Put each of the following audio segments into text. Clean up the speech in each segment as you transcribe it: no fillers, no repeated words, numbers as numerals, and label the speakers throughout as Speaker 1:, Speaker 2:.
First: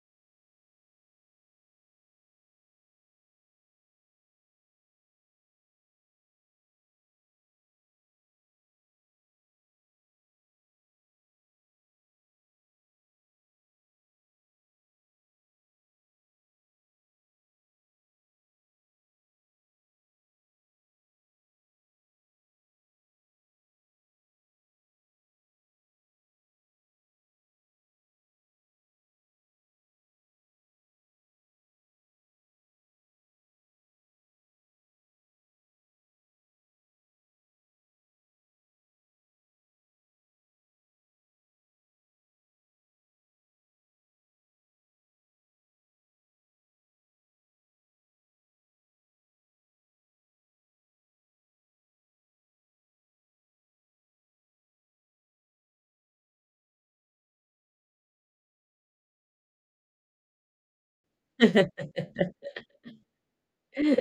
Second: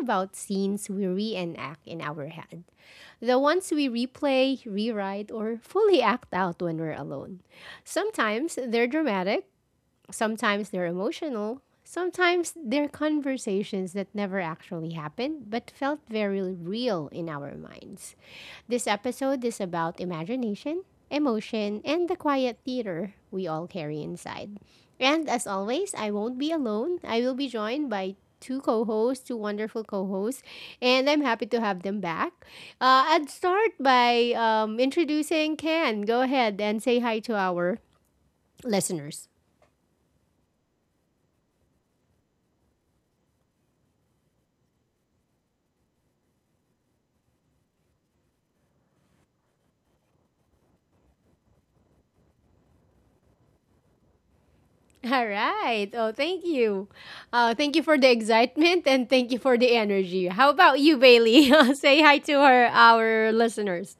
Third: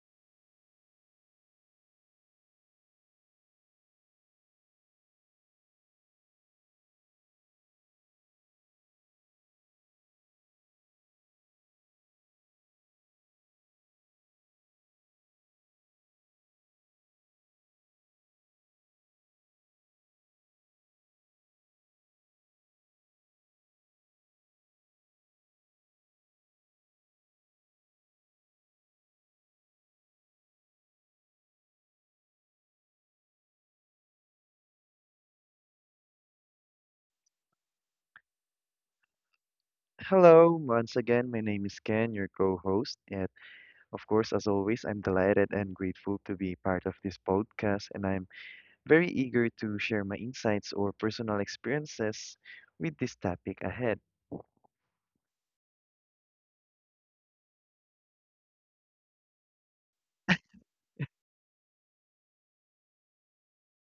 Speaker 1: about scenes we reenact in our head. The ones we replay, rewrite, or fully act out when we're alone. Sometimes they're dramatic, sometimes they're emotional. Sometimes they're conversations that never actually happened but felt very real in our minds. This episode is about imagination, emotion, and the quiet theater we all carry inside. And as always, I won't be alone. I will be joined by two co-hosts, two wonderful co-hosts, and I'm happy to have them back. I'd start by introducing Ken. Go ahead and say hi to our listeners.
Speaker 2: Hello, once again, my name is Ken, your co-host, and of course, as always, I'm delighted and grateful to be part of this podcast, and I'm very eager to share my insights or personal experiences with this topic ahead.
Speaker 1: All right. Oh, thank you. Thank you for the excitement and thank you for the energy. How about you, Bailey? Say hi to our listeners.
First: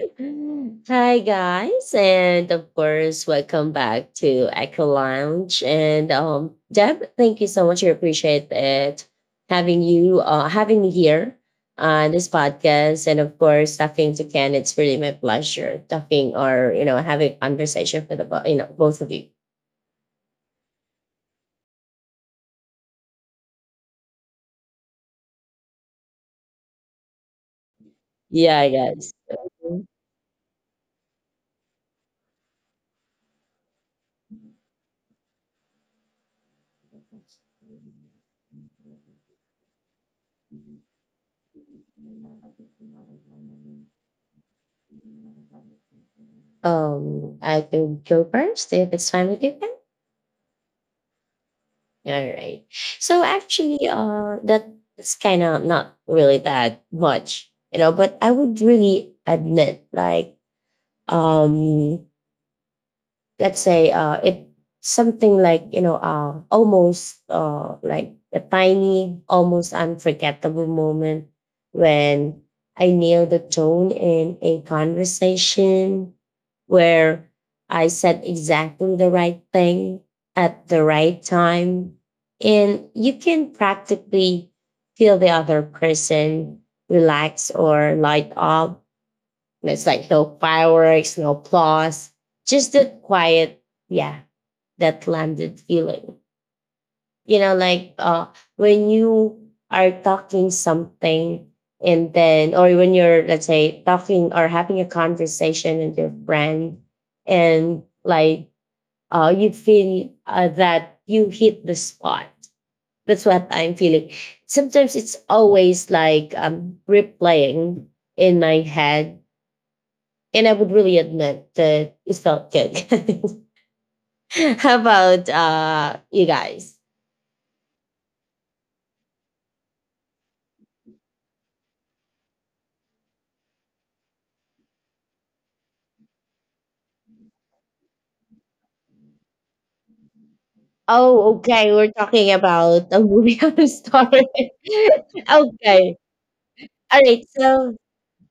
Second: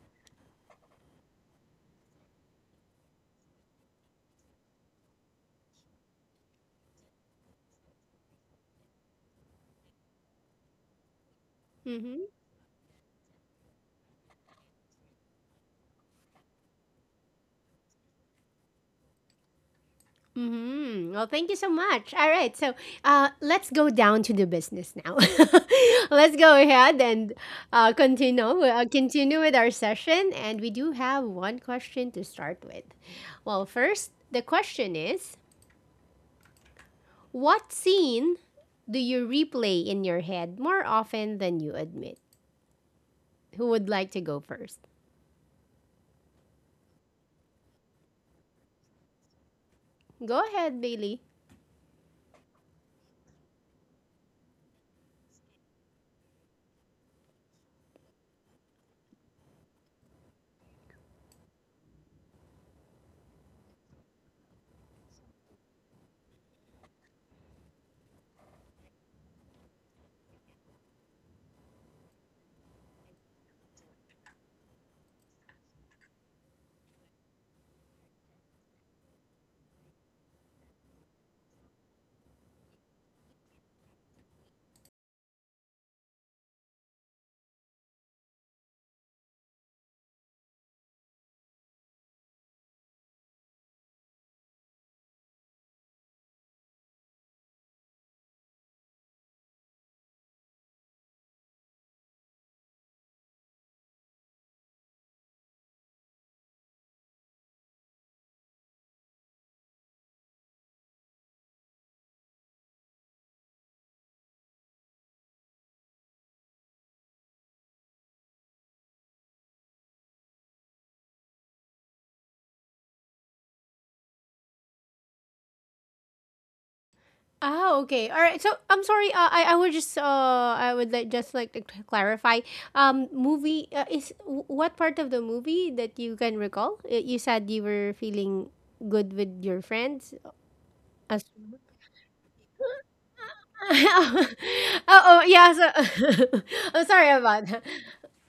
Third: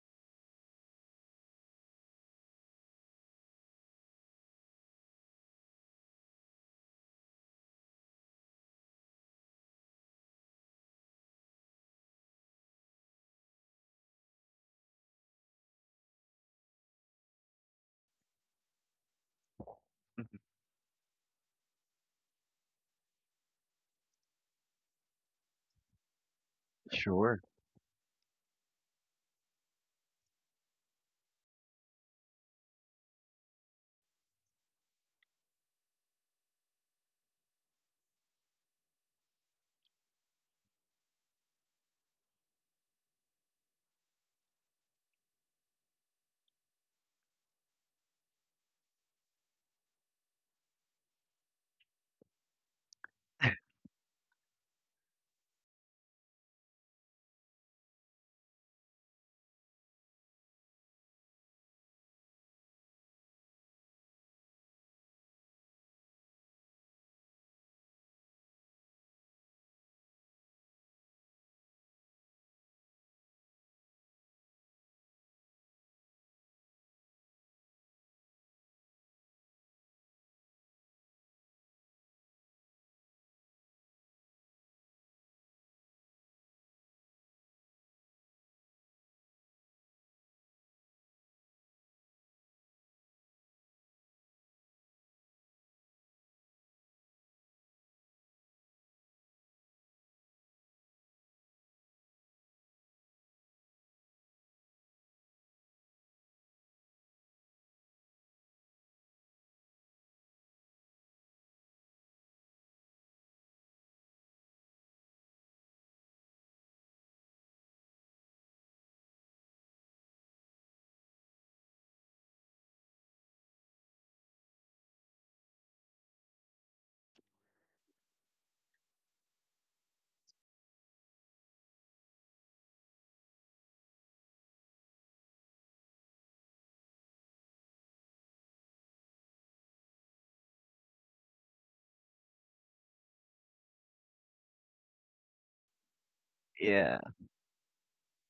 Speaker 3: Hi guys, and of course, welcome back to Echo Lounge. And Deb, thank you so much. I appreciate it having me here on
Speaker 1: Mm-hmm.
Speaker 3: this podcast, and of course, talking to Ken. It's really my pleasure talking or having conversation with the both of you.
Speaker 2: Mhm.
Speaker 1: Mm-hmm. Well, thank you so much. All right. So, let's go down to the business now. Let's go ahead and
Speaker 2: Sure.
Speaker 3: Yeah, guys.
Speaker 1: continue with our session. And we do have one question to start with. Well, first, the question is, what scene do you replay in your head more often than you admit? Who would like to go first?
Speaker 3: I can go first if it's fine with you, Ken.
Speaker 1: Go ahead, Bailey.
Speaker 3: All right. So actually, that's kind of not really that much. But I would really admit, like, um, let's say it something like almost like a tiny almost unforgettable moment when I nailed the tone in a conversation, where I said exactly the right thing at the right time, and you can practically feel the other person relax or light up. It's like no fireworks, no applause, just that quiet, yeah, that landed feeling. Like when you are talking something and then, or when you're, let's say, talking or having a conversation with your friend. And like, you feel that you hit the spot. That's what I'm feeling. Sometimes it's always like replaying in my head, and I would really admit that it felt good. How about you guys?
Speaker 1: Ah, okay. All right. So I'm sorry. I would just I would like just like to clarify. Movie is what part of the movie that you can recall? You said you were feeling good with your friends. Uh, as
Speaker 3: Oh, okay. We're talking about a movie on the story.
Speaker 1: oh, oh yeah.
Speaker 3: Okay.
Speaker 1: So I'm
Speaker 2: Yeah.
Speaker 3: All
Speaker 1: sorry
Speaker 3: right.
Speaker 1: about that.
Speaker 3: So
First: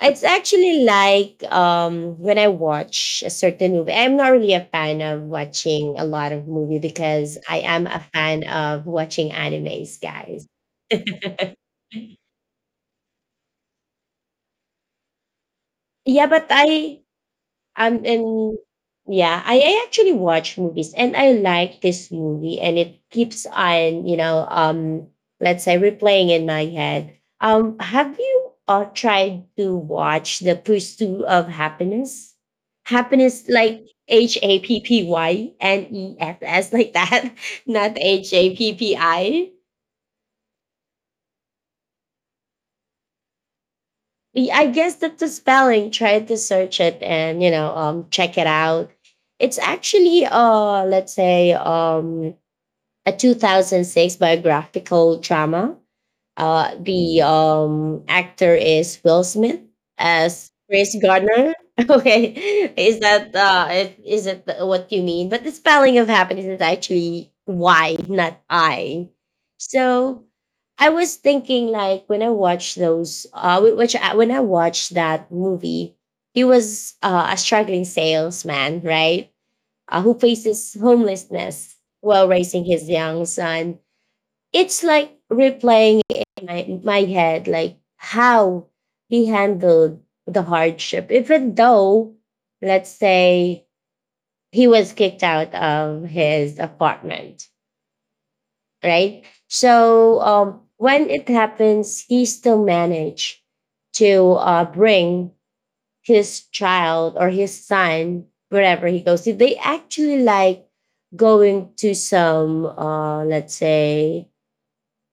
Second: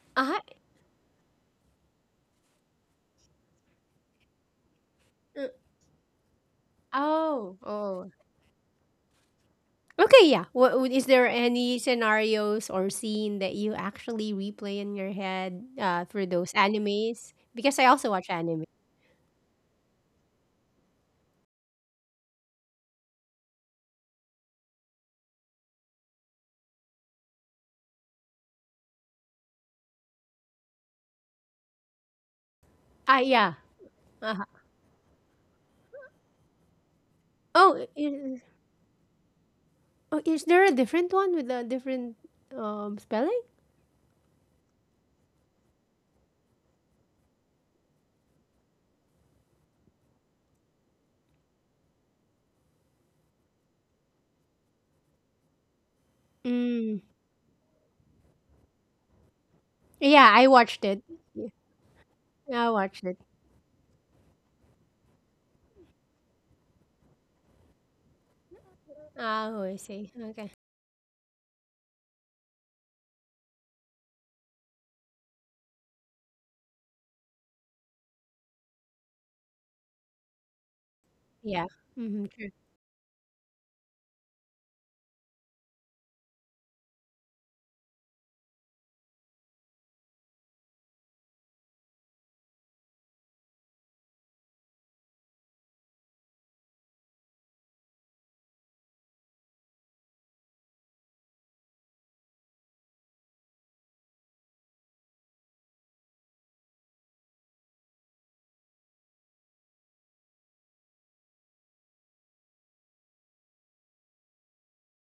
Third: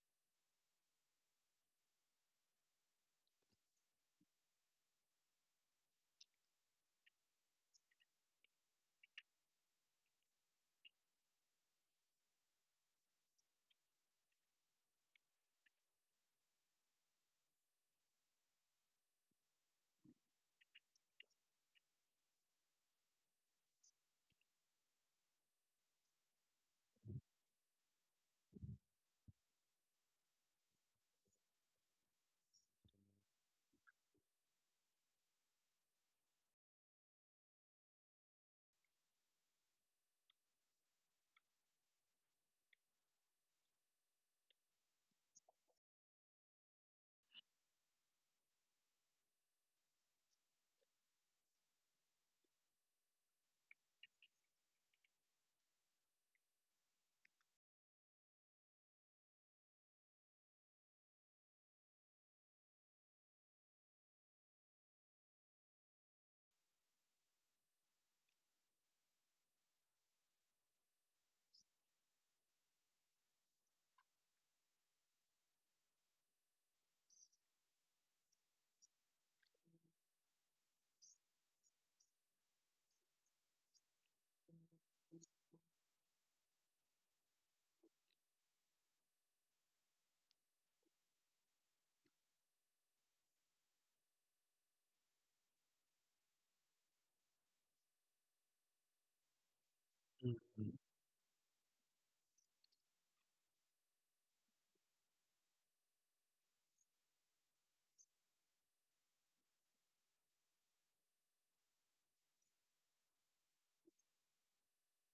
Speaker 3: it's
Speaker 1: I,
Speaker 3: actually like when I watch a certain movie. I'm not really a fan of watching a lot of movie, because
Speaker 1: oh,
Speaker 3: I am a
Speaker 1: oh,
Speaker 3: fan of watching animes,
Speaker 1: okay, yeah.
Speaker 3: guys.
Speaker 1: What is there any scenarios or scene that you actually replay in your head
Speaker 3: Yeah,
Speaker 1: through
Speaker 3: but
Speaker 1: those
Speaker 3: I
Speaker 1: animes? Because I also watch
Speaker 3: And
Speaker 1: anime.
Speaker 3: yeah, I actually watch movies, and I like this movie, and it keeps on, let's say, replaying in my head. Have you tried to watch The Pursuit of Happiness?
Speaker 1: Ah,
Speaker 3: Happiness,
Speaker 1: yeah.
Speaker 3: like H
Speaker 1: Uh-huh.
Speaker 3: A P P Y N E S S like that,
Speaker 1: Oh,
Speaker 3: not H
Speaker 1: is,
Speaker 3: A P P I.
Speaker 1: oh, is there a different one with a different spelling?
Speaker 3: I guess that the spelling. Try to search it, and, check it out. It's actually, let's say, a 2006 biographical drama,
Speaker 1: Mm.
Speaker 3: the actor is Will Smith
Speaker 1: Yeah, I
Speaker 3: as
Speaker 1: watched
Speaker 3: Chris
Speaker 1: it.
Speaker 3: Gardner. Okay,
Speaker 1: Yeah, I
Speaker 3: is
Speaker 1: watched it.
Speaker 3: that if- is it what you mean? But the spelling of happiness is actually Y, not I.
Speaker 1: Oh, I see.
Speaker 3: So
Speaker 1: Okay.
Speaker 3: I was thinking, like, when I watched those, when I watched that movie, he was a struggling salesman, right? Who faces
Speaker 1: Yeah.
Speaker 3: homelessness
Speaker 1: Mm-hmm,
Speaker 3: while
Speaker 1: true.
Speaker 3: raising his young son. It's like replaying in my head, like how he handled the hardship, even though, let's say, he was kicked out of his apartment, right? So
Speaker 2: Mhm,
Speaker 3: when it happens, he still managed to bring his child or his son wherever he goes. They actually, like, going to some, let's say,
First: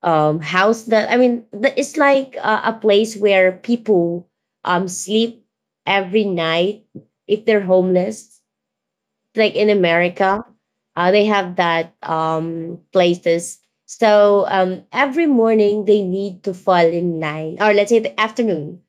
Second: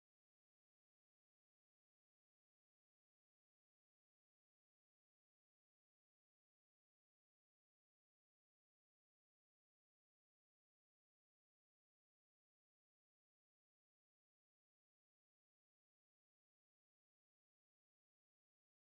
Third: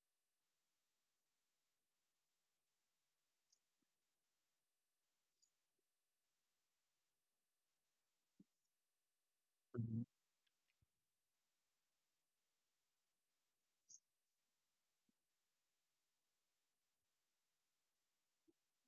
Speaker 3: house that, I mean, the, it's like a place where people sleep every night if they're homeless, like in
Speaker 2: mhm.
Speaker 3: America. They have that places. So every morning they need to fall in line, or let's say the afternoon.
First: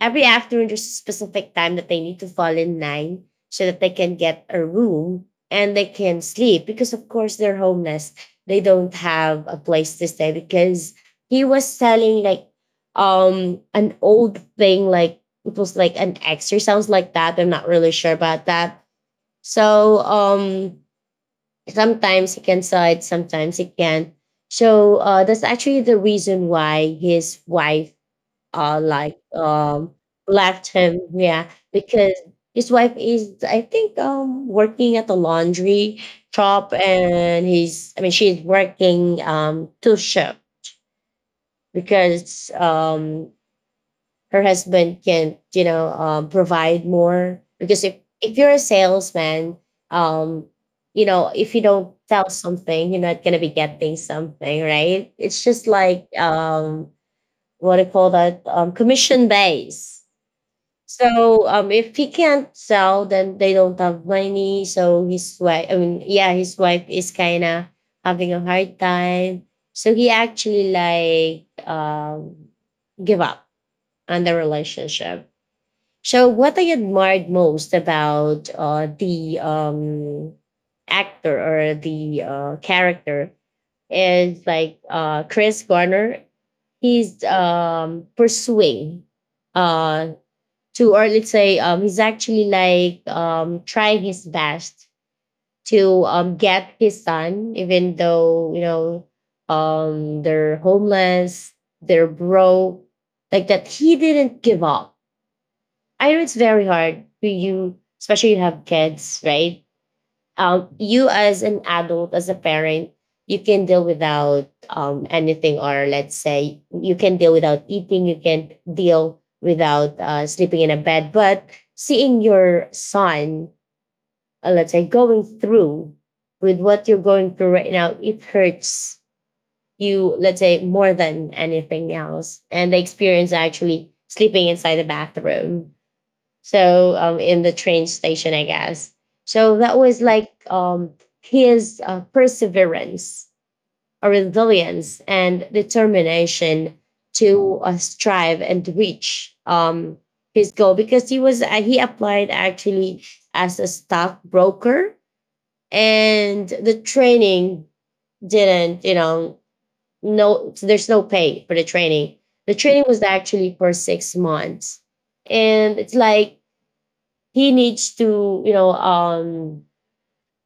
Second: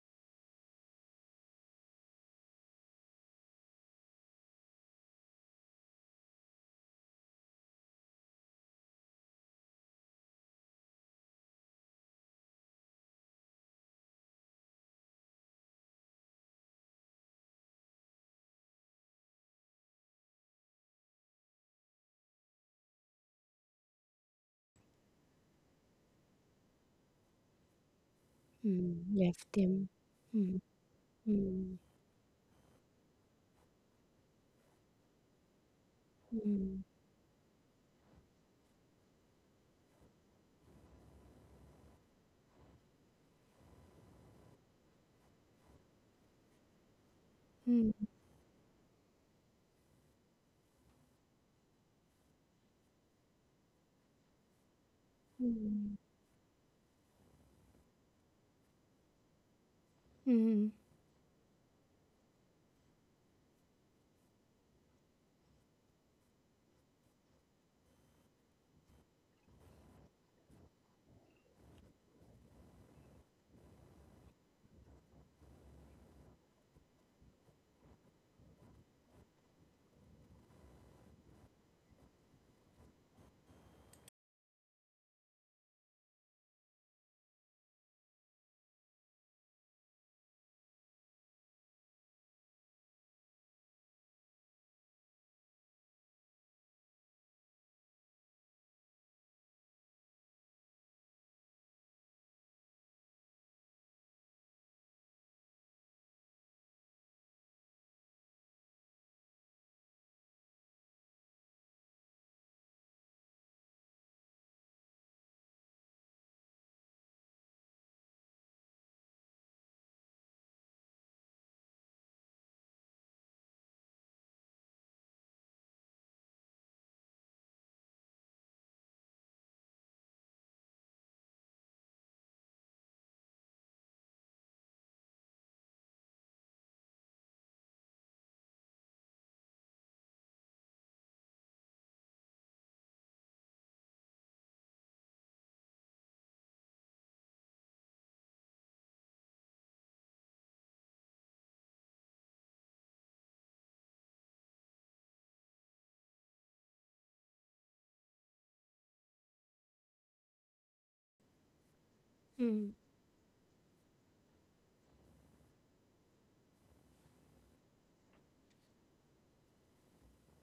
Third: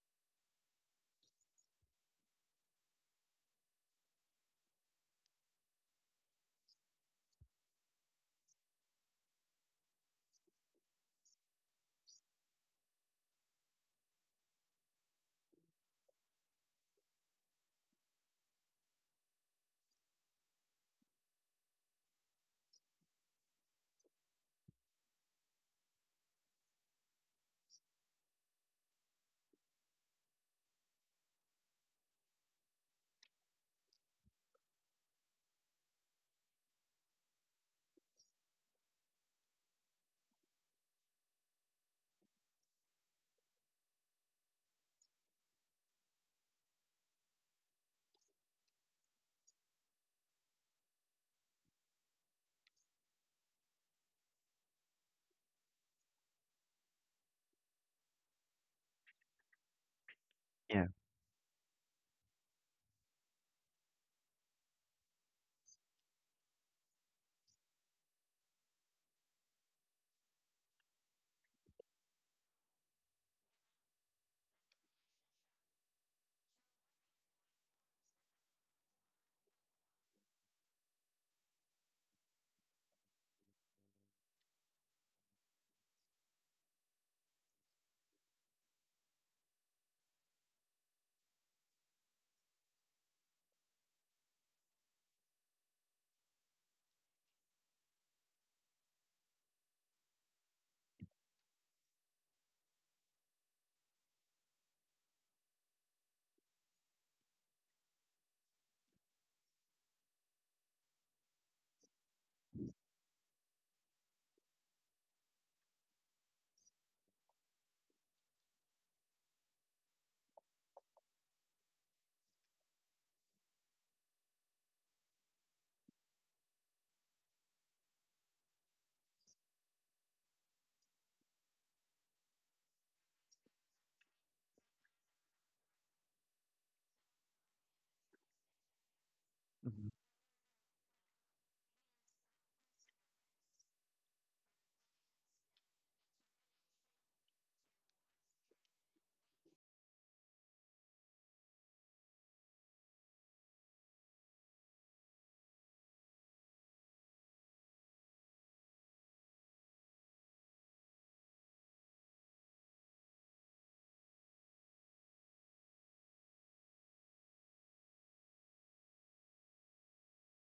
Speaker 3: Every afternoon there's a specific time that they need to fall in line so that they can get a room, and they can sleep, because of course they're homeless. They don't have a place to stay, because he was selling like an old thing, like it was like an X, or sounds like that. I'm not really sure about that. So sometimes he can saw it, sometimes he can't. So that's actually the reason why his wife uh
Speaker 1: Mm,
Speaker 3: like
Speaker 1: left him.
Speaker 3: um
Speaker 1: Mm,
Speaker 3: left him. Yeah,
Speaker 1: mm,
Speaker 3: because his wife is, I think, working at the laundry shop,
Speaker 1: mm,
Speaker 3: and he's I mean, she's working two shift, because her husband can, provide more. Because
Speaker 1: mm,
Speaker 3: if you're a salesman, um if you don't sell something, you're not going to be getting something, right? It's just
Speaker 1: mm,
Speaker 3: like, what do you call that, commission base.
Speaker 1: mm,
Speaker 2: Yeah.
Speaker 3: So if he can't sell, then they don't have money. So his wife, I mean, yeah, his wife is kind of having a hard time. So he actually, like, give up on the relationship. So, what I admired most about, the, actor, or the character, is like, Chris Garner. He's, pursuing, uh, to, or let's say, he's actually like, trying his best to, get his son, even though, they're homeless, they're broke, like that. He didn't give up. I know it's very hard for you, especially you have kids, right? You, as an adult, as a parent, you can deal without anything, or let's say, you can deal without eating, you can deal without sleeping in a bed. But seeing your son, let's say, going through with what you're going through right now, it hurts you, let's say, more than anything else. And the experience actually sleeping inside the bathroom, so in the train station, I guess. So that
Speaker 2: Mhm.
Speaker 3: was like, his perseverance, resilience, and determination to strive and reach his goal, because he applied actually as a stockbroker, and the training didn't, no, there's no pay for the training. The
Speaker 1: mm,
Speaker 3: training was actually for 6 months, and it's like he needs to,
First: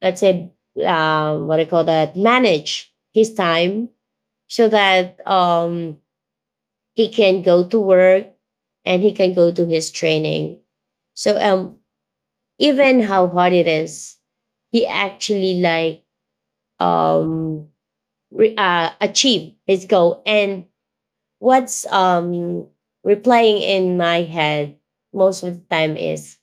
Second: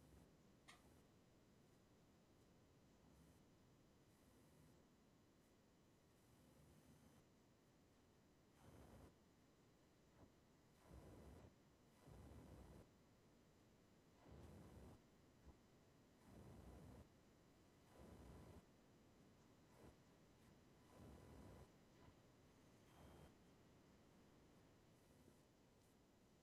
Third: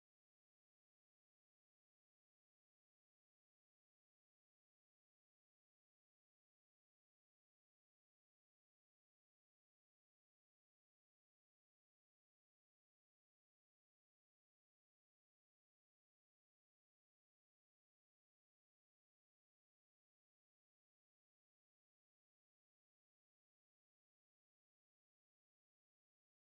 Speaker 3: let's say, what do you call that, manage his time, so that he can go to work and he can go to his training. So even how hard it is, he actually, like, um achieve his goal. And what's replaying in my head most of the time is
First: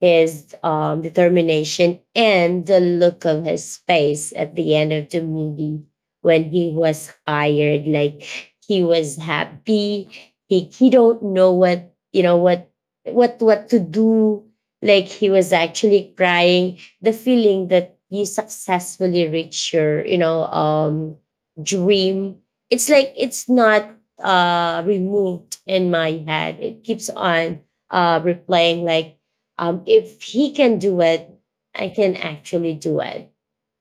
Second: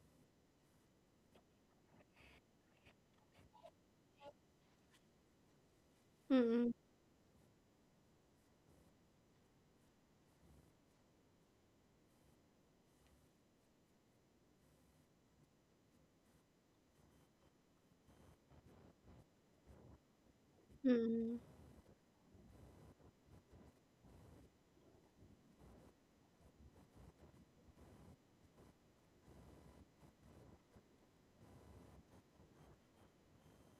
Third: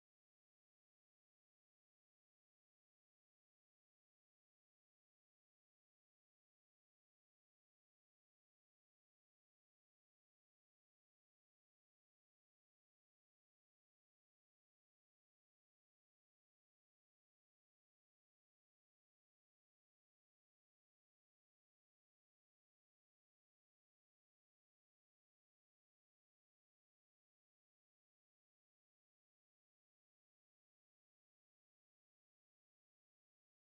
Speaker 3: his determination and the look of his face at the end of the movie,
Speaker 1: mm,
Speaker 3: when he
Speaker 1: mm,
Speaker 3: was hired. Like, he was happy, he don't know what you know what to do. Like, he was actually crying, the feeling that you successfully reach your
Speaker 1: mm,
Speaker 3: dream. It's like, it's not removed in my head. It keeps on replaying, like, if he can do it, I can actually do it.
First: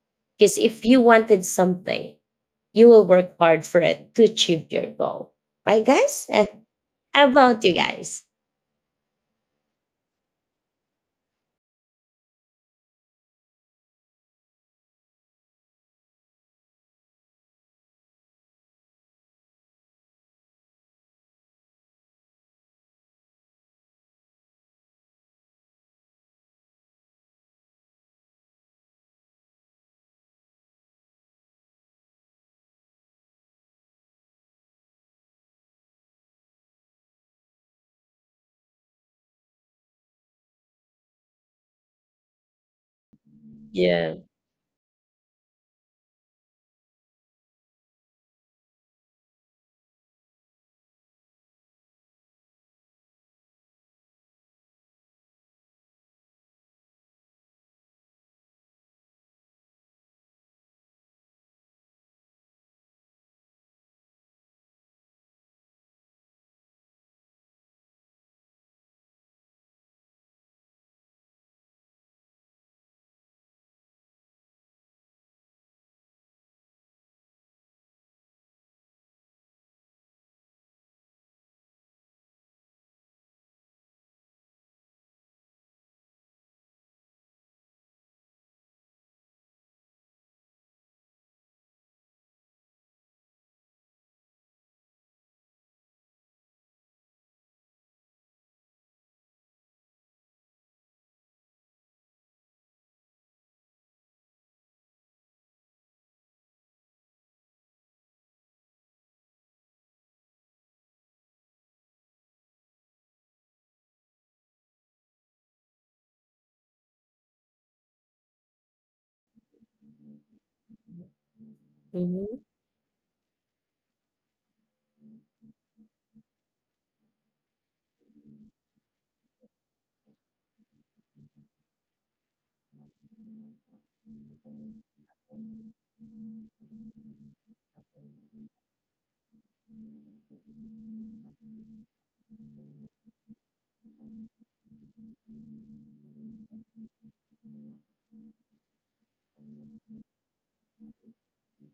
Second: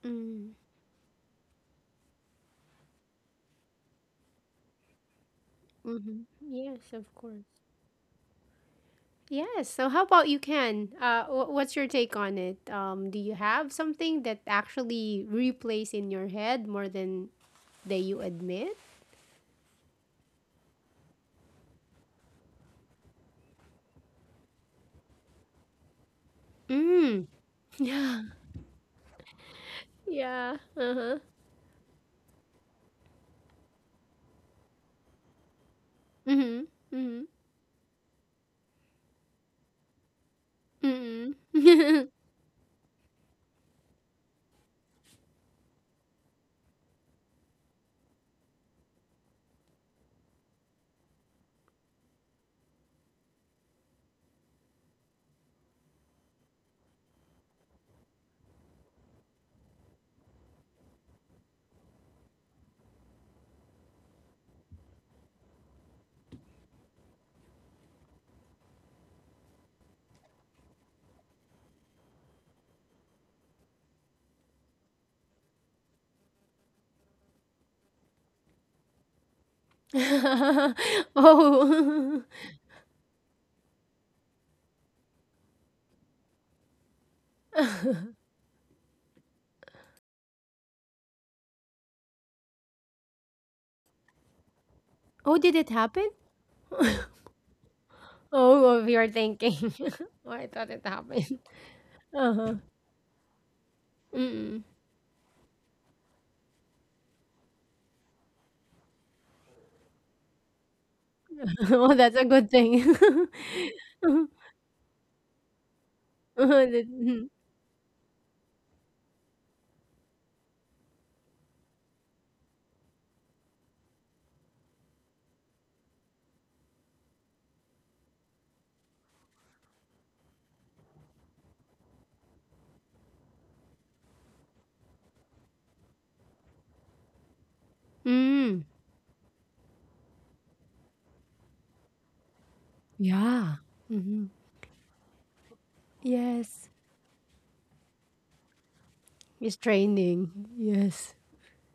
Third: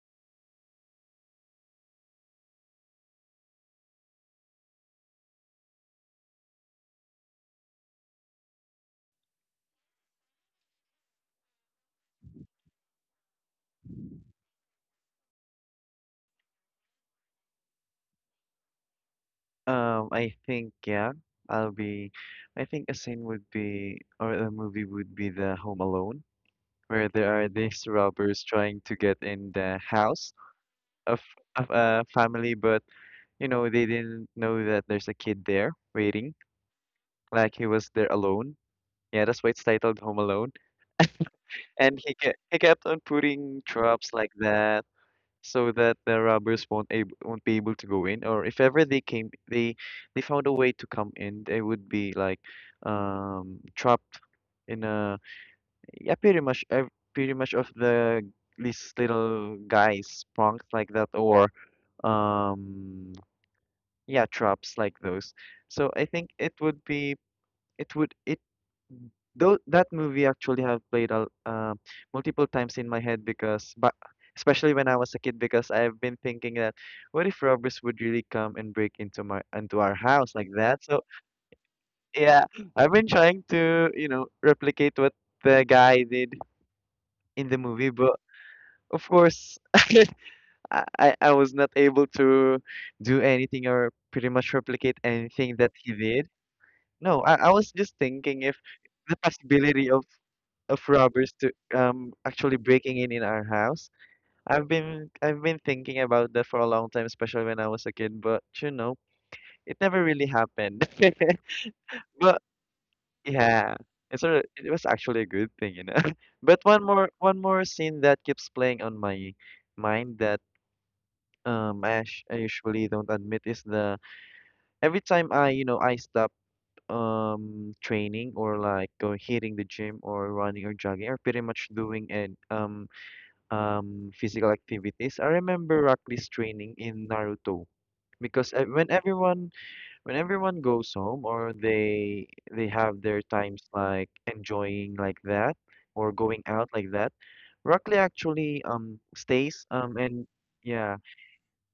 Speaker 1: mm.
Speaker 3: Because if you wanted something, you will work hard for it to achieve your goal. Right,
Speaker 1: Hmm.
Speaker 3: guys? And
Speaker 1: Yes, of
Speaker 3: how
Speaker 1: course.
Speaker 3: about you guys?
Speaker 1: Yes. So, how about you, Ken? What's your take on it? Do you have something that actually replays in your head more than that you admit?
Speaker 2: I think, yeah, I'll be, I think a scene would be, or a movie would be, the Home Alone, where
Speaker 1: Mm.
Speaker 2: there are these
Speaker 1: Yeah.
Speaker 2: robbers trying to get in the house
Speaker 1: Yeah. Uh huh.
Speaker 2: of of a family, but they didn't know that there's a kid there waiting,
Speaker 1: Mm hmm. Mm
Speaker 2: like he was there alone. Yeah, that's why it's titled Home Alone.
Speaker 1: hmm. Mm
Speaker 2: And
Speaker 1: hmm.
Speaker 2: he kept on putting traps
Speaker 3: Yeah.
Speaker 2: like that, so that the robbers won't be able to go in. Or if ever they came, they found a way to come in. They would be like trapped in a, yeah, pretty much of these little guys pranks like that, or um yeah, tropes like those. So I think it would be it would it though that movie actually have played out, multiple times in my head, because but especially when I was a kid, because I've been thinking that, what if robbers would really come and break into my into our house like that. So
Speaker 1: Oh.
Speaker 2: yeah, I've been trying to replicate what the guy did in the movie, but of course, I was not able to do anything or pretty much replicate
Speaker 1: Oh, did
Speaker 2: anything
Speaker 1: it
Speaker 2: that he
Speaker 1: happen?
Speaker 2: did. No, I was just thinking if
Speaker 1: Oh, of your
Speaker 2: the
Speaker 1: thinking.
Speaker 2: possibility of,
Speaker 1: Oh, I thought
Speaker 2: of
Speaker 1: it
Speaker 2: robbers
Speaker 1: happened.
Speaker 2: to
Speaker 1: Uh huh.
Speaker 2: actually breaking in our house.
Speaker 1: Mm.
Speaker 2: I've been thinking about that for a long time, especially when I was a kid. But, it never really happened.
Speaker 1: Oh, that's a
Speaker 2: But
Speaker 1: good thing.
Speaker 2: yeah, it's
Speaker 1: Uh-huh.
Speaker 2: a, it was actually a good thing. But
Speaker 1: Uh-huh.
Speaker 2: one
Speaker 1: That-
Speaker 2: more
Speaker 1: mhm.
Speaker 2: one more scene that keeps playing on my mind, that I
Speaker 3: Hmm.
Speaker 2: usually don't admit, is: the every time I you know I stop training, or like going hitting the gym, or running, or jogging, are pretty much doing, and physical activities. I remember Rockly's training in Naruto, because
Speaker 1: Mm.
Speaker 2: when everyone goes home, or they have their
Speaker 1: Yeah.
Speaker 2: times like
Speaker 1: Mhm.
Speaker 2: enjoying like that, or going out
Speaker 1: Yes,
Speaker 2: like that, Rockly actually
Speaker 1: it's
Speaker 2: stays, and
Speaker 1: training.
Speaker 2: yeah,
Speaker 1: Yes.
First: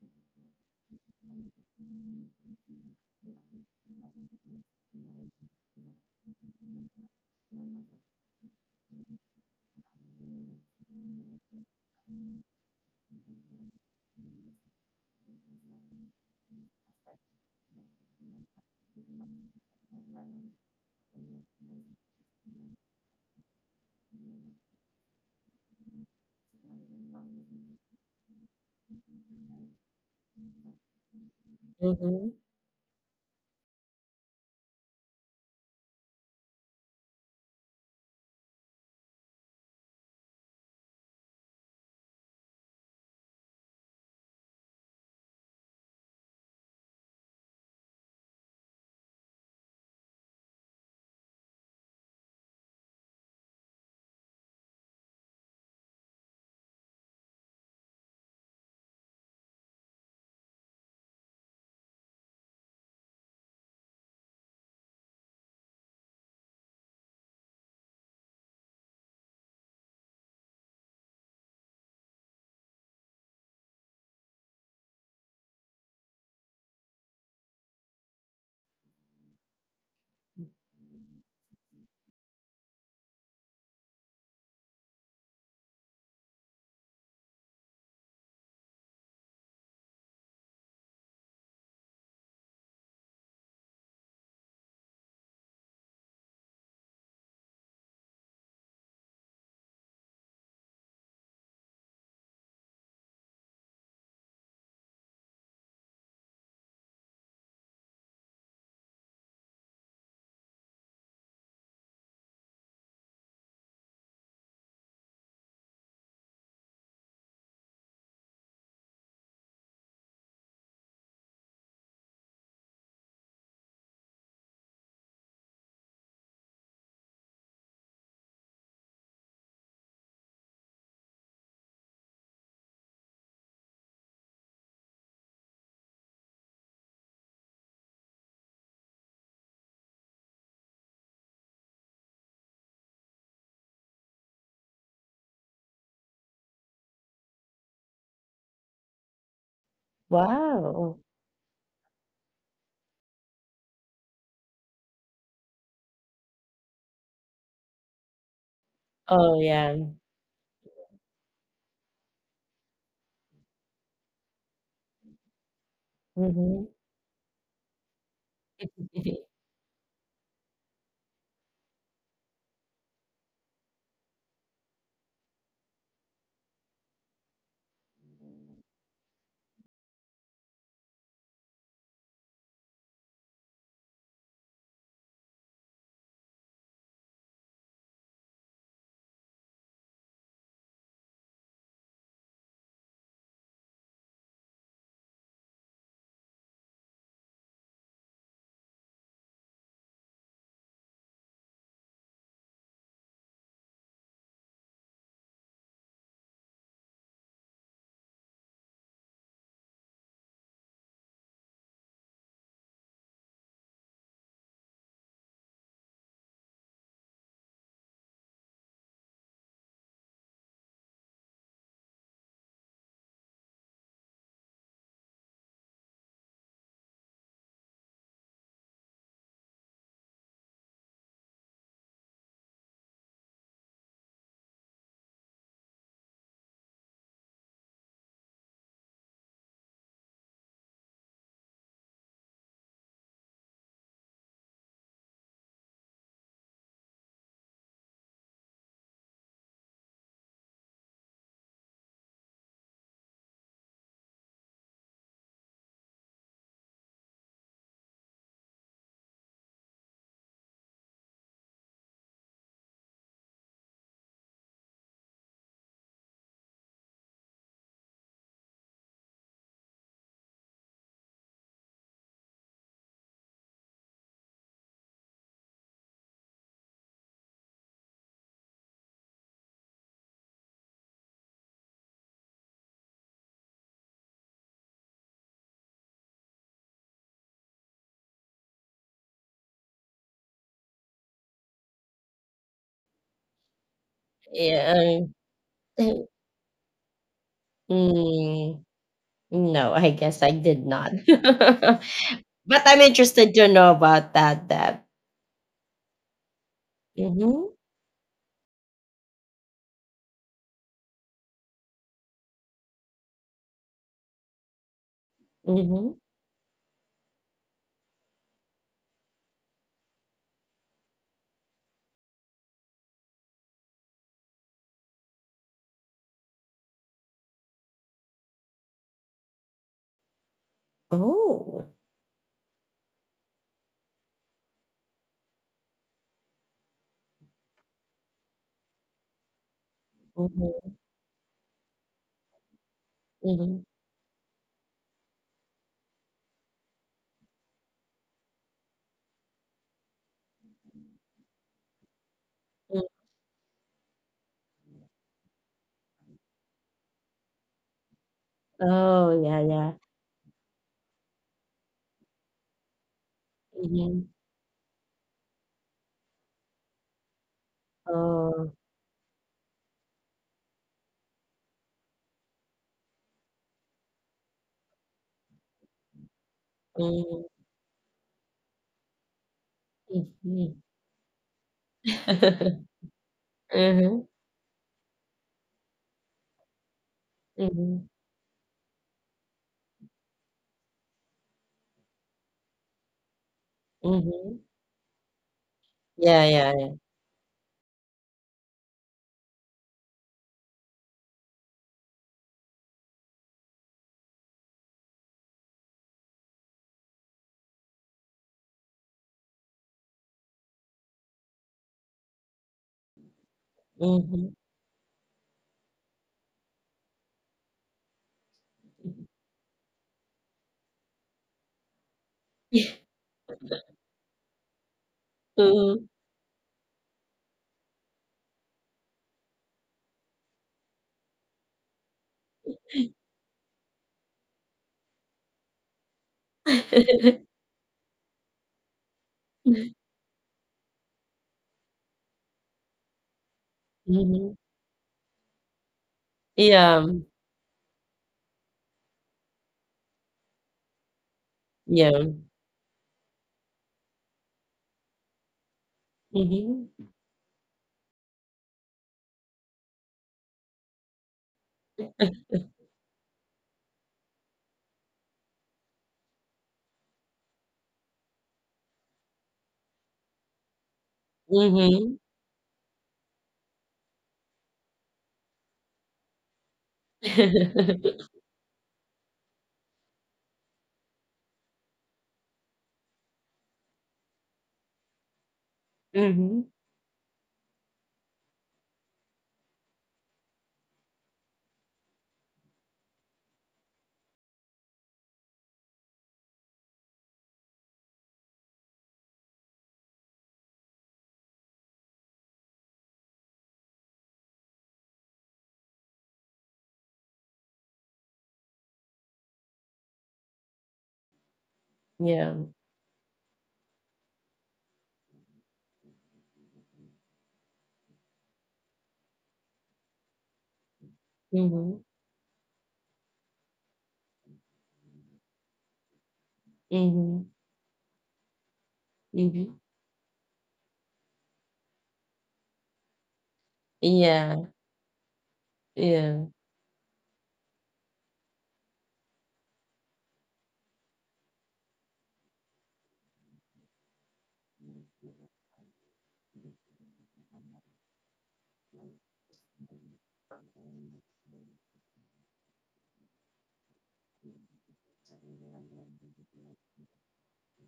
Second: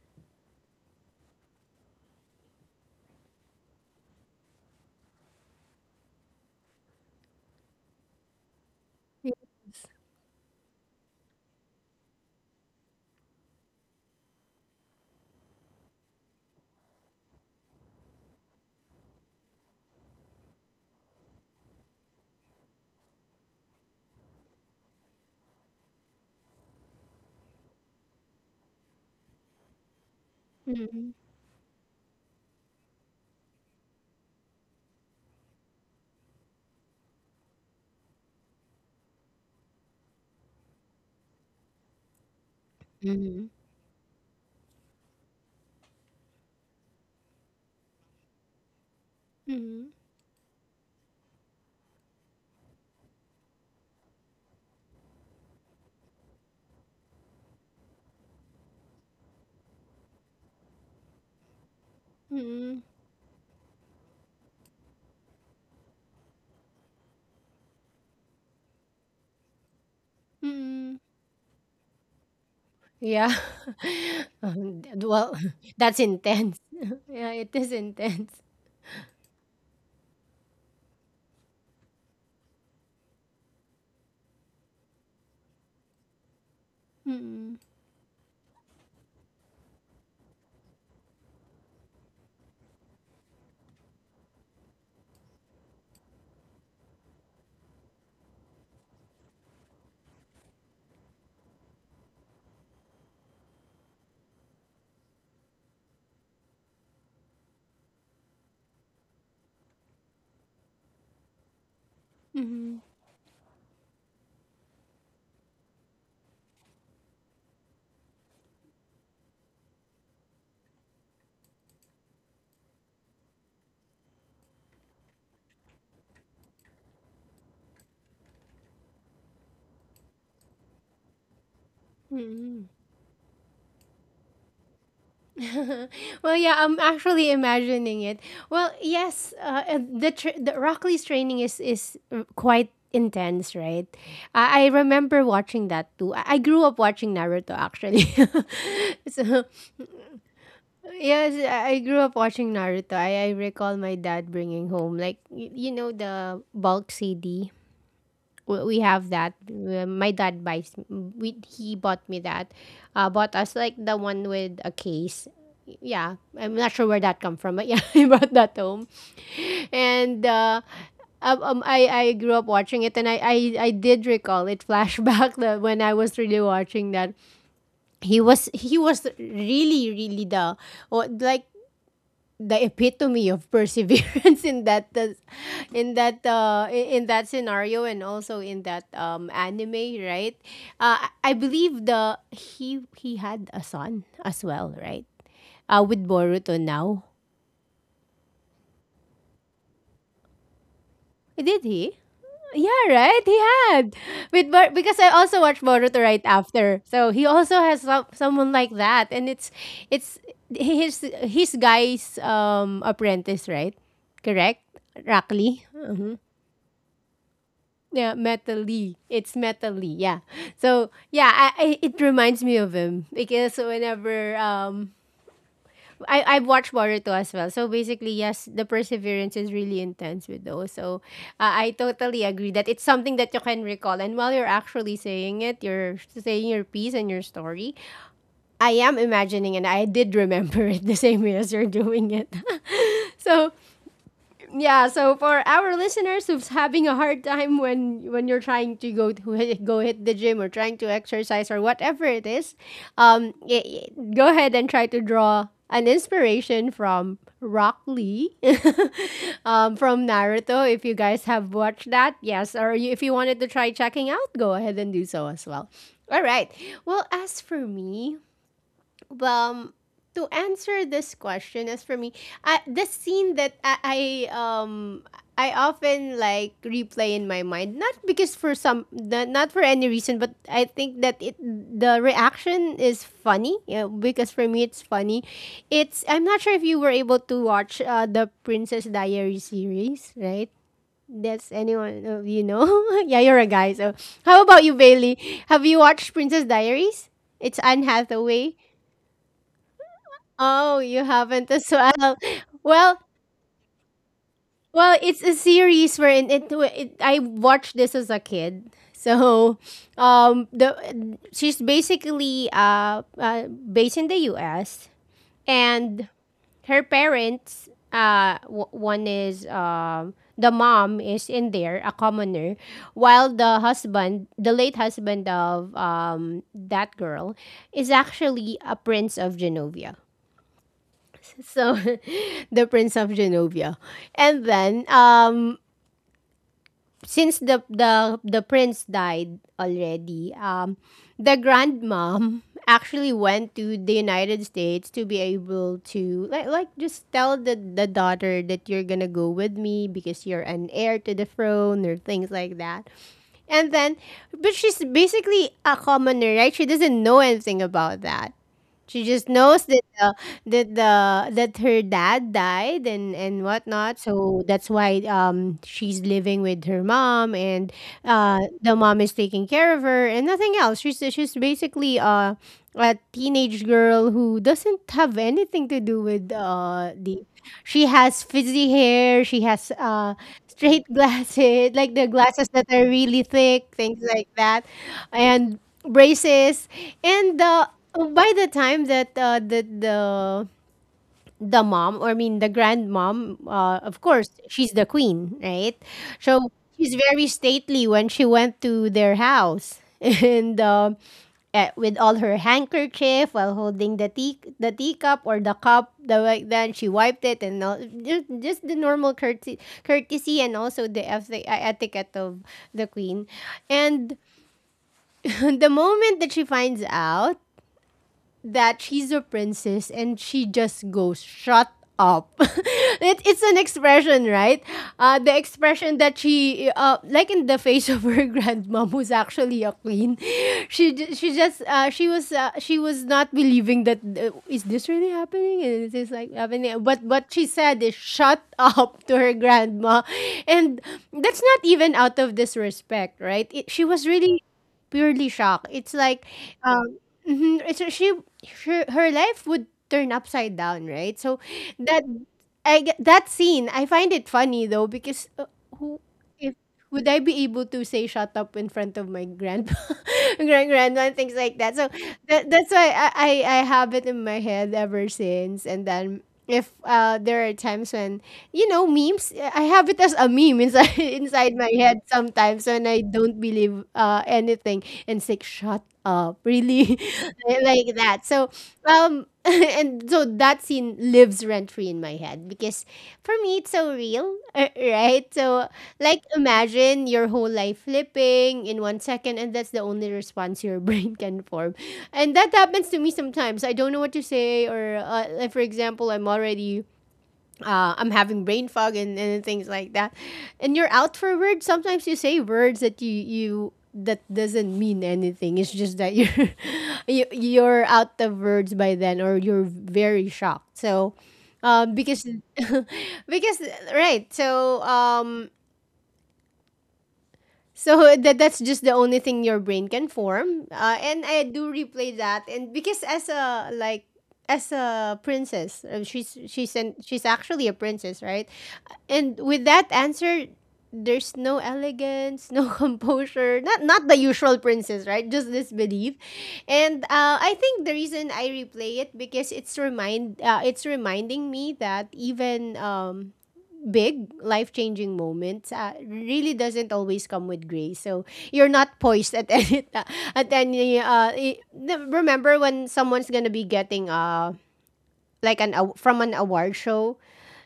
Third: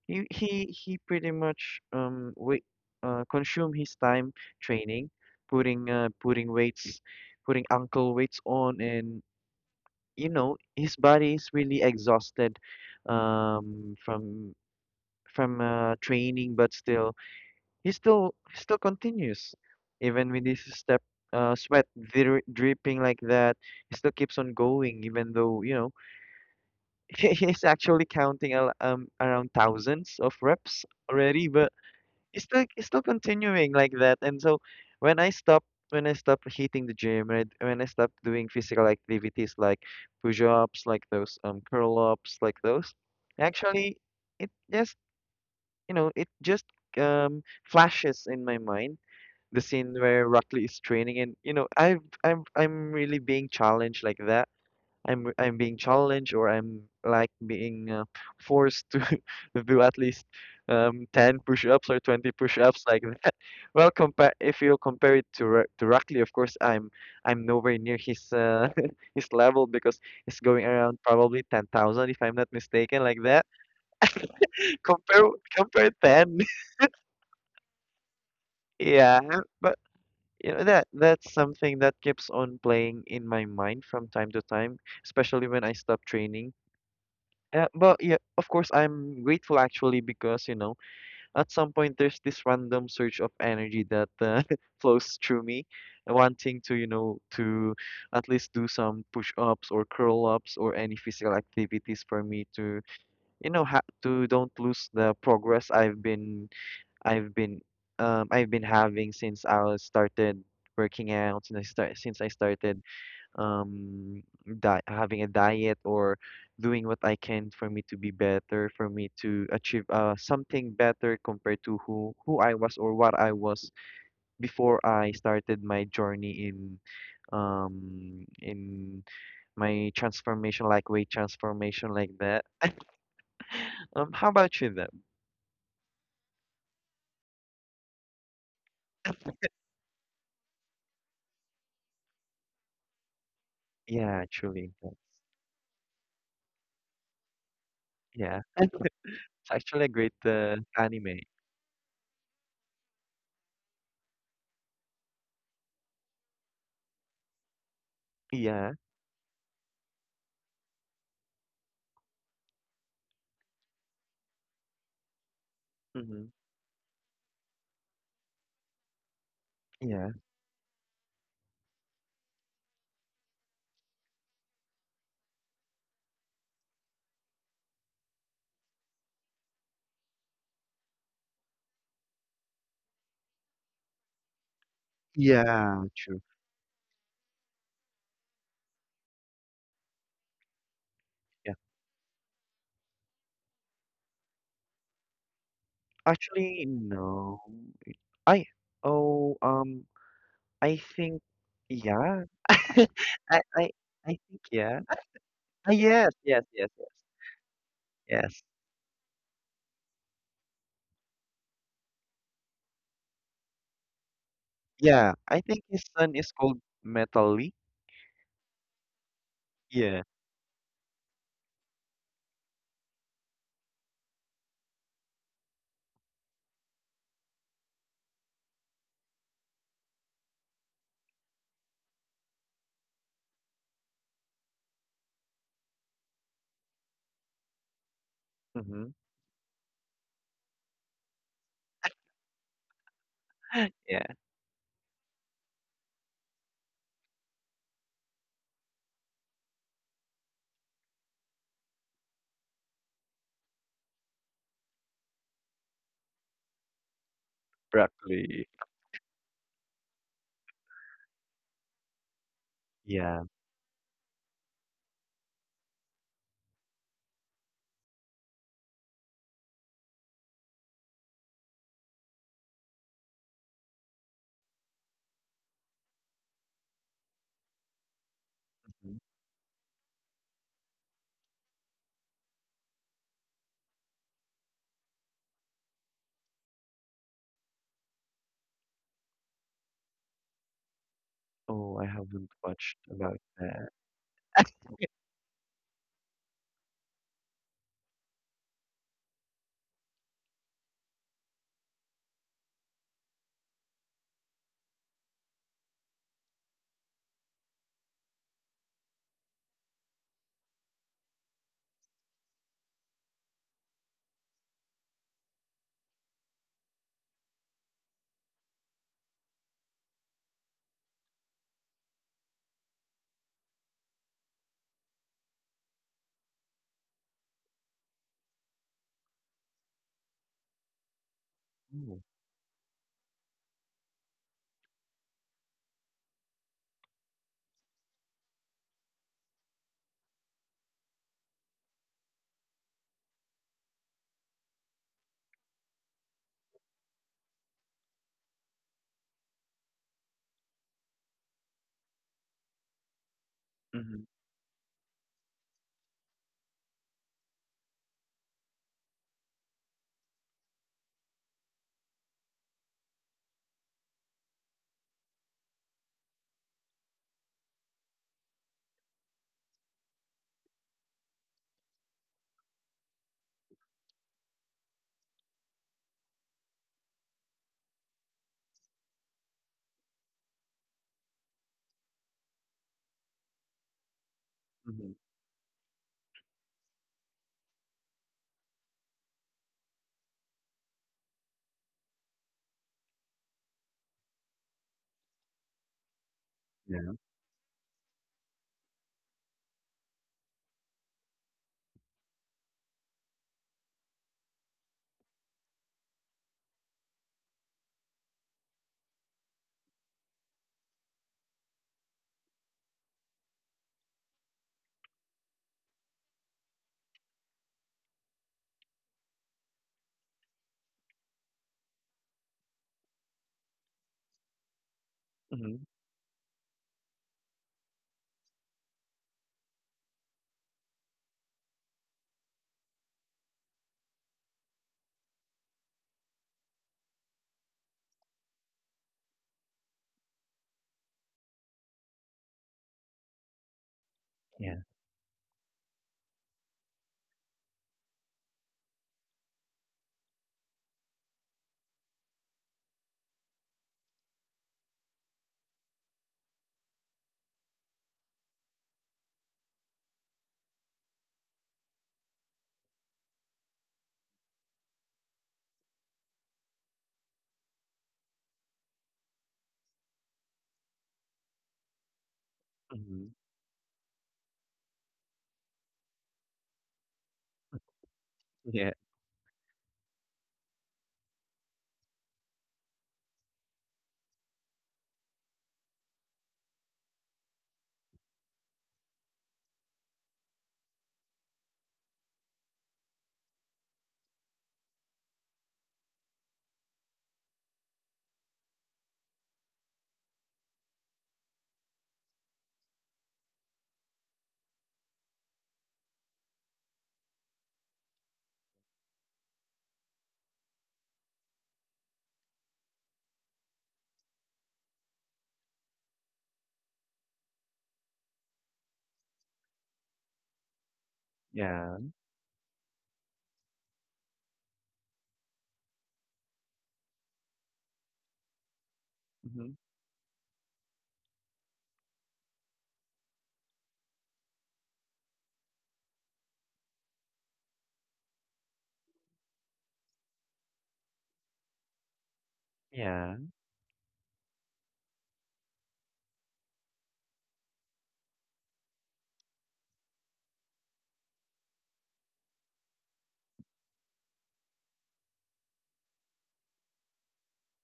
Speaker 2: he pretty much, wait consume his time training, putting weights, putting uncle weights on, and
Speaker 1: Y,
Speaker 2: his body is really exhausted, um from from training, but still he still continues, even with this step sweat dripping like that. He still keeps on going, even though he's actually counting around thousands of reps
Speaker 1: mm,
Speaker 2: already, but
Speaker 3: Hmm.
Speaker 2: it's still continuing like that. And so when I stop when I stop hitting the gym, when I stopped doing physical activities like push-ups, like those, curl-ups, like those,
Speaker 1: mhm,
Speaker 2: actually it just you know it just flashes in my mind, the
Speaker 1: mhm,
Speaker 2: scene where Rockley is training, and I'm really being challenged like that. I'm being challenged, or I'm like being, forced to do at least 10 push-ups or 20
Speaker 1: mhm,
Speaker 2: push-ups, like, well, compare if you compare it to Rackley. Of course, I'm nowhere near his, his level, because he's going
Speaker 1: mhm.
Speaker 2: around probably 10,000, if I'm not mistaken, like
Speaker 1: Yeah.
Speaker 2: that.
Speaker 1: D
Speaker 2: Compare
Speaker 1: well,
Speaker 2: compare
Speaker 1: that's
Speaker 2: ten,
Speaker 1: intense. Yeah, it is intense.
Speaker 2: yeah. But that's something that keeps on playing in my mind from time to time, especially when I stop training.
Speaker 1: Mm,
Speaker 2: But yeah, of course, I'm grateful actually, because, you know. At some point, there's this random surge of energy that, flows through me, wanting to, at least do some push-ups, or curl-ups, or any physical activities, for me to, don't lose the progress I've been I've been having, since I was started working out, since I started,
Speaker 1: mhm,
Speaker 2: um di having a diet, or doing what I can, for me to be better, for me to achieve something better, compared to who I was or what I was, before I started my journey in, in my transformation, like weight transformation, like that.
Speaker 1: mhm.
Speaker 2: How about you then?
Speaker 1: Well, yeah, I'm actually imagining it. Well, yes, the Rockley's training is quite intense, right?
Speaker 2: Yeah,
Speaker 1: I
Speaker 2: actually,
Speaker 1: remember watching that too. I grew up watching Naruto actually.
Speaker 2: yeah, it's
Speaker 1: So
Speaker 2: actually a great,
Speaker 3: Wow.
Speaker 2: anime.
Speaker 1: yes, I grew up watching Naruto. I recall my dad bringing home like you know the bulk CD, we
Speaker 2: Yeah,
Speaker 1: we have that.
Speaker 3: Oh, yeah.
Speaker 1: My dad buys. We, he bought me that. Bought us like the one with a case. Yeah,
Speaker 2: mm-hmm.
Speaker 1: I'm
Speaker 3: Hmm.
Speaker 1: not sure where that come from, but yeah, he brought that home,
Speaker 2: Yeah,
Speaker 1: and I grew up watching it, and I did recall it flashback that when I was really watching that he was really really the, or like the epitome of perseverance in that
Speaker 2: yeah, true.
Speaker 1: in that scenario, and also in that anime, right? I
Speaker 2: Yeah,
Speaker 1: believe the he had a son as well, right? Uh, with Boruto
Speaker 2: actually,
Speaker 1: now.
Speaker 2: no. I Oh, I think,
Speaker 1: Did he?
Speaker 2: yeah.
Speaker 1: Yeah,
Speaker 2: I
Speaker 1: right, he
Speaker 2: I I
Speaker 1: had
Speaker 2: think,
Speaker 1: with
Speaker 2: yeah.
Speaker 1: because I also watched
Speaker 2: Ah,
Speaker 1: Boruto
Speaker 2: yes,
Speaker 1: right
Speaker 2: yes, yes,
Speaker 1: after,
Speaker 2: yes.
Speaker 1: so he also has some,
Speaker 2: Yes.
Speaker 1: someone like that, and it's his guy's apprentice, right? Correct.
Speaker 2: Yeah, I
Speaker 1: Rackley.
Speaker 2: think his son is called Metallic.
Speaker 1: Yeah, Meta Lee. It's Meta Lee.
Speaker 2: Yeah.
Speaker 1: Yeah. So yeah, I it reminds me of him because whenever I've watched Boruto as well. So basically, yes, the perseverance is really intense with those. So I totally agree that it's something that you can recall. And while you're actually saying it, you're saying your piece and your story. I
Speaker 2: Mm-hmm.
Speaker 1: am imagining and I did remember it the same way as you're doing it. So
Speaker 2: Yeah,
Speaker 1: yeah, so for our listeners who's having a hard time when you're trying to go to go hit the gym or trying to exercise or whatever it is, um y- y- go ahead and try to draw an inspiration from Rock Lee
Speaker 2: Broccoli.
Speaker 1: from Naruto. If you guys have watched that, yes, or you, if you
Speaker 2: Yeah.
Speaker 1: wanted to try checking out, go ahead and do so as well. All right. Well, as for me, um to answer this question, as for me, the scene that I um I often like replay in my mind, not because for some,
Speaker 2: Mhm.
Speaker 1: not not for any reason, but I think that it, the reaction is funny. Yeah, because for me it's funny. It's, I'm not sure if you were able to watch the Princess Diary series, right? That's
Speaker 2: Oh, I
Speaker 1: anyone of
Speaker 2: haven't
Speaker 1: you know.
Speaker 2: watched about
Speaker 1: Yeah, you're a guy,
Speaker 2: that.
Speaker 1: so how about you,
Speaker 3: Yeah.
Speaker 1: Bailey? Have you
Speaker 3: um,
Speaker 1: watched Princess Diaries? It's Anne Hathaway.
Speaker 3: Mm, no, I guess I did
Speaker 1: Oh,
Speaker 3: not.
Speaker 1: you haven't as well.
Speaker 3: But I'm
Speaker 1: Well,
Speaker 3: interested to know about that, Deb.
Speaker 1: well, it's a series wherein it I
Speaker 3: Mhm,
Speaker 1: watched this as a kid. So, the, she's basically based in the U.S.
Speaker 3: mhm.
Speaker 1: And her parents, one is, the mom is in there a commoner, while the husband, the late husband of that girl, is actually a prince of Genovia.
Speaker 3: Oh.
Speaker 1: So
Speaker 2: Oh.
Speaker 1: the prince of Genovia. And then since the prince died already,
Speaker 3: Mhm,
Speaker 1: the grandmom actually went
Speaker 3: mhm,
Speaker 1: to the United States to be able to like just tell the daughter that you're gonna go with me because you're an heir to the throne, or things like
Speaker 3: mm.
Speaker 1: that. And then,
Speaker 2: Mm-hmm.
Speaker 1: but she's basically a commoner, right? She doesn't know anything about that. She
Speaker 3: Oh,
Speaker 1: just
Speaker 3: yeah,
Speaker 1: knows
Speaker 3: yeah.
Speaker 1: that that the that her dad died and whatnot,
Speaker 3: Mhm.
Speaker 1: so that's why she's living with her mom, and
Speaker 3: Oh.
Speaker 1: the mom is taking care of her and nothing else. She's basically a teenage girl who doesn't have anything to do with
Speaker 3: Mhm,
Speaker 1: the. She has frizzy hair. She has
Speaker 3: mhm.
Speaker 1: straight glasses, like the glasses that are really thick, things
Speaker 3: Mhm,
Speaker 1: like that,
Speaker 2: Mm-hmm.
Speaker 1: and braces, and
Speaker 3: mhm,
Speaker 1: by the time that the mom, or I mean the grandmom, of course
Speaker 3: mhm.
Speaker 1: she's the queen, right?
Speaker 3: Yeah, yeah,
Speaker 1: So
Speaker 3: yeah.
Speaker 2: Yeah.
Speaker 1: she's very stately when she went to their house, and with all her handkerchief while holding the tea, the teacup, or the cup the like, then she wiped it and all, just the normal courtesy, courtesy, and also the etiquette of the queen. And
Speaker 3: Mhm,
Speaker 1: the moment that she finds out that
Speaker 3: mhm.
Speaker 1: she's a princess, and she just goes shut up. It, it's an expression, right? The
Speaker 2: Mm-hmm.
Speaker 3: Mhm.
Speaker 1: expression that she like in the face of her grandmom, who's actually a queen. She she just she was not believing that, is this really happening, and it is this like happening, but
Speaker 3: Mhm.
Speaker 1: what she said is shut up to her grandma. And that's not even out of disrespect, right? It, she was really
Speaker 2: Yeah.
Speaker 1: purely shocked. It's like
Speaker 3: Yeah,
Speaker 1: um, mhm, it's her, she her her life would turn upside down, right? So that,
Speaker 3: yeah.
Speaker 1: that scene, I find it funny though because who if
Speaker 3: Mhm,
Speaker 1: would I be able to say shut up in front of my grandpa, grand grandma, and things like that? So that, that's why I I have it in my head ever since. And then if there are times when you know memes, I have it as a meme inside inside my
Speaker 3: mhm.
Speaker 1: head sometimes when I
Speaker 2: Mm-hmm.
Speaker 1: don't believe anything and say shut up really.
Speaker 3: Mhm.
Speaker 1: Like that. So
Speaker 2: Yeah.
Speaker 1: and so that scene lives rent free in my head because for me it's so real. Uh, right, so like imagine your whole life flipping in 1 second, and that's the only response your brain can form. And that happens to me sometimes. I don't know what to say, or like, for example, I'm already I'm having brain fog, and things like that. And you're out for words. Sometimes you say words that you that doesn't mean anything. It's just that you're you, you're out of words by then, or you're very shocked. So, because
Speaker 3: Yeah.
Speaker 1: because right. So so that, that's just the only thing your brain can form. And I do
Speaker 2: Yeah.
Speaker 3: Mhm,
Speaker 1: replay that, and because as a like as a princess,
Speaker 3: mhm,
Speaker 1: she's actually a princess, right? And
Speaker 2: Mm-hmm.
Speaker 3: mhm.
Speaker 1: with that answer, there's no elegance, no composure, not the
Speaker 3: Yeah,
Speaker 1: usual princess, right? Just this belief.
Speaker 3: yeah.
Speaker 1: And I think the reason I replay it because it's reminding me that even
Speaker 2: Yeah.
Speaker 1: big life-changing moments really doesn't always come with grace. So you're not poised at any ti- at any remember when someone's gonna be getting like from an award show,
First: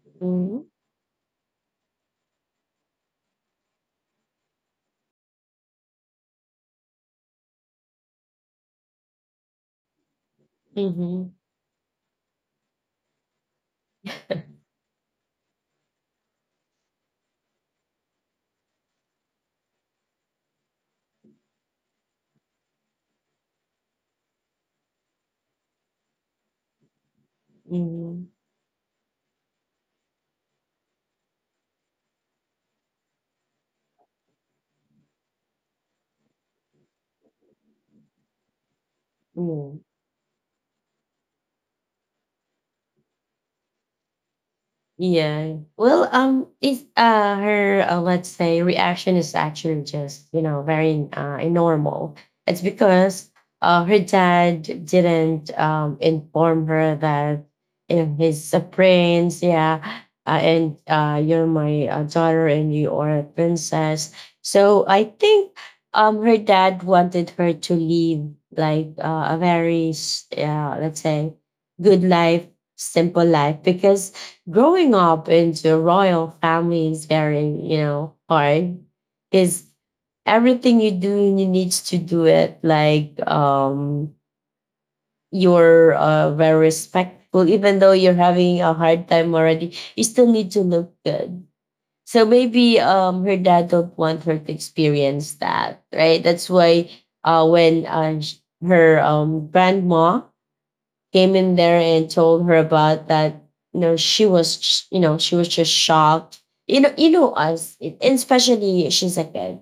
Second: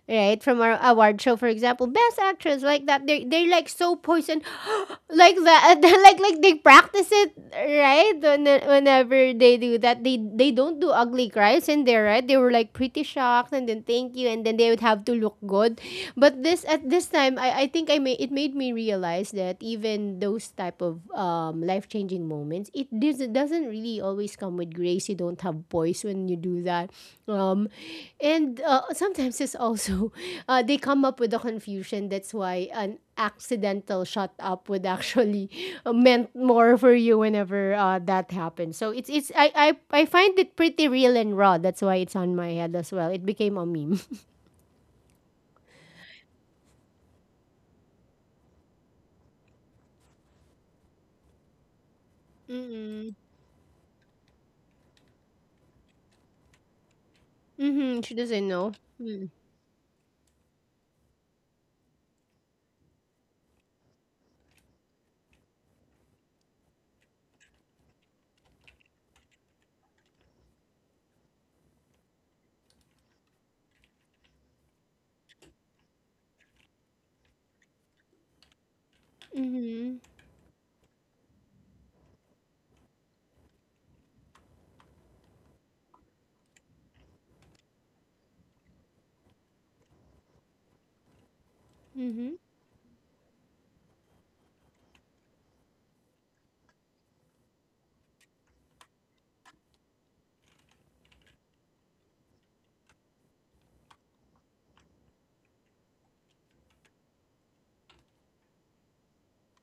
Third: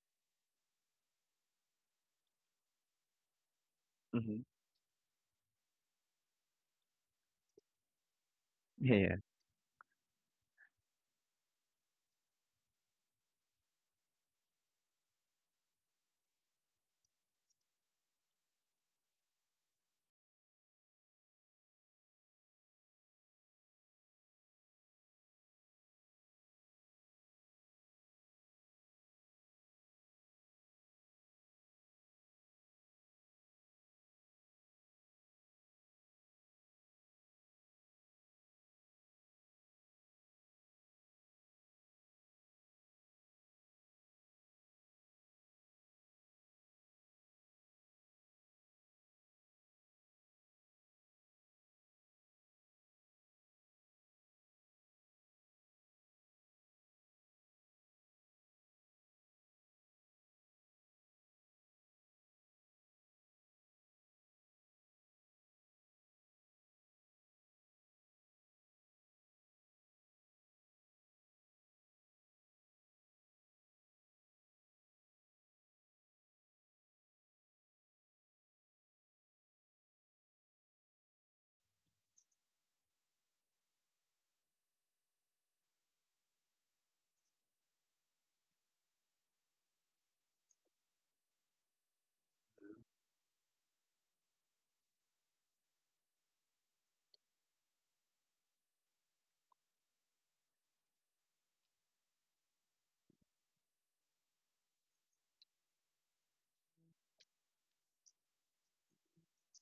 Speaker 1: right? From
Speaker 3: Mhm,
Speaker 1: our award show, for example, best actress, like that, they they're like so poisoned
Speaker 2: Mm-hmm.
Speaker 1: like that, like they practice it, right? When,
Speaker 2: Yeah.
Speaker 1: whenever they do that, they don't do ugly
Speaker 3: mhm,
Speaker 1: cries in there, right? They were like pretty shocked, and then thank you, and then they would have to look good. But this time, I think I made it made me realize that even those type of life changing moments, doesn't really always come with grace. You don't have voice when you do that. Um,
Speaker 3: mhm,
Speaker 1: and Sometimes it's also, they come up with a confusion. That's why an accidental shut up would actually meant more for you whenever that happens. So it's, it's I,
Speaker 3: yeah.
Speaker 1: I, I find it pretty real and raw. That's why it's on my head as well. It became a meme.
Speaker 3: Yeah. Well, is her let's say, reaction is actually just, very normal. It's
Speaker 1: Mm-mm.
Speaker 3: because her dad didn't inform her that,
Speaker 1: Mm-hmm. She doesn't
Speaker 3: he's a
Speaker 1: know. Mm.
Speaker 3: prince, yeah, and you're my daughter, and you are a princess. So I think her dad wanted her to live like, a very let's say, good life, simple life, because growing up into a royal family is very, hard, because
Speaker 1: Mm-hmm.
Speaker 3: everything you do, you need to do it like, you're very respectful. Even though you're having a hard time already, you still need to look good. So
Speaker 1: Mm-hmm.
Speaker 3: maybe her dad don't want her to experience that, right? That's why when, her grandma came in there and told her about that. You know, she was just shocked. You know us, and especially she's a kid,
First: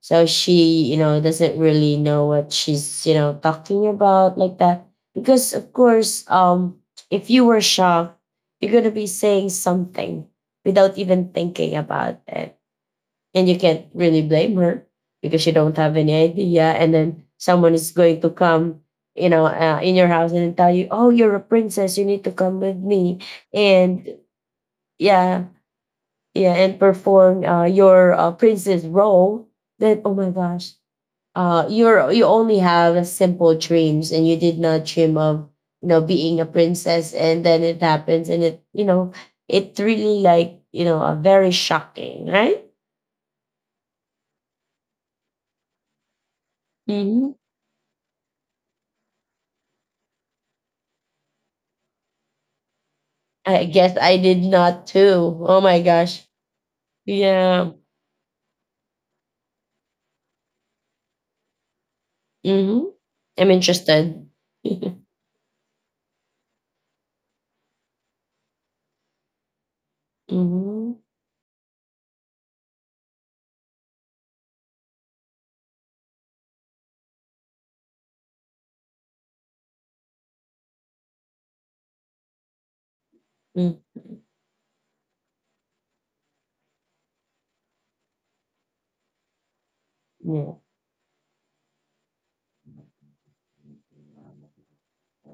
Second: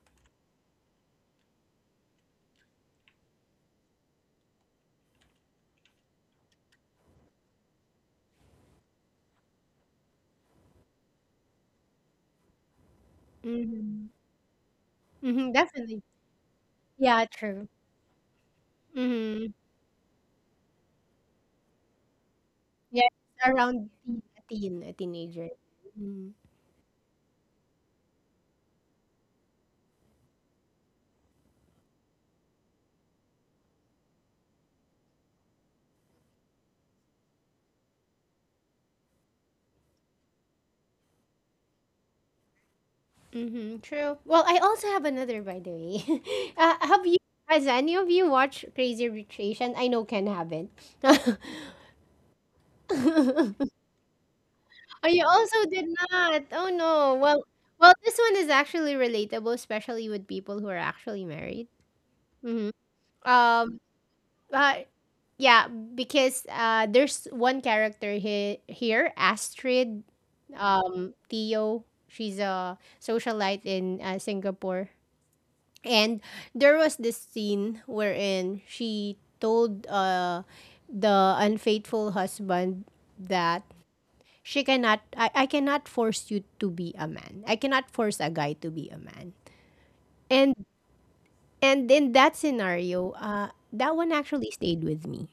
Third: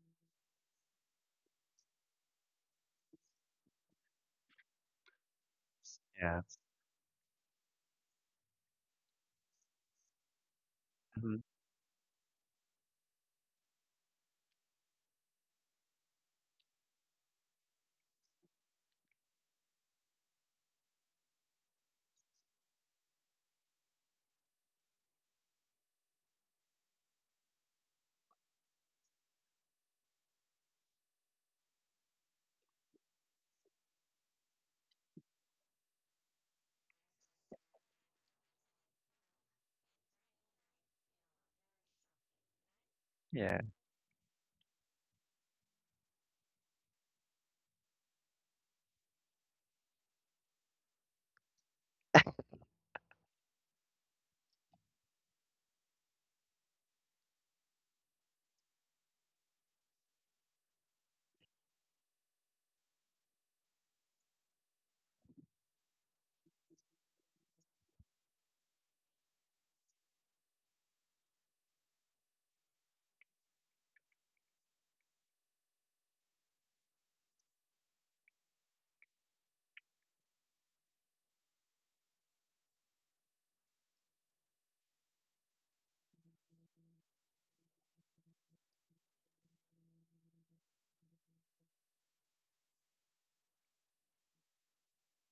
Speaker 3: so she, doesn't really know what she's, talking about, like that. Because of
Speaker 2: Yeah.
Speaker 3: course,
Speaker 2: Yeah.
Speaker 3: if you were shocked, you're gonna be saying something without even
Speaker 2: Mm-hmm.
Speaker 3: thinking about it, and you can't
Speaker 1: Mm-hmm.
Speaker 3: really blame her, because
Speaker 1: Mm-hmm.
Speaker 3: you don't have
Speaker 1: Definitely.
Speaker 3: any idea, and then
Speaker 1: Yeah, true.
Speaker 3: someone is going to come,
Speaker 1: Mhm.
Speaker 3: in your house, and tell you, oh, you're a princess, you need to come with
Speaker 1: Yeah,
Speaker 3: me.
Speaker 1: it's around
Speaker 3: And
Speaker 1: a
Speaker 3: yeah,
Speaker 1: teenager. Mhm.
Speaker 3: yeah, and perform your princess role. Then, oh my gosh, you only have simple dreams, and you did not dream of, being a princess, and then it happens, and it, it really, like, a very shocking, right?
Speaker 2: Yeah.
Speaker 1: Mhm, true. Well, I also have another, by the way. Have you, has any of you watched Crazy Rich Asian? I know Ken haven't.
Speaker 3: I guess I did not
Speaker 1: Oh, you
Speaker 3: too. Oh
Speaker 1: also
Speaker 3: my
Speaker 1: did
Speaker 3: gosh.
Speaker 1: not. Oh no. Well,
Speaker 3: Yeah.
Speaker 1: well, this one is actually relatable, especially with people who are actually married. Mm-hmm.
Speaker 3: Mm-hmm. I'm
Speaker 1: Um,
Speaker 3: interested.
Speaker 1: Uh,
Speaker 3: Mm-hmm.
Speaker 1: yeah, because there's one character here, Astrid, Theo. She's a socialite in Singapore, and there was this scene wherein she told the unfaithful husband that
Speaker 3: Mm-hmm. Yeah.
Speaker 1: she cannot, I cannot force you to be a man. I cannot force a guy to be a man. And in that scenario, that one actually stayed with me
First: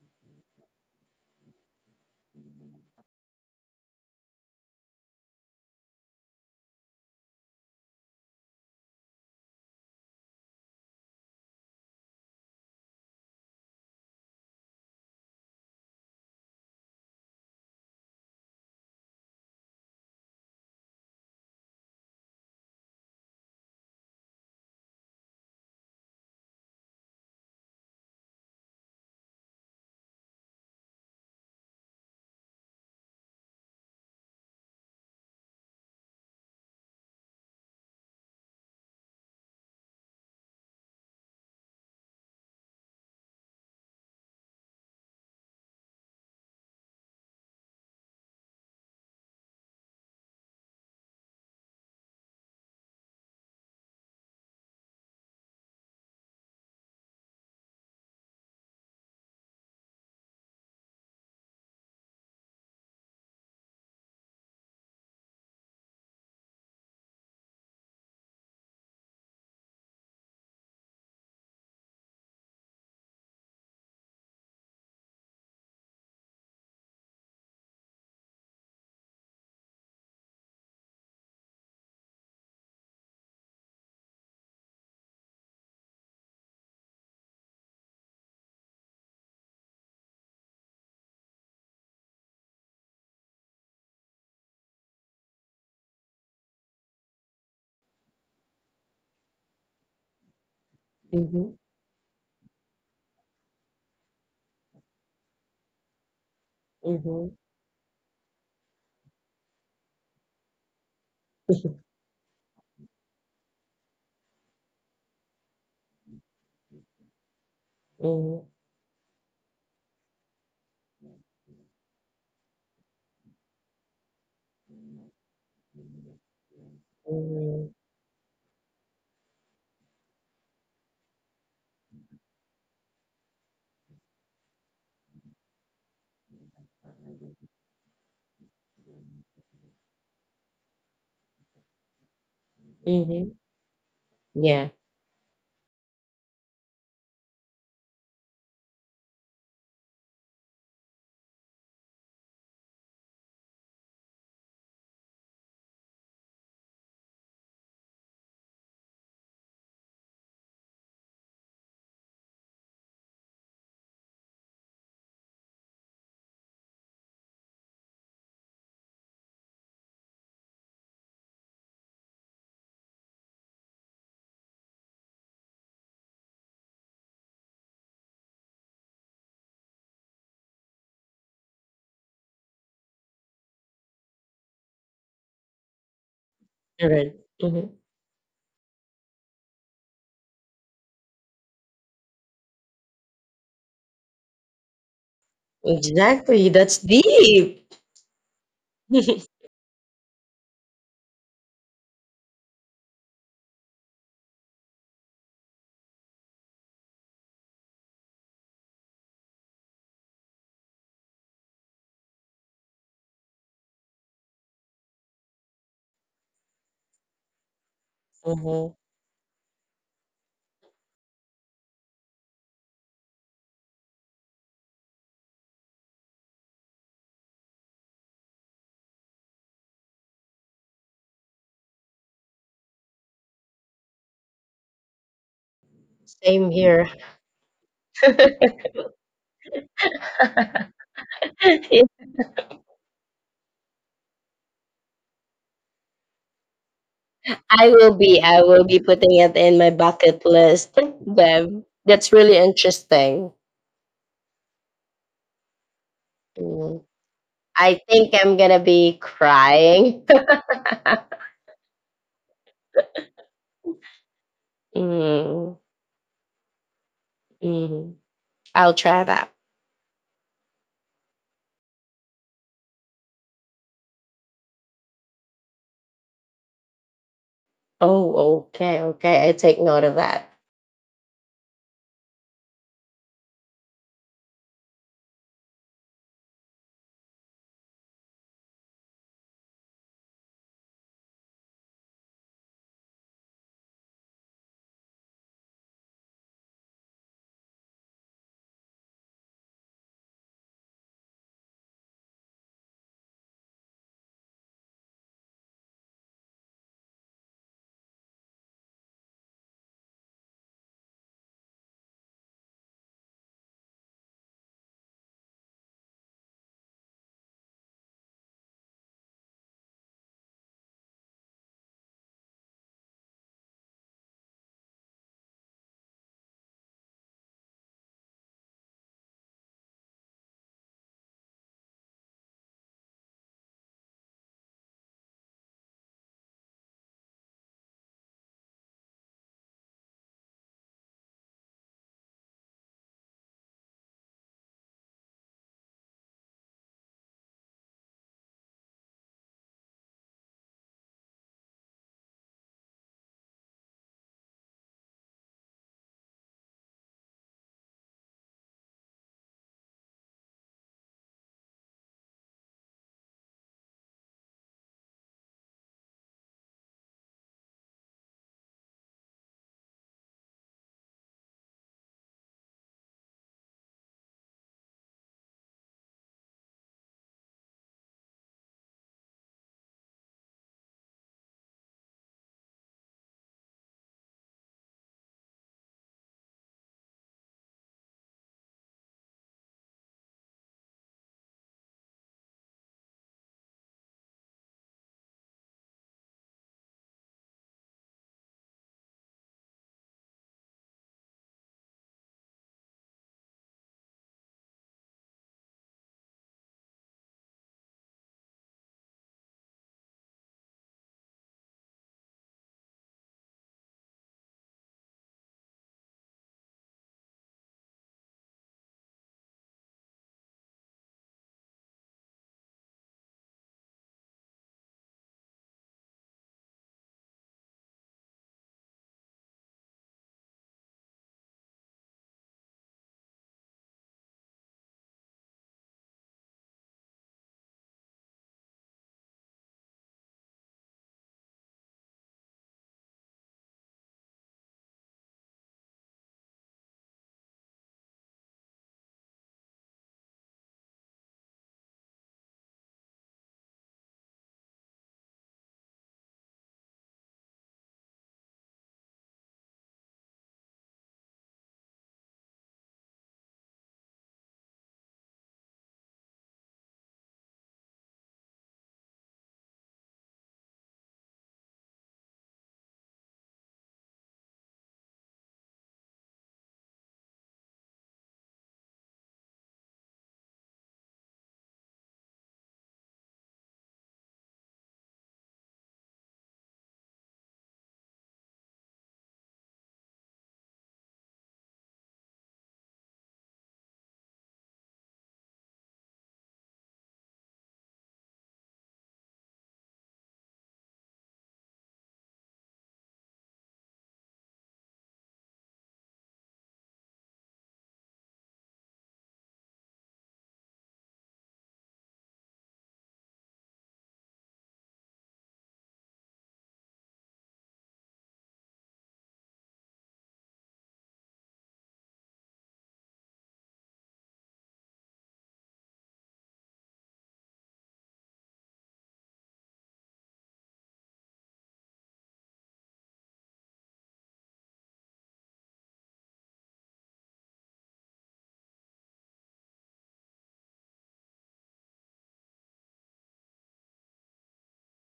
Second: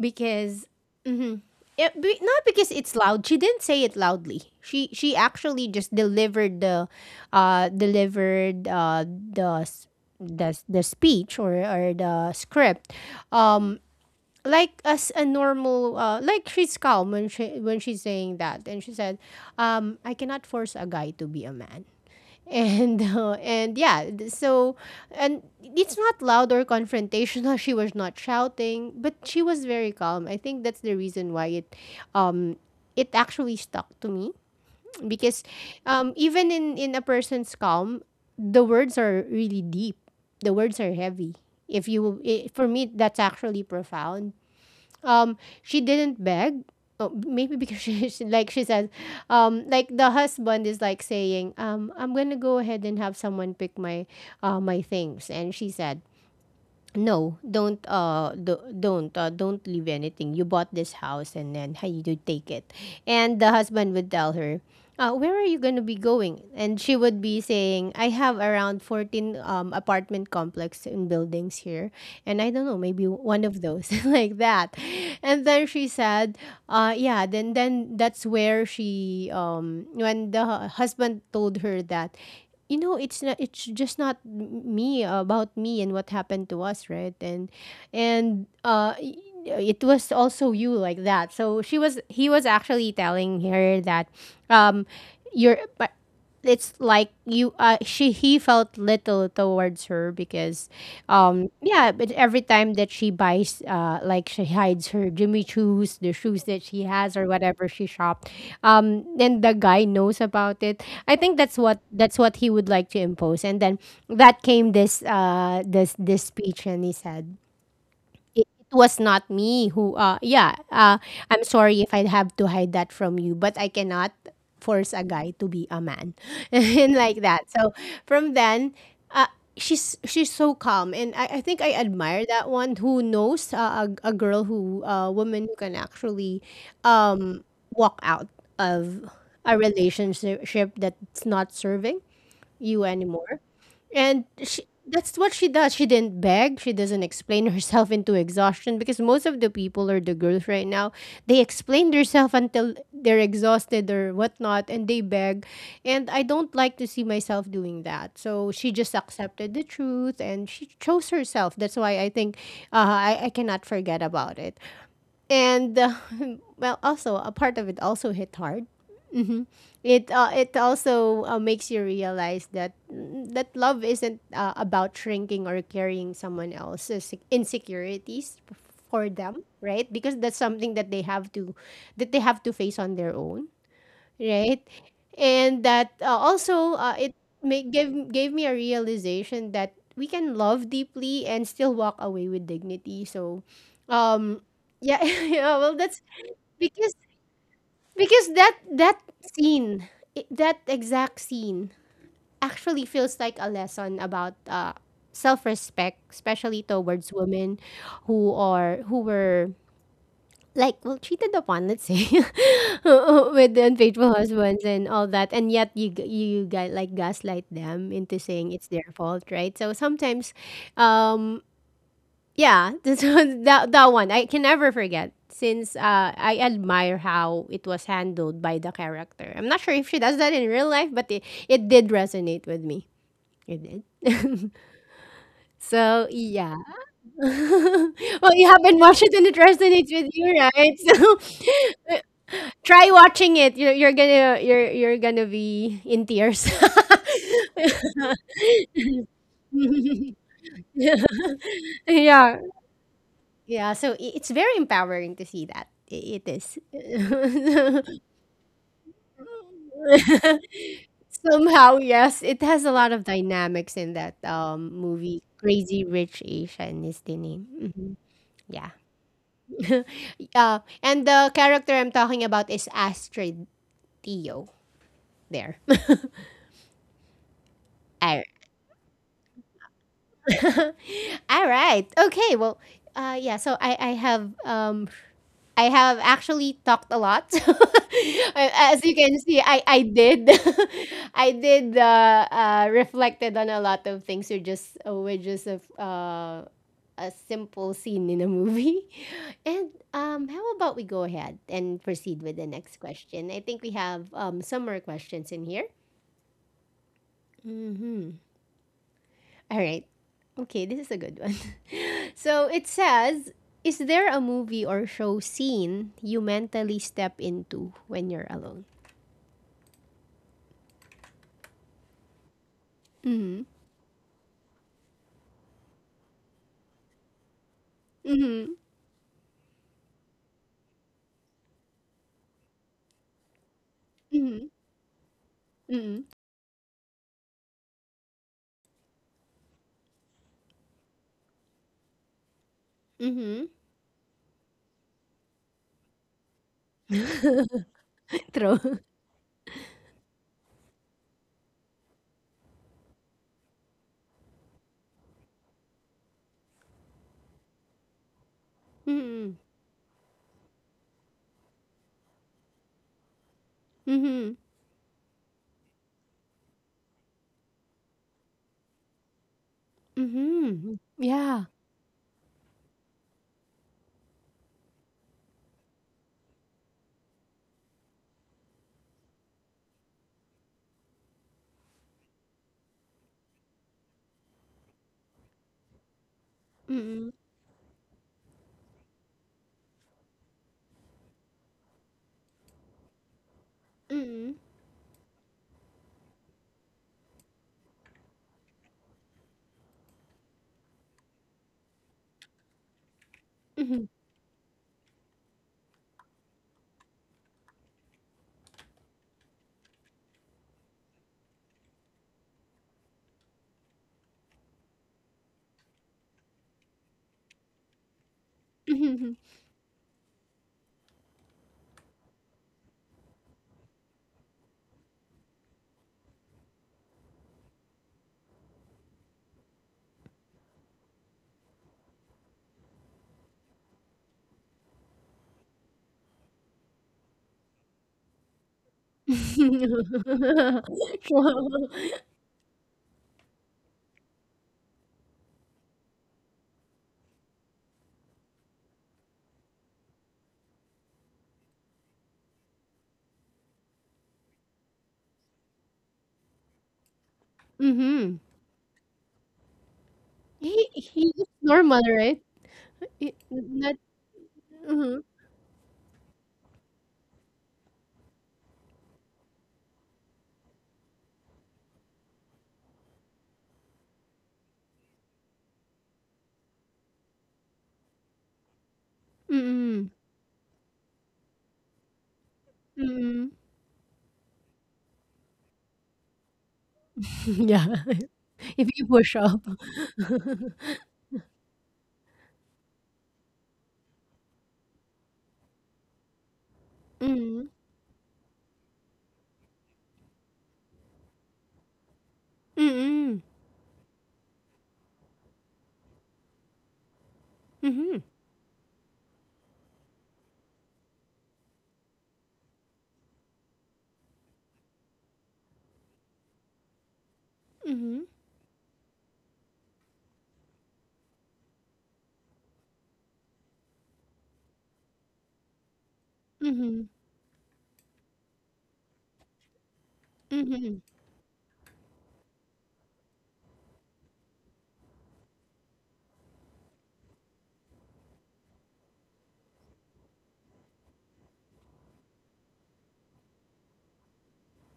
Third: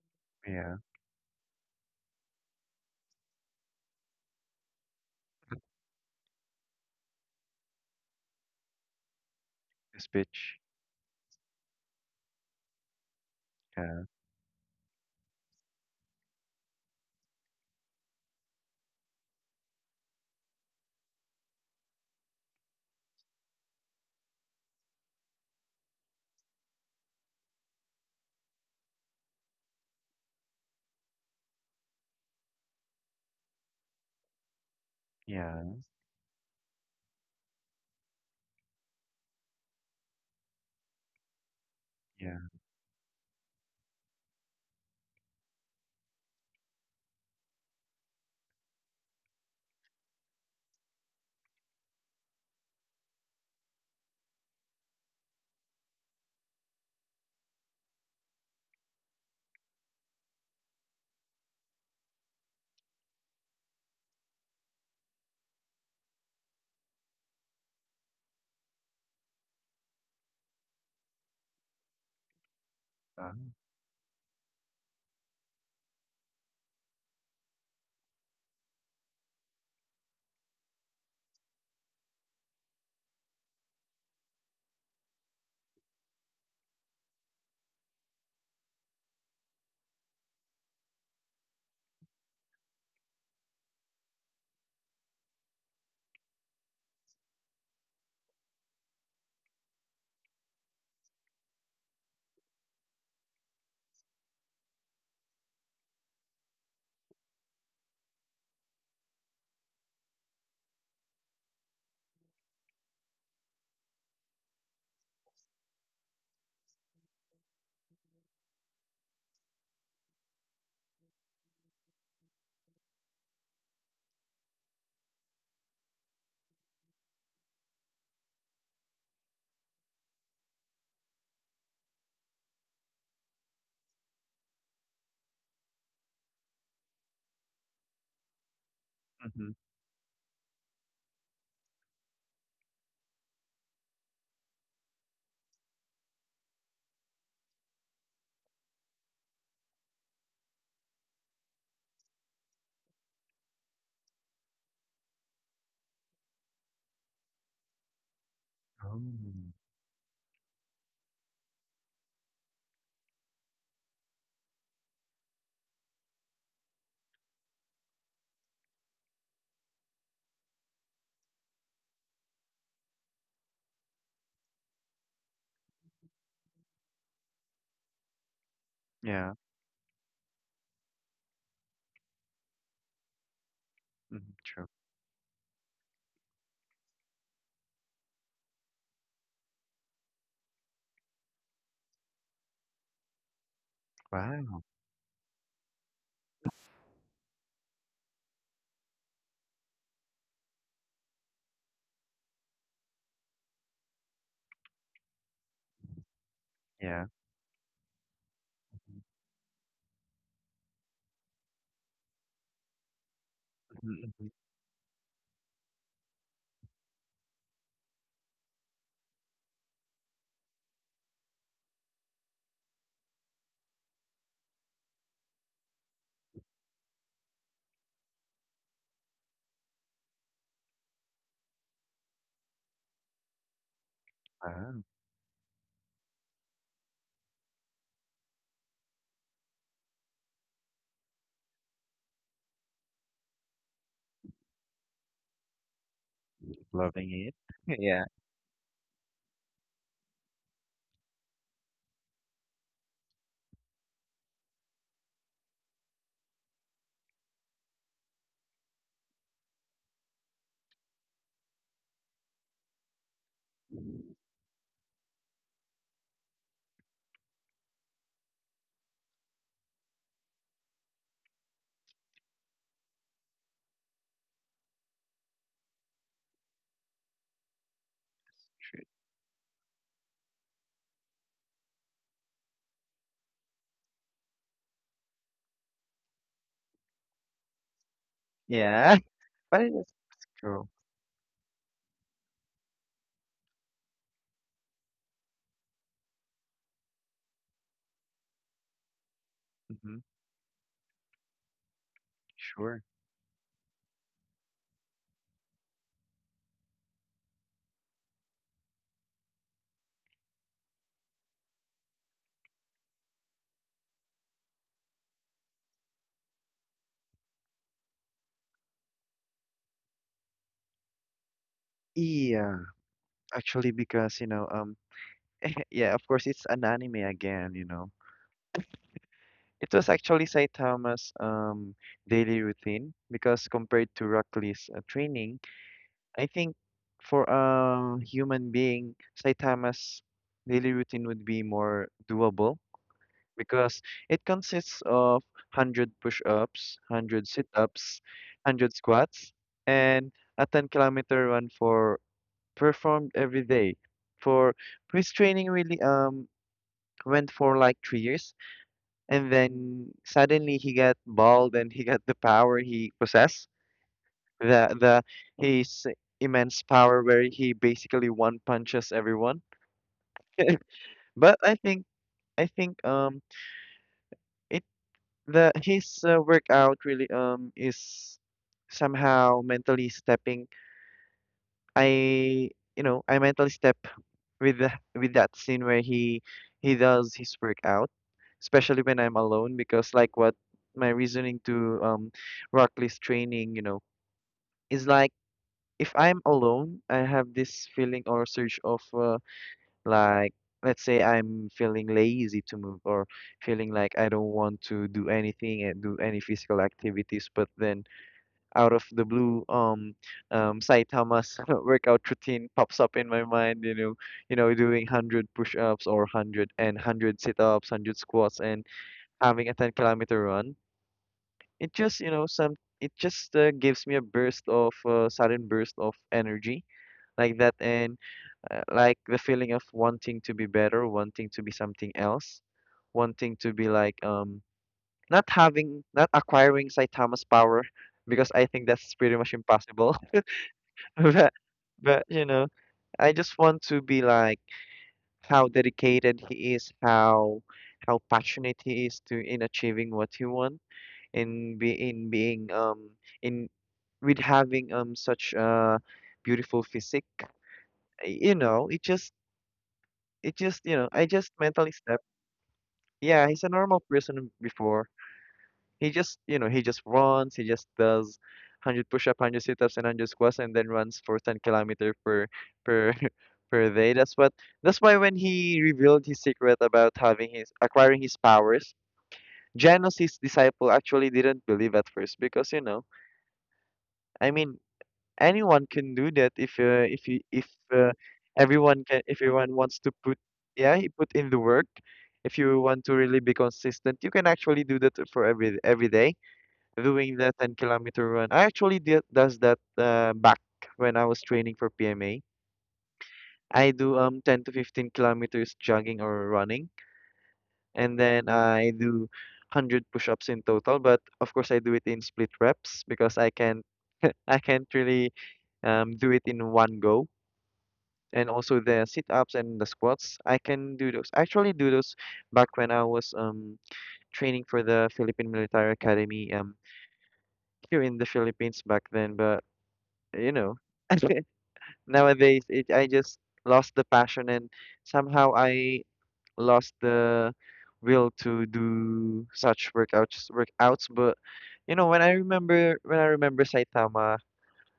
Speaker 1: because
Speaker 2: Yeah.
Speaker 1: mhm. Yeah, be, not because it's loud. She didn't say it loudly. She actually just delivered the s-
Speaker 2: This
Speaker 1: the,
Speaker 2: bitch.
Speaker 1: s- the speech or the script. Um,
Speaker 2: Yeah.
Speaker 1: like as a normal like she's calm when she's saying that, and she said, I cannot force a guy to be a man. And Yeah, so, and it's not loud or confrontational. She was not shouting, but she was very calm. I think that's the reason why it, um it actually stuck to me, because
Speaker 2: Yeah.
Speaker 1: even in a person's calm, the words are really deep, the words are heavy. If you I
Speaker 2: Yeah.
Speaker 1: For me, that's actually profound. She didn't beg. Oh, maybe because she says, like the husband is like saying, I'm gonna go ahead and have someone pick my my things. And she said, no, don't do, don't leave anything. You bought this house, and then how you do take it. And the husband would tell her, where are you going to be going? And she would be saying, I have around 14 apartment complex and buildings here. And I don't know, maybe
Speaker 2: Uh,
Speaker 1: one of those. Like that. And then she said, yeah, then that's where she when husband told her that, you know, it's not, it's just not m- me, about me and what happened to us, right? And uh y- it was also you, like that. So she was, he was actually telling her that, um you're but it's like you, she he felt little towards her because,
Speaker 3: Mm-hmm.
Speaker 1: yeah, but every time that she buys, like she hides her Jimmy Choos, the shoes that she has
Speaker 3: Mm-hmm.
Speaker 1: or whatever she shopped, then the guy knows about it. I think that's what he would like to impose. And then that came this this speech, and he said,
Speaker 3: Mm-hmm.
Speaker 1: it was not me who I'm sorry if I have to hide that from you, but I cannot force a guy to be a man. And like that. So from then, uh she's so calm, and I think I admire that one. Who knows, a girl, who a woman who can actually um walk out of
Speaker 2: Mhm.
Speaker 1: a relationship that's not serving you
Speaker 3: Mm-hmm.
Speaker 1: anymore. And
Speaker 3: Yeah.
Speaker 1: she, that's what she does. She didn't beg. She doesn't explain herself into exhaustion, because most of the people or the girls right now, they explain themselves until they're exhausted or whatnot, and they beg. And I don't like to see myself doing that. So she just
Speaker 2: Oh,
Speaker 1: accepted the truth and she chose herself. That's why I think, I cannot forget about it. And, well, also, a part of it also hit hard. Hmm. It also makes you realize that love isn't about shrinking or carrying someone else's insecurities for
Speaker 2: yeah.
Speaker 1: them, right? Because that's something that they have to, that they have to face on their own,
Speaker 2: Mhm,
Speaker 1: right?
Speaker 2: true.
Speaker 1: And that, also
Speaker 3: Correct.
Speaker 1: it
Speaker 3: Mm-hmm.
Speaker 1: make, gave gave me a realization that we can love deeply and still walk away with dignity. So, um,
Speaker 2: Wow.
Speaker 1: yeah, yeah. Well, that's
Speaker 3: Exactly. That's
Speaker 1: because,
Speaker 3: deep.
Speaker 1: that scene, that exact scene actually feels like a lesson about self-respect, especially
Speaker 2: Yeah.
Speaker 1: towards women who were like, well, cheated upon, let's say, with the unfaithful
Speaker 2: Mhm, mhm.
Speaker 1: husbands and all that, and yet you you guys like gaslight them into saying it's
Speaker 3: Mm-hmm.
Speaker 1: their fault, right? So sometimes, um, yeah, this was that that one I can never forget, since I admire how it was handled by the character. I'm not sure if she does that in real life, but it did resonate with me. It did.
Speaker 2: Wow.
Speaker 1: So
Speaker 3: Same
Speaker 1: yeah.
Speaker 3: here.
Speaker 1: Well, you haven't watched it and it resonates with you, right? So try watching it. You're gonna, you're gonna be in tears.
Speaker 2: Loving it.
Speaker 3: I will
Speaker 2: Yeah.
Speaker 3: be. I will be putting it in my bucket list. But that's really
Speaker 1: Yeah,
Speaker 3: interesting.
Speaker 1: yeah, so I it's very empowering to see that. I it is.
Speaker 3: Mm. I think I'm gonna be crying.
Speaker 1: Somehow, yes, it has a lot of dynamics in that, movie.
Speaker 3: Mm,
Speaker 1: Crazy Rich Asian is the name. Mhm.
Speaker 3: mm.
Speaker 1: Yeah.
Speaker 3: I'll try that.
Speaker 1: And the character I'm talking about is Astrid Theo there. Ar-
Speaker 3: Oh, okay, okay. I take note of that.
Speaker 1: All right. Okay. Well, yeah. So I have actually talked a lot. As you
Speaker 2: Yeah.
Speaker 1: can see,
Speaker 2: But it
Speaker 1: I
Speaker 2: is it's
Speaker 1: did.
Speaker 2: cool.
Speaker 1: I did reflected on a lot of things. You're just, we're just a simple scene in a movie. And
Speaker 2: Hmm.
Speaker 1: how about we go ahead and proceed with the next
Speaker 2: Sure.
Speaker 1: question? I think we have some more questions in here. Mm-hmm. All right. Okay, this is a good one. So it says, is there a movie or show scene you mentally step into when you're alone?
Speaker 2: Yeah.
Speaker 1: Mhm.
Speaker 2: Actually, because, yeah, of course, it's an anime again.
Speaker 1: Mhm.
Speaker 2: It was actually Saitama's daily routine, because compared to Rock
Speaker 1: Mhm.
Speaker 2: Lee's, training,
Speaker 1: Mhm.
Speaker 2: I think, for a human being, Saitama's daily routine would be more doable,
Speaker 1: Mhm.
Speaker 2: because it consists of 100 push-ups, 100 sit-ups, 100
Speaker 1: True.
Speaker 2: squats, and a 10-kilometer run for performed every day. For his training really went for like 3 years, and
Speaker 1: Mhm.
Speaker 2: then suddenly he got bald and he got the power he possessed,
Speaker 1: Mhm.
Speaker 2: the his immense power, where he basically one punches everyone.
Speaker 1: Mhm.
Speaker 2: But
Speaker 1: Yeah.
Speaker 2: I think it. The His, workout really is somehow mentally stepping, I you know I mentally step with, with that scene where he
Speaker 1: Mhm.
Speaker 2: does his workout, especially when I'm alone. Because, like what, my reasoning to, Rockley's training,
Speaker 1: Mhm.
Speaker 2: is like: if I'm alone, I have this feeling or surge of, like, let's say I'm feeling lazy to move, or feeling
Speaker 1: Mhm.
Speaker 2: like I don't want to do anything and do any physical activities. But then, out of the blue, Saitama's workout routine pops up in my mind. Doing 100 push-ups, or hundred and hundred sit-ups, 100 squats, and
Speaker 1: Mhm.
Speaker 2: having a 10-kilometer run. It just, you know, some it just gives me a burst of sudden burst of energy like that, and, like the feeling of wanting to be better, wanting to be something else, wanting to be like, not acquiring Saitama's power, because I think that's pretty much impossible. But
Speaker 1: True.
Speaker 2: but I just want to be like how dedicated he is, how passionate he is, to in achieving what he want, in be in being, in with having, such a beautiful physique.
Speaker 1: Mhm.
Speaker 2: You know, it just, I
Speaker 1: He looks
Speaker 2: just mentally
Speaker 1: normal,
Speaker 2: step.
Speaker 1: right? He-
Speaker 2: Yeah, he's a
Speaker 1: not.
Speaker 2: normal person before.
Speaker 1: Mhm.
Speaker 2: He just runs. He just does. 100 push-up, 100 sit-ups, and 100 squats, and then runs for 10 kilometer per per day. That's why, when he revealed his secret about having his acquiring his powers,
Speaker 1: Mhm.
Speaker 2: Janus, his disciple, actually didn't believe at first, because,
Speaker 1: Mhm.
Speaker 2: I mean, anyone can do that if, if you if
Speaker 1: Yeah.
Speaker 2: uh,
Speaker 1: If
Speaker 2: everyone
Speaker 1: you
Speaker 2: can,
Speaker 1: push
Speaker 2: if
Speaker 1: up.
Speaker 2: everyone wants to put, yeah, he put in the work. If you want to really be consistent, you can actually do that for every day, doing the
Speaker 1: Mm.
Speaker 2: 10-kilometer run. I actually did does that, back when I was training for PMA.
Speaker 1: Mm-mm.
Speaker 2: I do 10 to 15 kilometers jogging or running, and
Speaker 1: Mhm.
Speaker 2: then I do 100 push-ups in total. But of course, I do it in split reps, because I can, I can't really, do it in one go.
Speaker 1: Mhm.
Speaker 2: And also the sit-ups and the squats, I can do those. I actually do those back when I was training for the Philippine Military Academy,
Speaker 1: Mhm.
Speaker 2: here in the Philippines back then. But, you know,
Speaker 1: Mhm.
Speaker 2: nowadays it I just lost the passion, and somehow I lost the will to do such workouts. But when I remember Saitama,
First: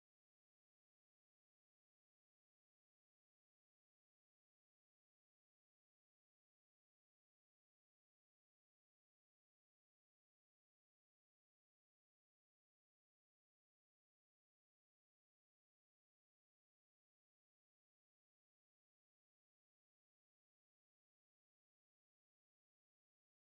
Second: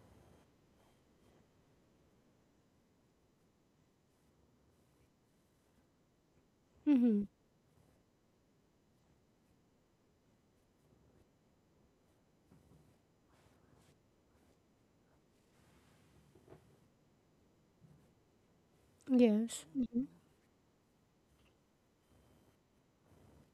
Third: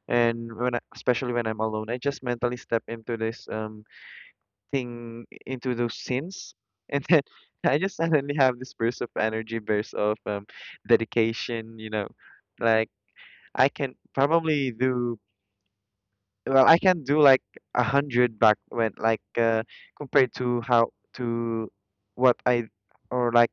Speaker 2: and especially when I'm alone, I just mentally step into, this thing into those scenes, and then
Speaker 1: Mhm.
Speaker 2: I just suddenly have this burst of energy, burst of, dedication, like, I can probably do, well, I can do like 100 back when, like,
Speaker 1: Yes. Mhm.
Speaker 2: compared to how to what I or like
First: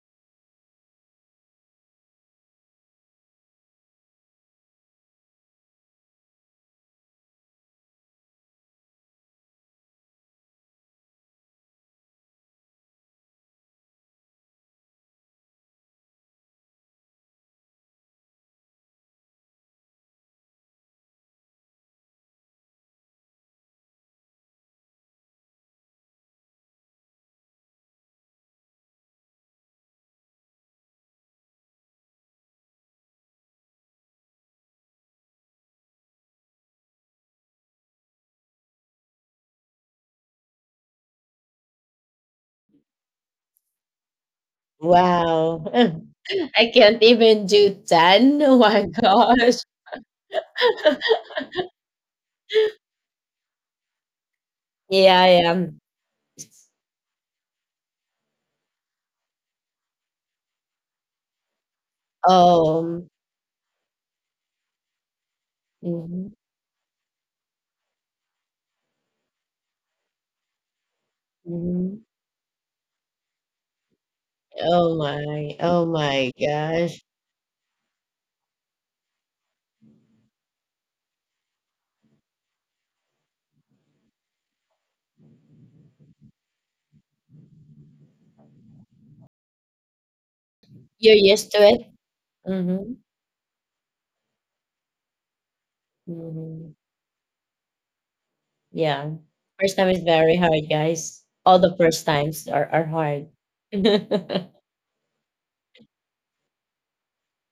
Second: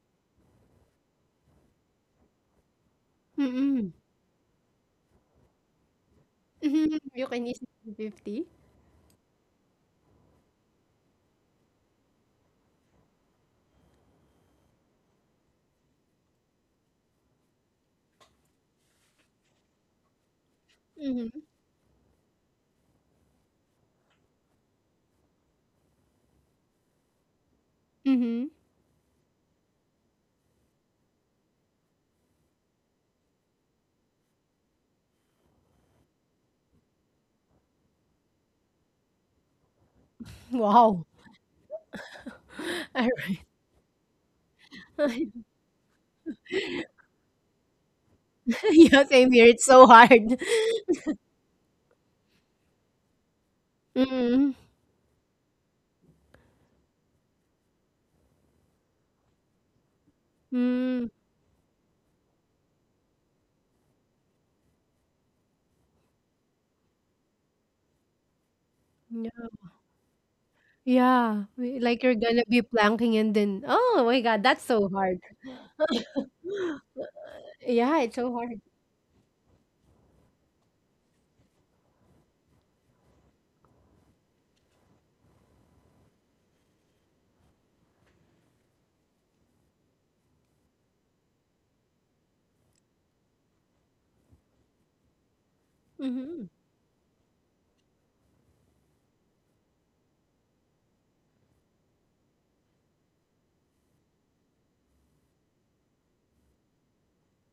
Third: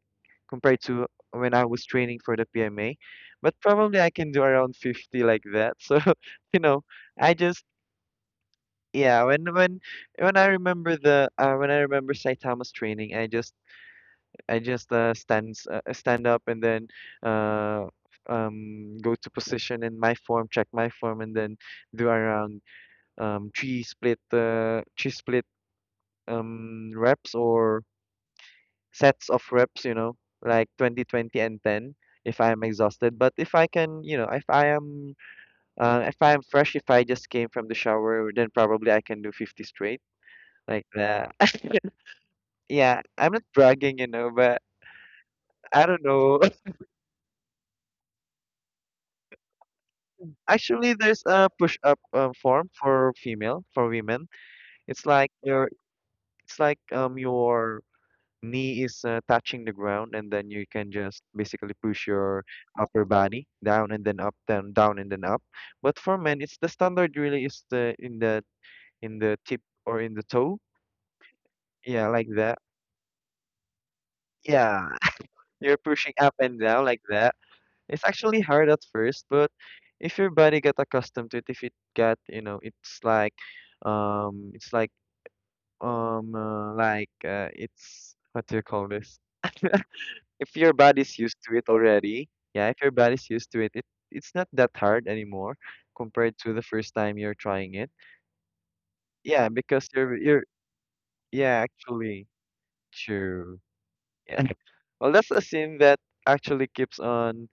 Speaker 2: compared to when I was training for the PMA, but
Speaker 1: Mm-mm.
Speaker 2: probably I can do around 50 like that. So, you know,
Speaker 1: Mhm. You
Speaker 2: I
Speaker 1: can
Speaker 2: just
Speaker 1: easily do 50.
Speaker 2: yeah, when I remember the when I remember Saitama's training, I just I just stand up and then uh go to position in my form, check my form, and
Speaker 1: Mhm.
Speaker 2: then do around three split reps or
Speaker 1: Mhm.
Speaker 2: sets of reps, you know, like 20, 20, and 10 if I am exhausted. But if I can, you know, if I am fresh, if I just came from the shower, then probably I can do 50 straight like
Speaker 1: Wow.
Speaker 2: that. Yeah, I'm not
Speaker 1: Alright.
Speaker 2: bragging, you know, but
Speaker 3: Wow.
Speaker 2: I don't know.
Speaker 3: I can't even do 10. Oh my
Speaker 1: Yeah, same here.
Speaker 3: gosh.
Speaker 1: It's so hard.
Speaker 2: Actually, there's a push-up form for female, for women.
Speaker 1: Mm.
Speaker 2: It's
Speaker 3: Yeah, I
Speaker 2: like your,
Speaker 3: am.
Speaker 2: it's like your knee is touching the ground, and then you can
Speaker 1: Mm.
Speaker 2: just basically push your upper
Speaker 3: Um,
Speaker 2: body down and then up, down, down, and then up. But for
Speaker 3: mhm,
Speaker 2: men, it's the standard really is the in the in the
Speaker 1: Yeah.
Speaker 2: tip or in the toe.
Speaker 1: Yeah. We-
Speaker 3: mhm.
Speaker 1: Like
Speaker 2: Yeah,
Speaker 1: you're
Speaker 2: like
Speaker 1: gonna
Speaker 2: that.
Speaker 1: be planking and then, oh my God, that's
Speaker 2: Yeah.
Speaker 1: so
Speaker 3: Oh
Speaker 1: hard.
Speaker 3: my,
Speaker 2: You're
Speaker 3: oh
Speaker 2: pushing
Speaker 3: my
Speaker 2: up and down like
Speaker 3: gosh.
Speaker 2: that.
Speaker 1: Yeah,
Speaker 2: It's
Speaker 1: it's so
Speaker 2: actually
Speaker 1: hard.
Speaker 2: hard at first, but if your body got accustomed to it, if it got, you know, it's like um it's like it's what do you call this? If your
Speaker 3: You're
Speaker 2: body's used
Speaker 3: used
Speaker 2: to
Speaker 3: to
Speaker 2: it
Speaker 3: it?
Speaker 2: already, yeah, if your
Speaker 3: Mm-hmm.
Speaker 2: body's used to it, it, it's not that hard anymore compared
Speaker 1: Mm-hmm.
Speaker 2: to the
Speaker 3: Mm-hmm.
Speaker 2: first time you're trying it.
Speaker 3: Yeah.
Speaker 2: Yeah,
Speaker 3: First
Speaker 2: because
Speaker 3: time is very
Speaker 2: you're
Speaker 3: hard, guys. All
Speaker 2: Yeah,
Speaker 3: the first
Speaker 2: actually
Speaker 3: times are, hard.
Speaker 2: true. Yeah. Well, that's a scene that actually keeps on,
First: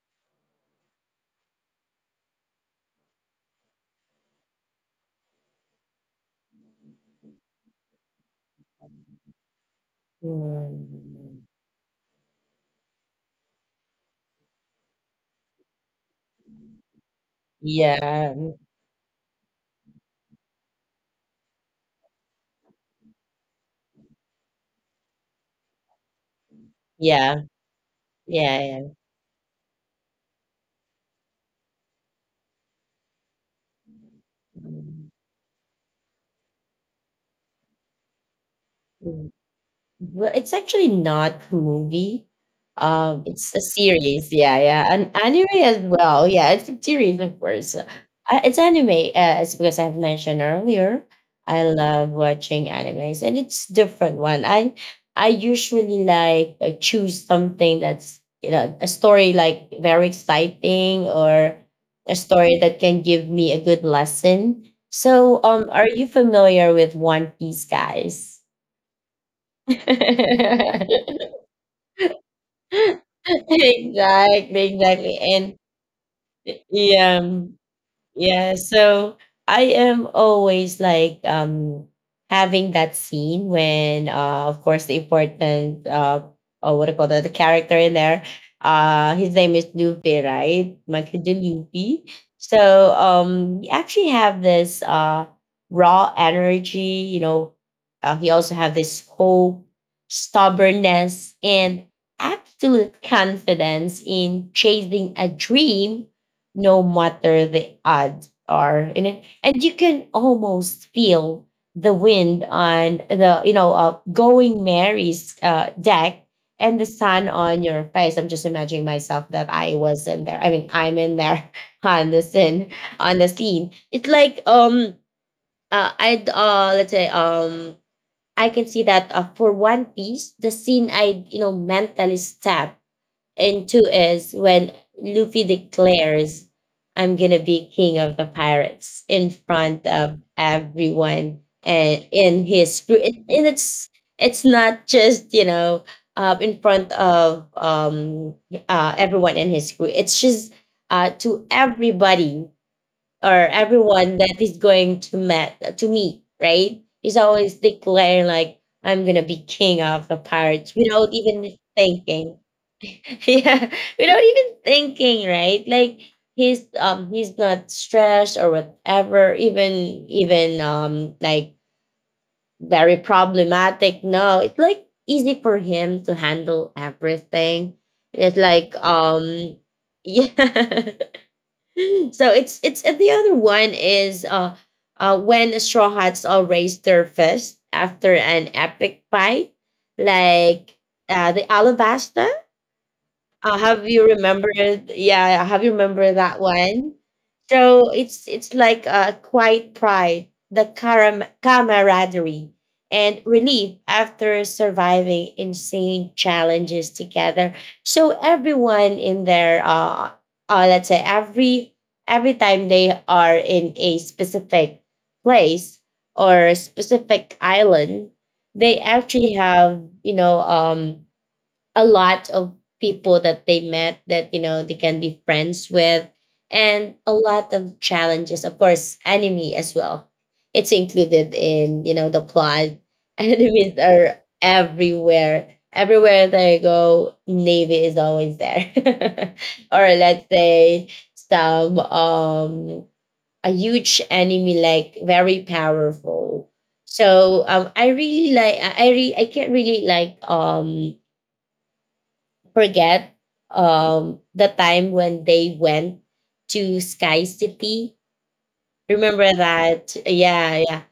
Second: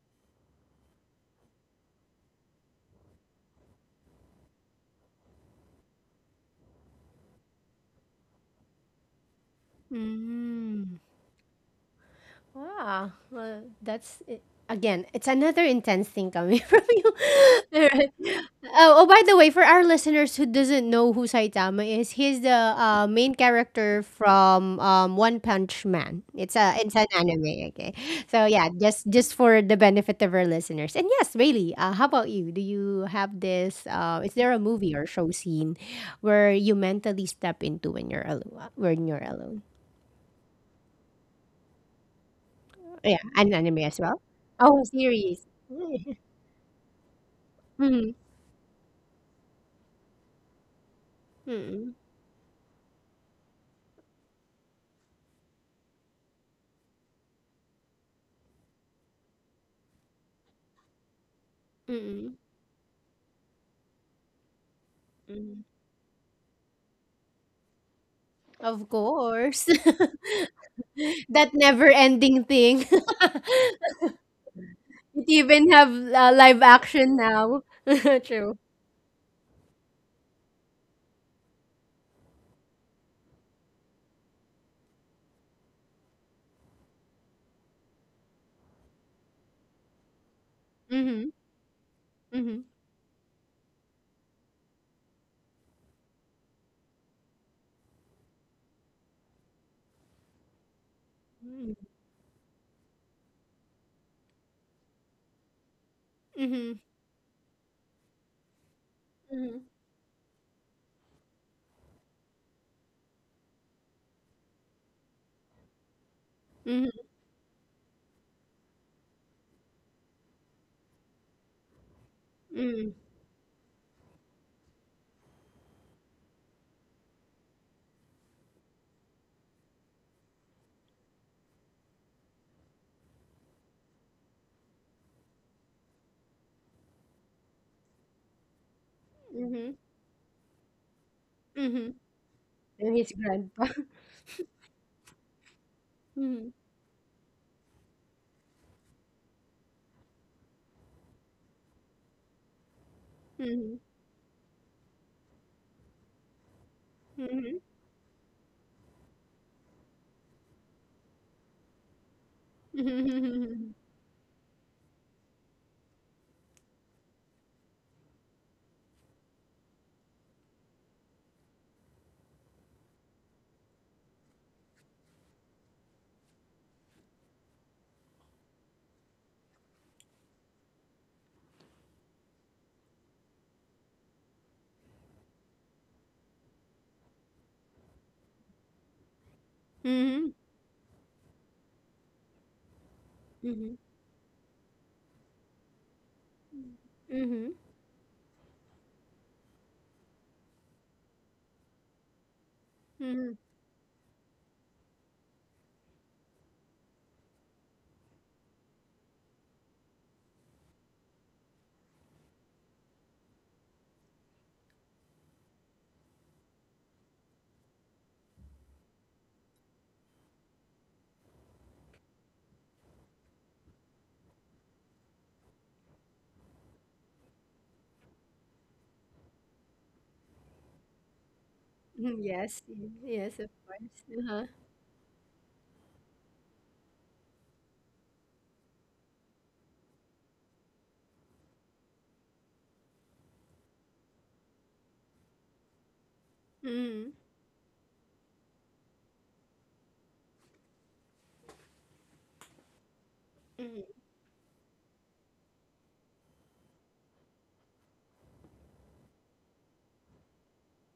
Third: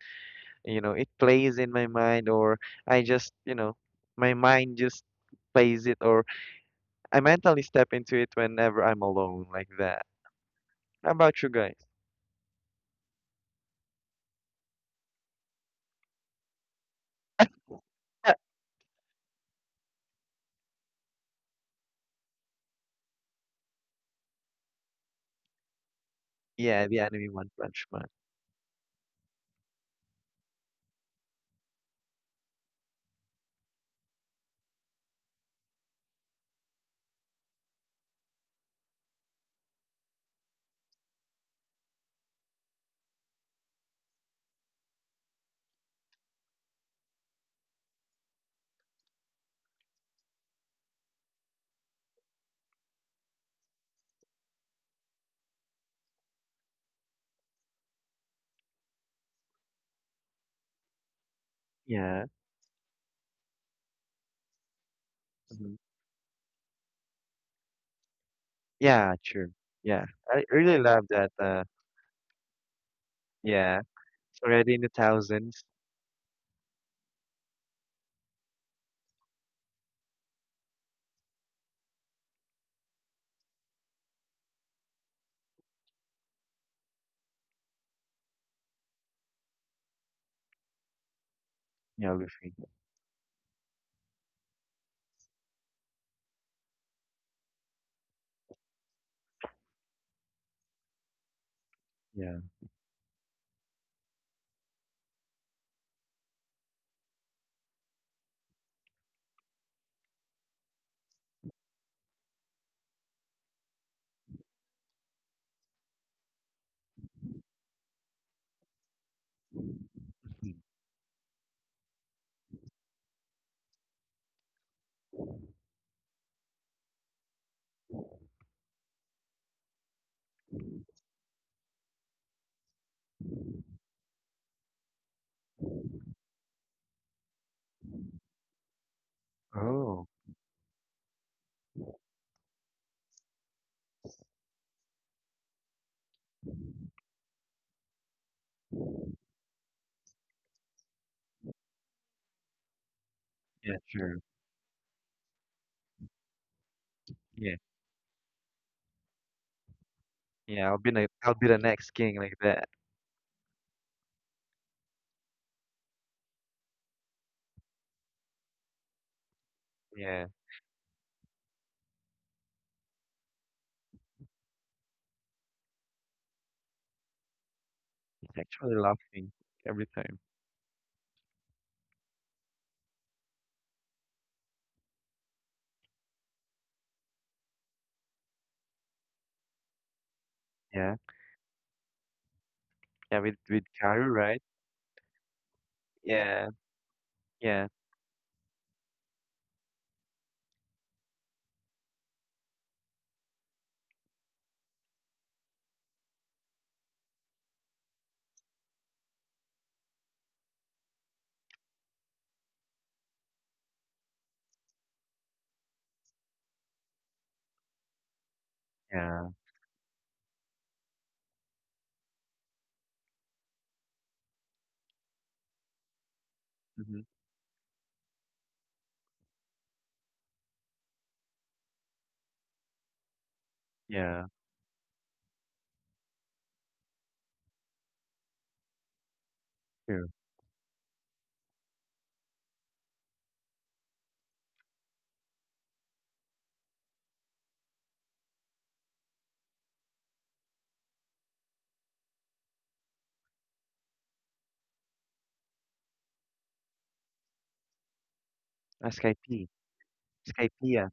Speaker 2: you know, it plays in my mind, or I just, you know, my mind just plays it, or I mentally step into it whenever I'm alone like that.
Speaker 1: Mm.
Speaker 2: How about
Speaker 3: Mm.
Speaker 2: you guys?
Speaker 1: Wow. Well, that's it. Again, it's another intense thing coming from you. All right.
Speaker 3: Yeah,
Speaker 2: Yeah,
Speaker 1: Oh, oh, by the way, for our listeners who doesn't know who Saitama is, he's the main character from One Punch Man. It's a,
Speaker 2: yeah,
Speaker 1: it's
Speaker 2: the
Speaker 1: an
Speaker 2: anime
Speaker 3: yeah,
Speaker 2: One
Speaker 1: anime,
Speaker 2: Punch
Speaker 1: okay?
Speaker 2: Man.
Speaker 1: So
Speaker 3: yeah,
Speaker 1: yeah,
Speaker 3: yeah.
Speaker 1: just for the benefit of our listeners. And yes, Bailey, how about you? Do you have this? Is there a movie or
Speaker 3: Mm,
Speaker 1: show scene where you mentally step into when you're alone? When you're
Speaker 3: mm.
Speaker 1: alone?
Speaker 3: Well, it's actually not a movie.
Speaker 1: Yeah, an
Speaker 3: It's a
Speaker 1: anime as well?
Speaker 3: series. Yeah,
Speaker 1: Oh,
Speaker 3: yeah, an
Speaker 1: series.
Speaker 3: anime as
Speaker 1: Mm.
Speaker 3: well. Yeah, it's a series, of course.
Speaker 1: Mhm.
Speaker 3: It's anime, as because I've mentioned earlier. I
Speaker 1: Mm,
Speaker 3: love watching animes, and it's different one. I usually choose something that's, you know, a story like very exciting, or a
Speaker 2: Yeah.
Speaker 1: mm,
Speaker 3: story that can give me a good lesson. So,
Speaker 1: mm.
Speaker 3: are you familiar with One Piece, guys?
Speaker 1: Of
Speaker 2: Yeah, true.
Speaker 1: course.
Speaker 2: Yeah, I really love
Speaker 3: Exactly,
Speaker 2: that.
Speaker 1: That never-ending thing.
Speaker 2: Yeah, it's already in the
Speaker 3: exactly.
Speaker 1: It
Speaker 3: And
Speaker 2: thousands.
Speaker 1: even have live action
Speaker 3: yeah,
Speaker 1: now.
Speaker 3: yeah,
Speaker 1: True.
Speaker 3: so I am always like, having that scene when, of course, the important or what do you call that, the character in there. His name is Luffy, right? Michael
Speaker 1: Mm-hmm.
Speaker 3: D. Luffy.
Speaker 2: Yeah, Luffy.
Speaker 1: Mm-hmm.
Speaker 3: So he actually have this raw energy, you know, he also have this hope, stubbornness, and
Speaker 2: Yeah.
Speaker 3: absolute confidence in chasing a dream
Speaker 1: Mm-hmm.
Speaker 3: no matter the odds are in it,
Speaker 1: Mm-hmm.
Speaker 3: and you can almost feel the wind on the, going Mary's deck, and the sun on your face. I'm just imagining myself that I was in there. I
Speaker 2: Mm.
Speaker 3: mean, I'm in there on the scene.
Speaker 1: Mm-hmm.
Speaker 3: On the scene it's like I'd let's say, I can see that, for One Piece, the scene I, you know, mentally step. And two is when Luffy declares, "I'm going to be king of the pirates," in
Speaker 1: Mm-hmm.
Speaker 3: front
Speaker 2: Oh,
Speaker 3: of everyone,
Speaker 1: Mm-hmm.
Speaker 3: and in his
Speaker 1: And his
Speaker 3: and
Speaker 1: grandpa.
Speaker 3: it's not just, you know, in front of everyone in his crew. It's just to everybody or
Speaker 1: Mm-hmm.
Speaker 2: yeah,
Speaker 3: everyone
Speaker 2: true.
Speaker 3: that is going to met to meet, right? Is
Speaker 1: Mm-hmm.
Speaker 2: Yeah,
Speaker 3: always declaring like, "I'm gonna be king of the
Speaker 2: yeah.
Speaker 3: pirates," without
Speaker 2: I'll be the
Speaker 3: even
Speaker 2: next king like
Speaker 3: thinking.
Speaker 2: that.
Speaker 1: Mm-hmm. Mm-hmm.
Speaker 3: Yeah, without even thinking, right? Like, he's not stressed or whatever, even
Speaker 2: Yeah,
Speaker 3: even um like very problematic. No, it's like easy for him to handle everything.
Speaker 2: it's
Speaker 3: It's
Speaker 2: actually
Speaker 3: like
Speaker 2: laughing
Speaker 3: um
Speaker 2: every time.
Speaker 3: yeah, so it's and the other one is, when Straw Hats all raise their fist after an epic fight,
Speaker 1: Mm-hmm.
Speaker 3: like,
Speaker 2: Yeah,
Speaker 3: the Alabasta,
Speaker 2: yeah. With with
Speaker 1: Mm-hmm.
Speaker 3: have you
Speaker 2: Karu, right?
Speaker 3: remembered? Yeah, have you remembered that
Speaker 2: Yeah,
Speaker 3: one?
Speaker 1: Mm-hmm.
Speaker 2: yeah,
Speaker 3: So it's like a quiet pride, the camaraderie, and relief after surviving insane challenges together. So everyone in there, let's say, every time they are in a specific place or a specific island, they
Speaker 2: yeah.
Speaker 3: actually have, you know, a lot of people that they met, that, you know, they can be friends with, and
Speaker 2: Mm-hmm.
Speaker 3: a lot of challenges, of course, enemy as well. It's included in, you know,
Speaker 1: Mm-hmm.
Speaker 3: the
Speaker 1: Yes,
Speaker 3: plot.
Speaker 1: yes, of
Speaker 3: Enemies
Speaker 1: course.
Speaker 3: are
Speaker 2: Yeah,
Speaker 1: Uh-huh.
Speaker 3: everywhere, everywhere they go. Navy is always there. Or
Speaker 2: true.
Speaker 3: let's say some, a huge enemy, like very powerful.
Speaker 1: Mm-hmm.
Speaker 3: So, I really like I re- I can't really forget,
Speaker 1: Mm-hmm.
Speaker 3: the time when they went to Sky City. Remember
Speaker 2: Skype,
Speaker 3: that? Yeah, yeah.
Speaker 2: Skypea.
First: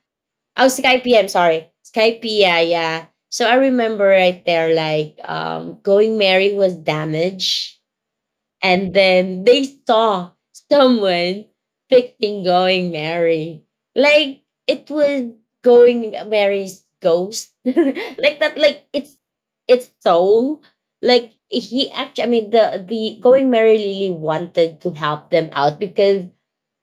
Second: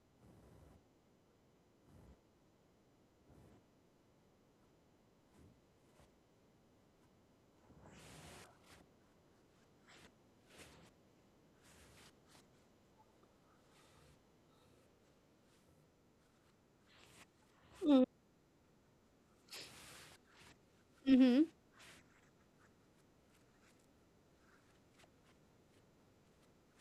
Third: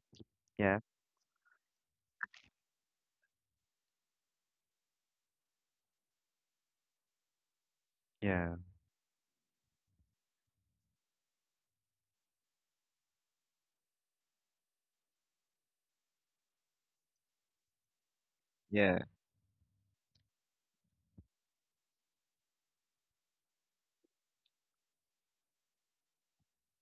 Speaker 3: Oh,
Speaker 2: Yeah,
Speaker 3: Sky P. I'm sorry. Sky P, yeah, yeah. So I remember right there, like, Going Mary was damaged,
Speaker 2: yeah,
Speaker 3: and then they saw someone picking Going Mary. Like, it was Going Mary's ghost. Like that, like,
Speaker 2: yeah,
Speaker 3: it's its soul. Like,
Speaker 1: Mm-hmm.
Speaker 3: he actually, I mean, the Going Mary really wanted to help them out because,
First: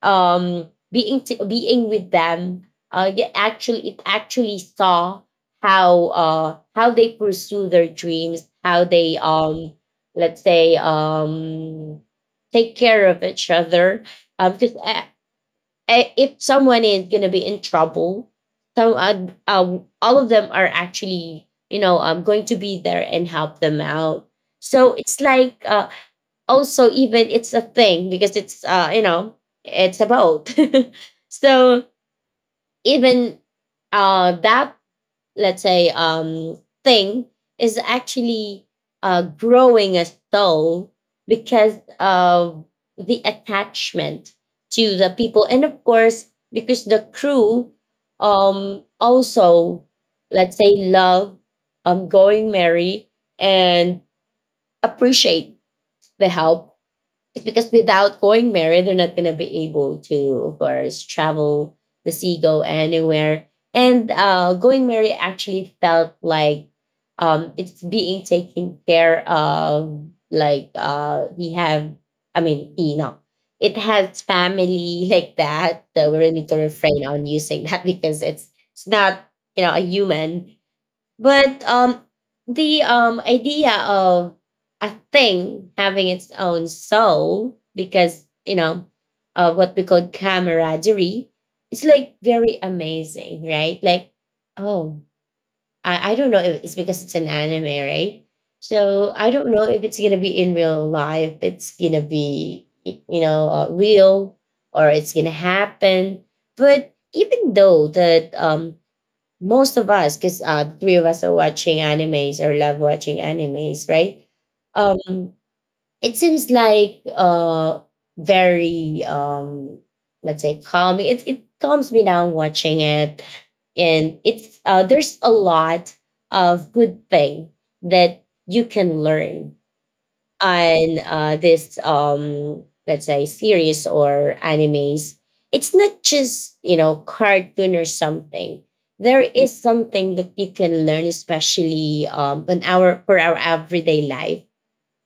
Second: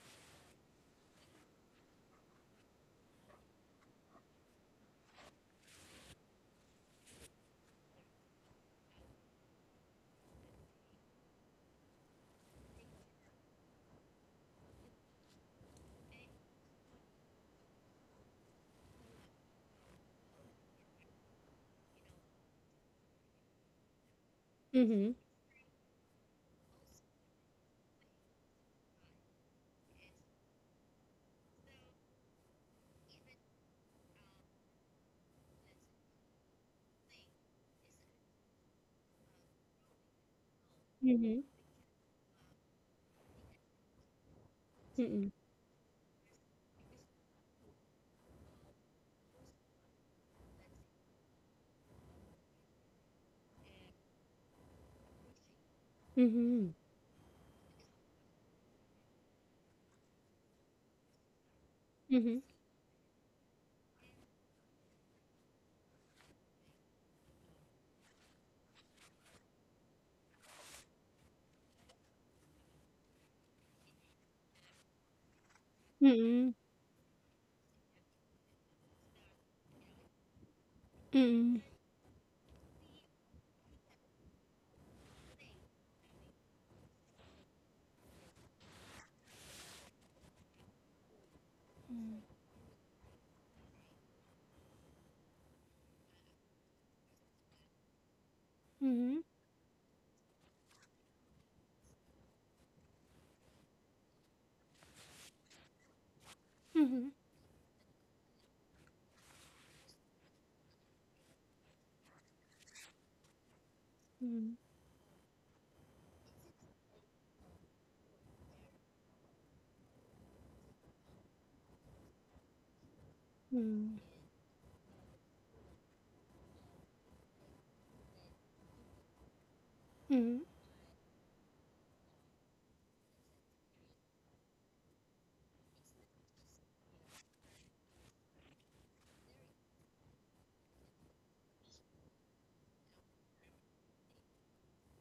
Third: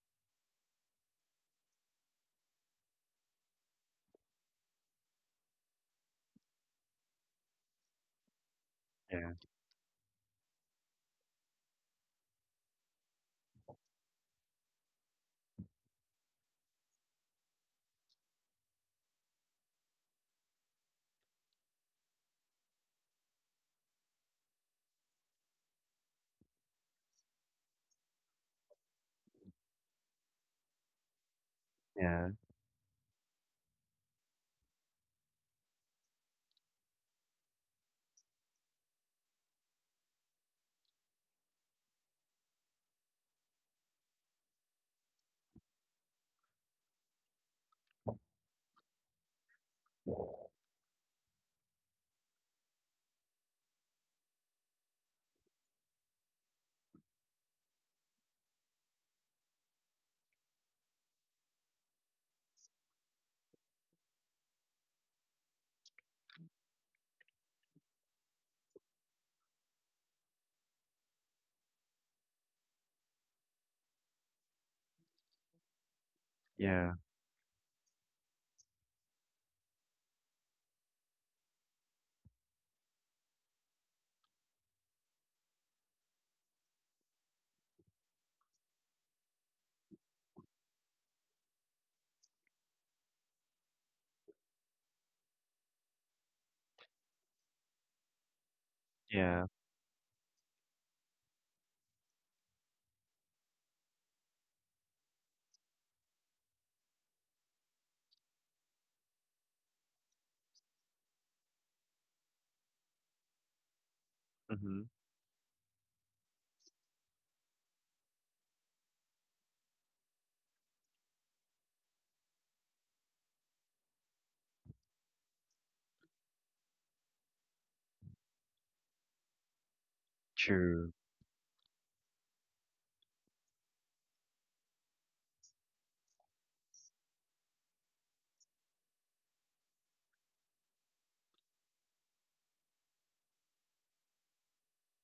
Speaker 3: being being with them, yeah, actually it actually saw how, how they pursue their dreams, how they,
Speaker 2: yeah,
Speaker 3: let's say, take care of each other, because, if someone is going to be in trouble, so, all of them are actually, you know, going to be there and help them out. So
Speaker 1: Mhm,
Speaker 3: it's like, also even it's a thing, because it's, you know, it's a boat. So
Speaker 2: yeah,
Speaker 3: even that let's say, thing is actually growing a soul
Speaker 1: mhm,
Speaker 3: because of the attachment to the
Speaker 1: mhm,
Speaker 3: people, and of course because the crew, also, let's say, love Going Merry, and appreciate the
Speaker 1: mhm,
Speaker 3: help. It's because without Going married, they're not gonna be able to, of course, travel the sea,
Speaker 1: mhm,
Speaker 3: go anywhere. And, Going married actually felt like, it's being taken care of. Like, we have, I mean, you know, it has family like that. So we really need
Speaker 1: mhm,
Speaker 3: to
Speaker 2: yeah, yeah,
Speaker 3: refrain on using that because it's not, you know, a human,
Speaker 1: mhm,
Speaker 3: but the, idea of a thing having its own soul, because, you know, what we call camaraderie, it's like very amazing, right? Like, oh, I don't know if it's because it's an anime, right?
Speaker 1: mhm,
Speaker 3: So
Speaker 1: mhm,
Speaker 3: I
Speaker 2: yeah.
Speaker 3: don't know if it's going to be in real life, it's going to be, you know, real or it's going to happen. But
Speaker 1: mhm,
Speaker 3: even though that, most of us, because, the three of us are watching animes or love watching animes, right?
Speaker 2: Mm-hmm.
Speaker 3: Um, it seems like, very, let's say, calming. It calms me down watching it.
Speaker 1: mhm, mhm, mhm,
Speaker 3: And it's, there's a lot of good thing that you can learn
Speaker 1: mhm, mhm, mhm,
Speaker 2: True.
Speaker 3: on, uh, this, let's say, series or animes. It's not just, you know, cartoon or something. There is something that you can learn, especially, on our, for our everyday life.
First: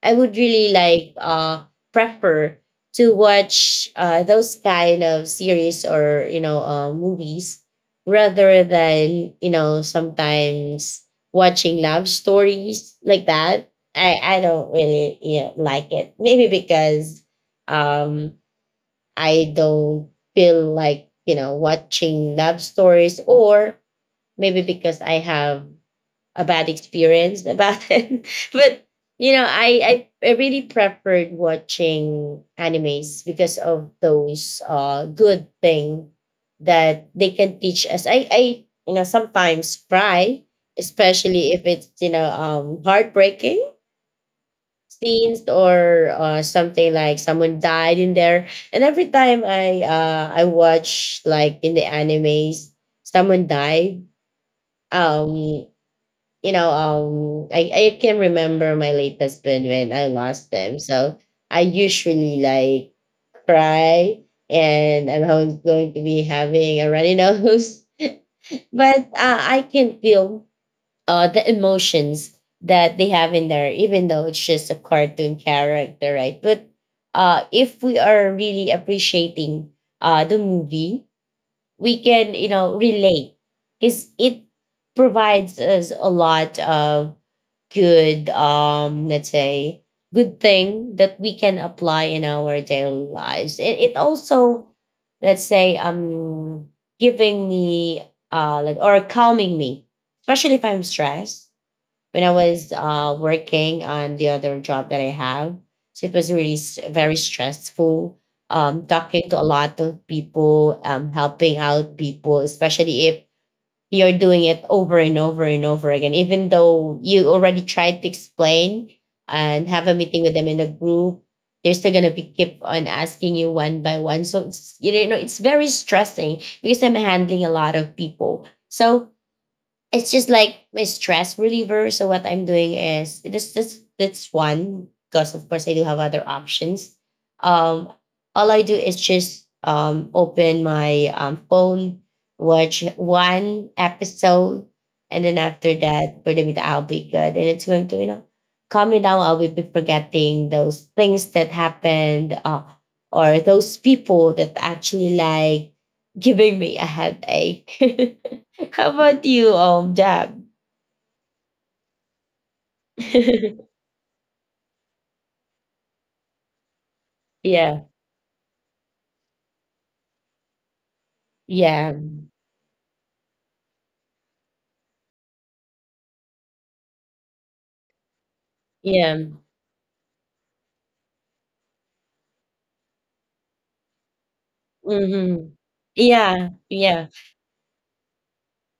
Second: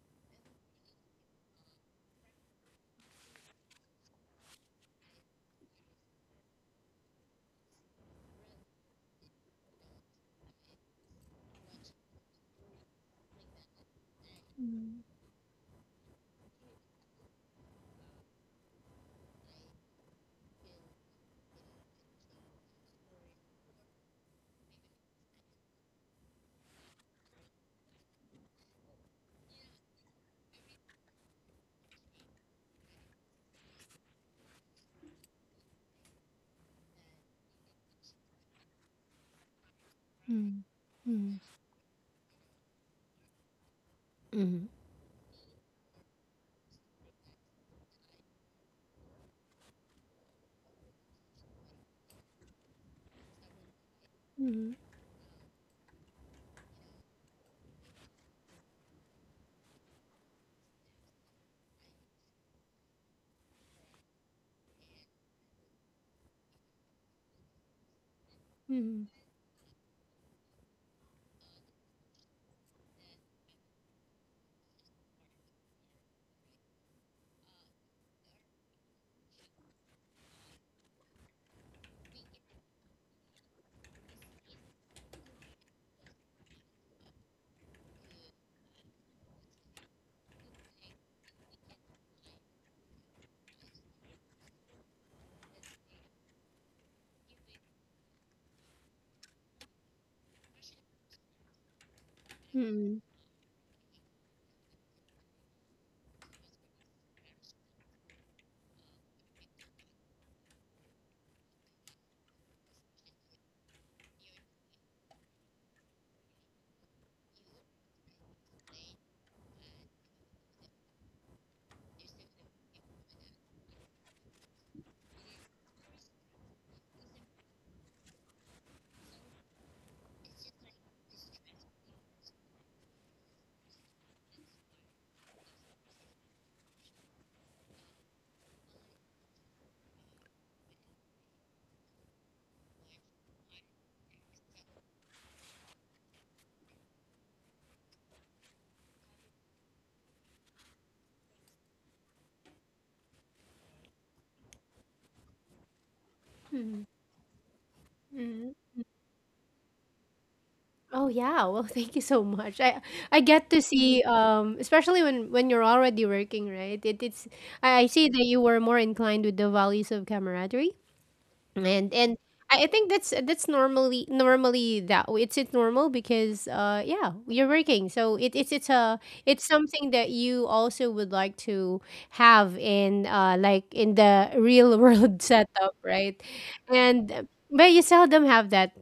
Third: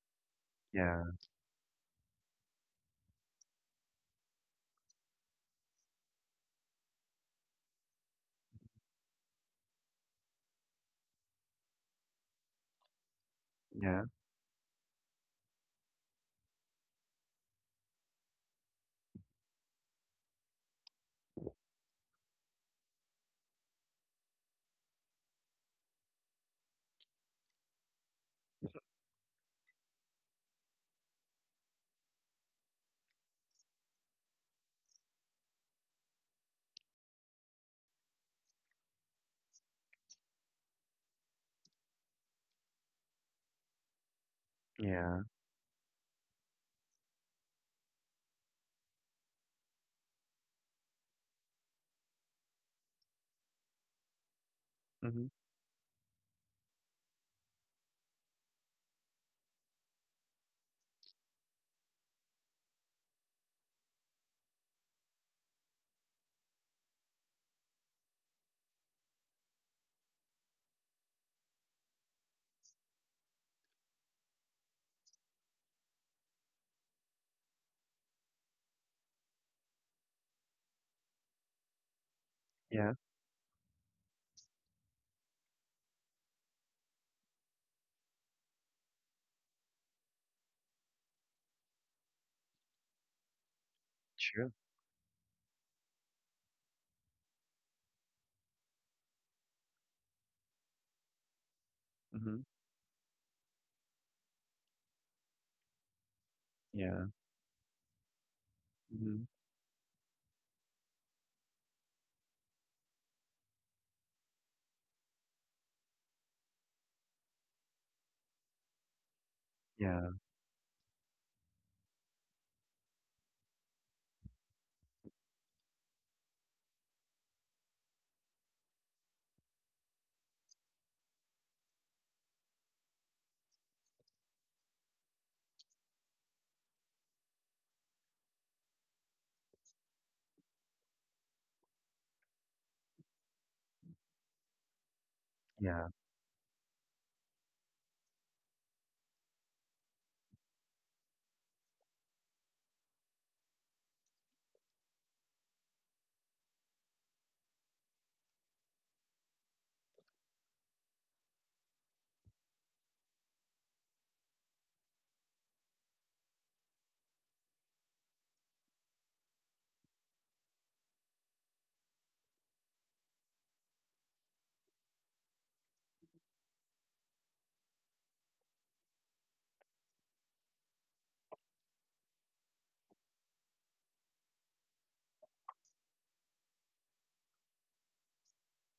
Speaker 3: I would really
Speaker 2: Yeah,
Speaker 3: like, prefer to watch, those kind of series or, you know, movies, rather than, you know, sometimes watching love stories like that.
Speaker 2: yeah,
Speaker 3: I don't really, yeah, like it. Maybe because, um I don't feel like, you know, watching love stories, or maybe because I have a bad experience about it. But, you know, I really preferred watching animes because of those good thing that they can teach us. I you know, sometimes cry, especially if it's, you know, heartbreaking
Speaker 1: mhm,
Speaker 2: yeah.
Speaker 3: scenes, or, something like someone died in there. And every time I watch, like, in the animes, someone die,
Speaker 2: Mm-hmm.
Speaker 3: um you know, I can remember my late husband when I lost them. So I usually like cry, and I'm going to be having a runny nose. But,
Speaker 1: mhm,
Speaker 3: I can feel, the emotions that they have in there, even though it's just a cartoon character, right? But, if we are really appreciating, the movie, we can, you know,
Speaker 2: Yeah.
Speaker 3: relate, because it provides us a lot of good, let's say good thing that we can apply in our daily lives. It
Speaker 2: True.
Speaker 3: also, let's say, giving me, like, or calming me, especially if I'm stressed when I
Speaker 2: Mhm.
Speaker 1: mhm,
Speaker 3: was,
Speaker 1: mhm,
Speaker 3: working on the other job that I have. So it was really
Speaker 2: Yeah.
Speaker 3: very stressful.
Speaker 2: Mhm.
Speaker 3: Talking to a lot of people, helping out people, especially if you're doing it over and over and over again, even though you already tried to explain and have a
Speaker 2: Yeah,
Speaker 3: meeting with them in a group, they're still gonna be keep on asking you one by one. So it's, you know, it's very stressing because I'm handling a lot of people. So it's just like my stress reliever. So what I'm doing is this, that's one, because of course I do have other options. Um, all I do is just, open my phone, watch one episode, and then after
Speaker 2: yeah.
Speaker 3: that, for me, I'll be good, and it's going to, you know, calm me down. I'll be forgetting those things that happened, or those people that actually like giving me a headache.
Speaker 1: mhm.
Speaker 3: How about you, Jab?
Speaker 1: Oh yeah, well, thank you so much. I get to see especially when you're already working, right? It's
Speaker 3: Yeah,
Speaker 1: I see that you were more inclined with the values of camaraderie,
Speaker 3: yeah,
Speaker 1: and I think that's normally that way. It's normal because yeah, you're working, so it's a
Speaker 3: yeah.
Speaker 1: it's something that you also would like to have in like in the real world
Speaker 3: Hmm.
Speaker 1: setup, right?
Speaker 3: Yeah, yeah.
Speaker 1: and But you seldom have that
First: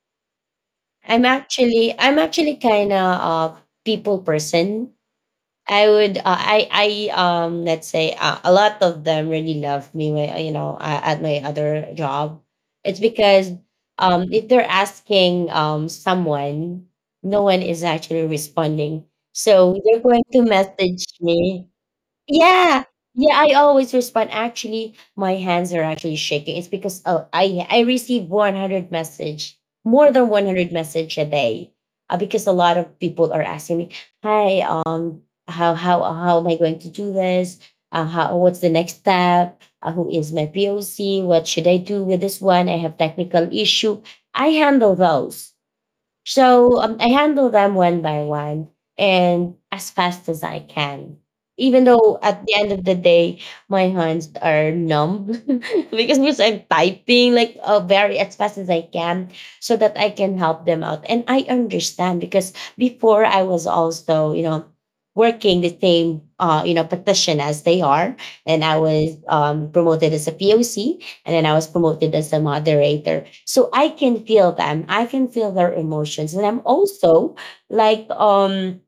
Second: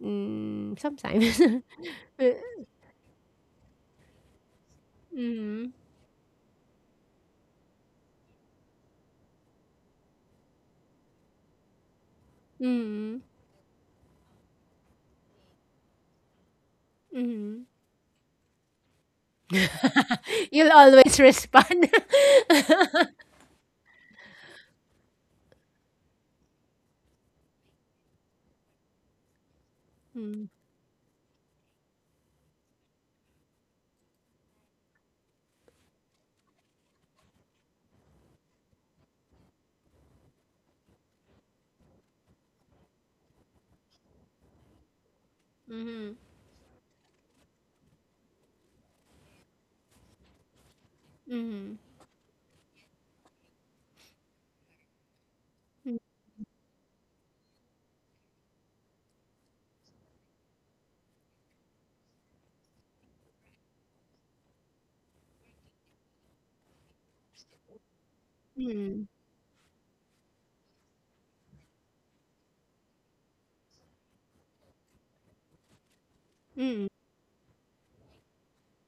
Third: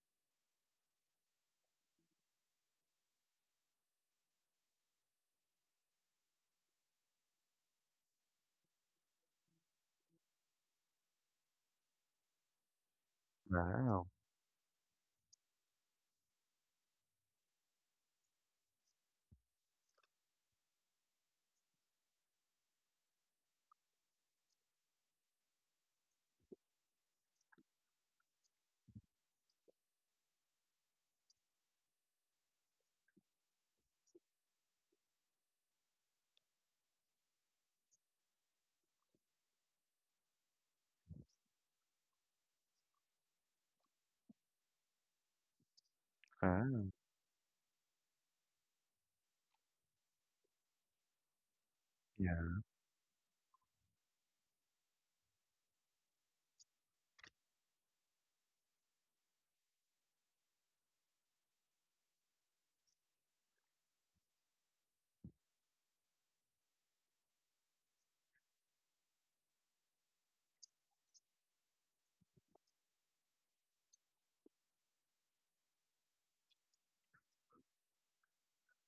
Speaker 1: sometimes.
Speaker 3: I'm actually kind of a people person.
Speaker 1: Mm-hmm.
Speaker 3: I would, let's say, a lot of them really love me. When, you know, at my other job, it's
Speaker 1: Mm-hmm.
Speaker 3: because,
Speaker 2: Wow.
Speaker 3: if they're asking, someone, no one
Speaker 1: Mm-hmm.
Speaker 3: is actually responding. So they're going to
Speaker 1: You'll
Speaker 3: message
Speaker 1: always
Speaker 3: me.
Speaker 1: respond.
Speaker 3: Yeah. Yeah, I always respond. Actually, my hands are actually shaking. It's because, oh, I receive 100 message, more than
Speaker 1: Mm-hmm.
Speaker 3: 100 message a day, because a lot of people are asking me, "Hi, how how am I going to do this? How, what's the next step? Who is my POC? What should I do with this one? I have technical issue." I handle those.
Speaker 1: Mm-hmm.
Speaker 3: So,
Speaker 2: Wow.
Speaker 3: I handle them one by one, and as fast as I can. Even
Speaker 1: Mm-hmm.
Speaker 3: though at the
Speaker 2: Yeah.
Speaker 3: end of the day, my hands are numb because I'm typing like, very as fast as I can, so that I can help them out. And I understand, because before I was also, you know, working the same, you know, petition as they are. And I
Speaker 1: Mm-hmm.
Speaker 3: was, promoted as a POC, and then I was promoted as a moderator. So I can feel them. I can feel their emotions. And I'm also like,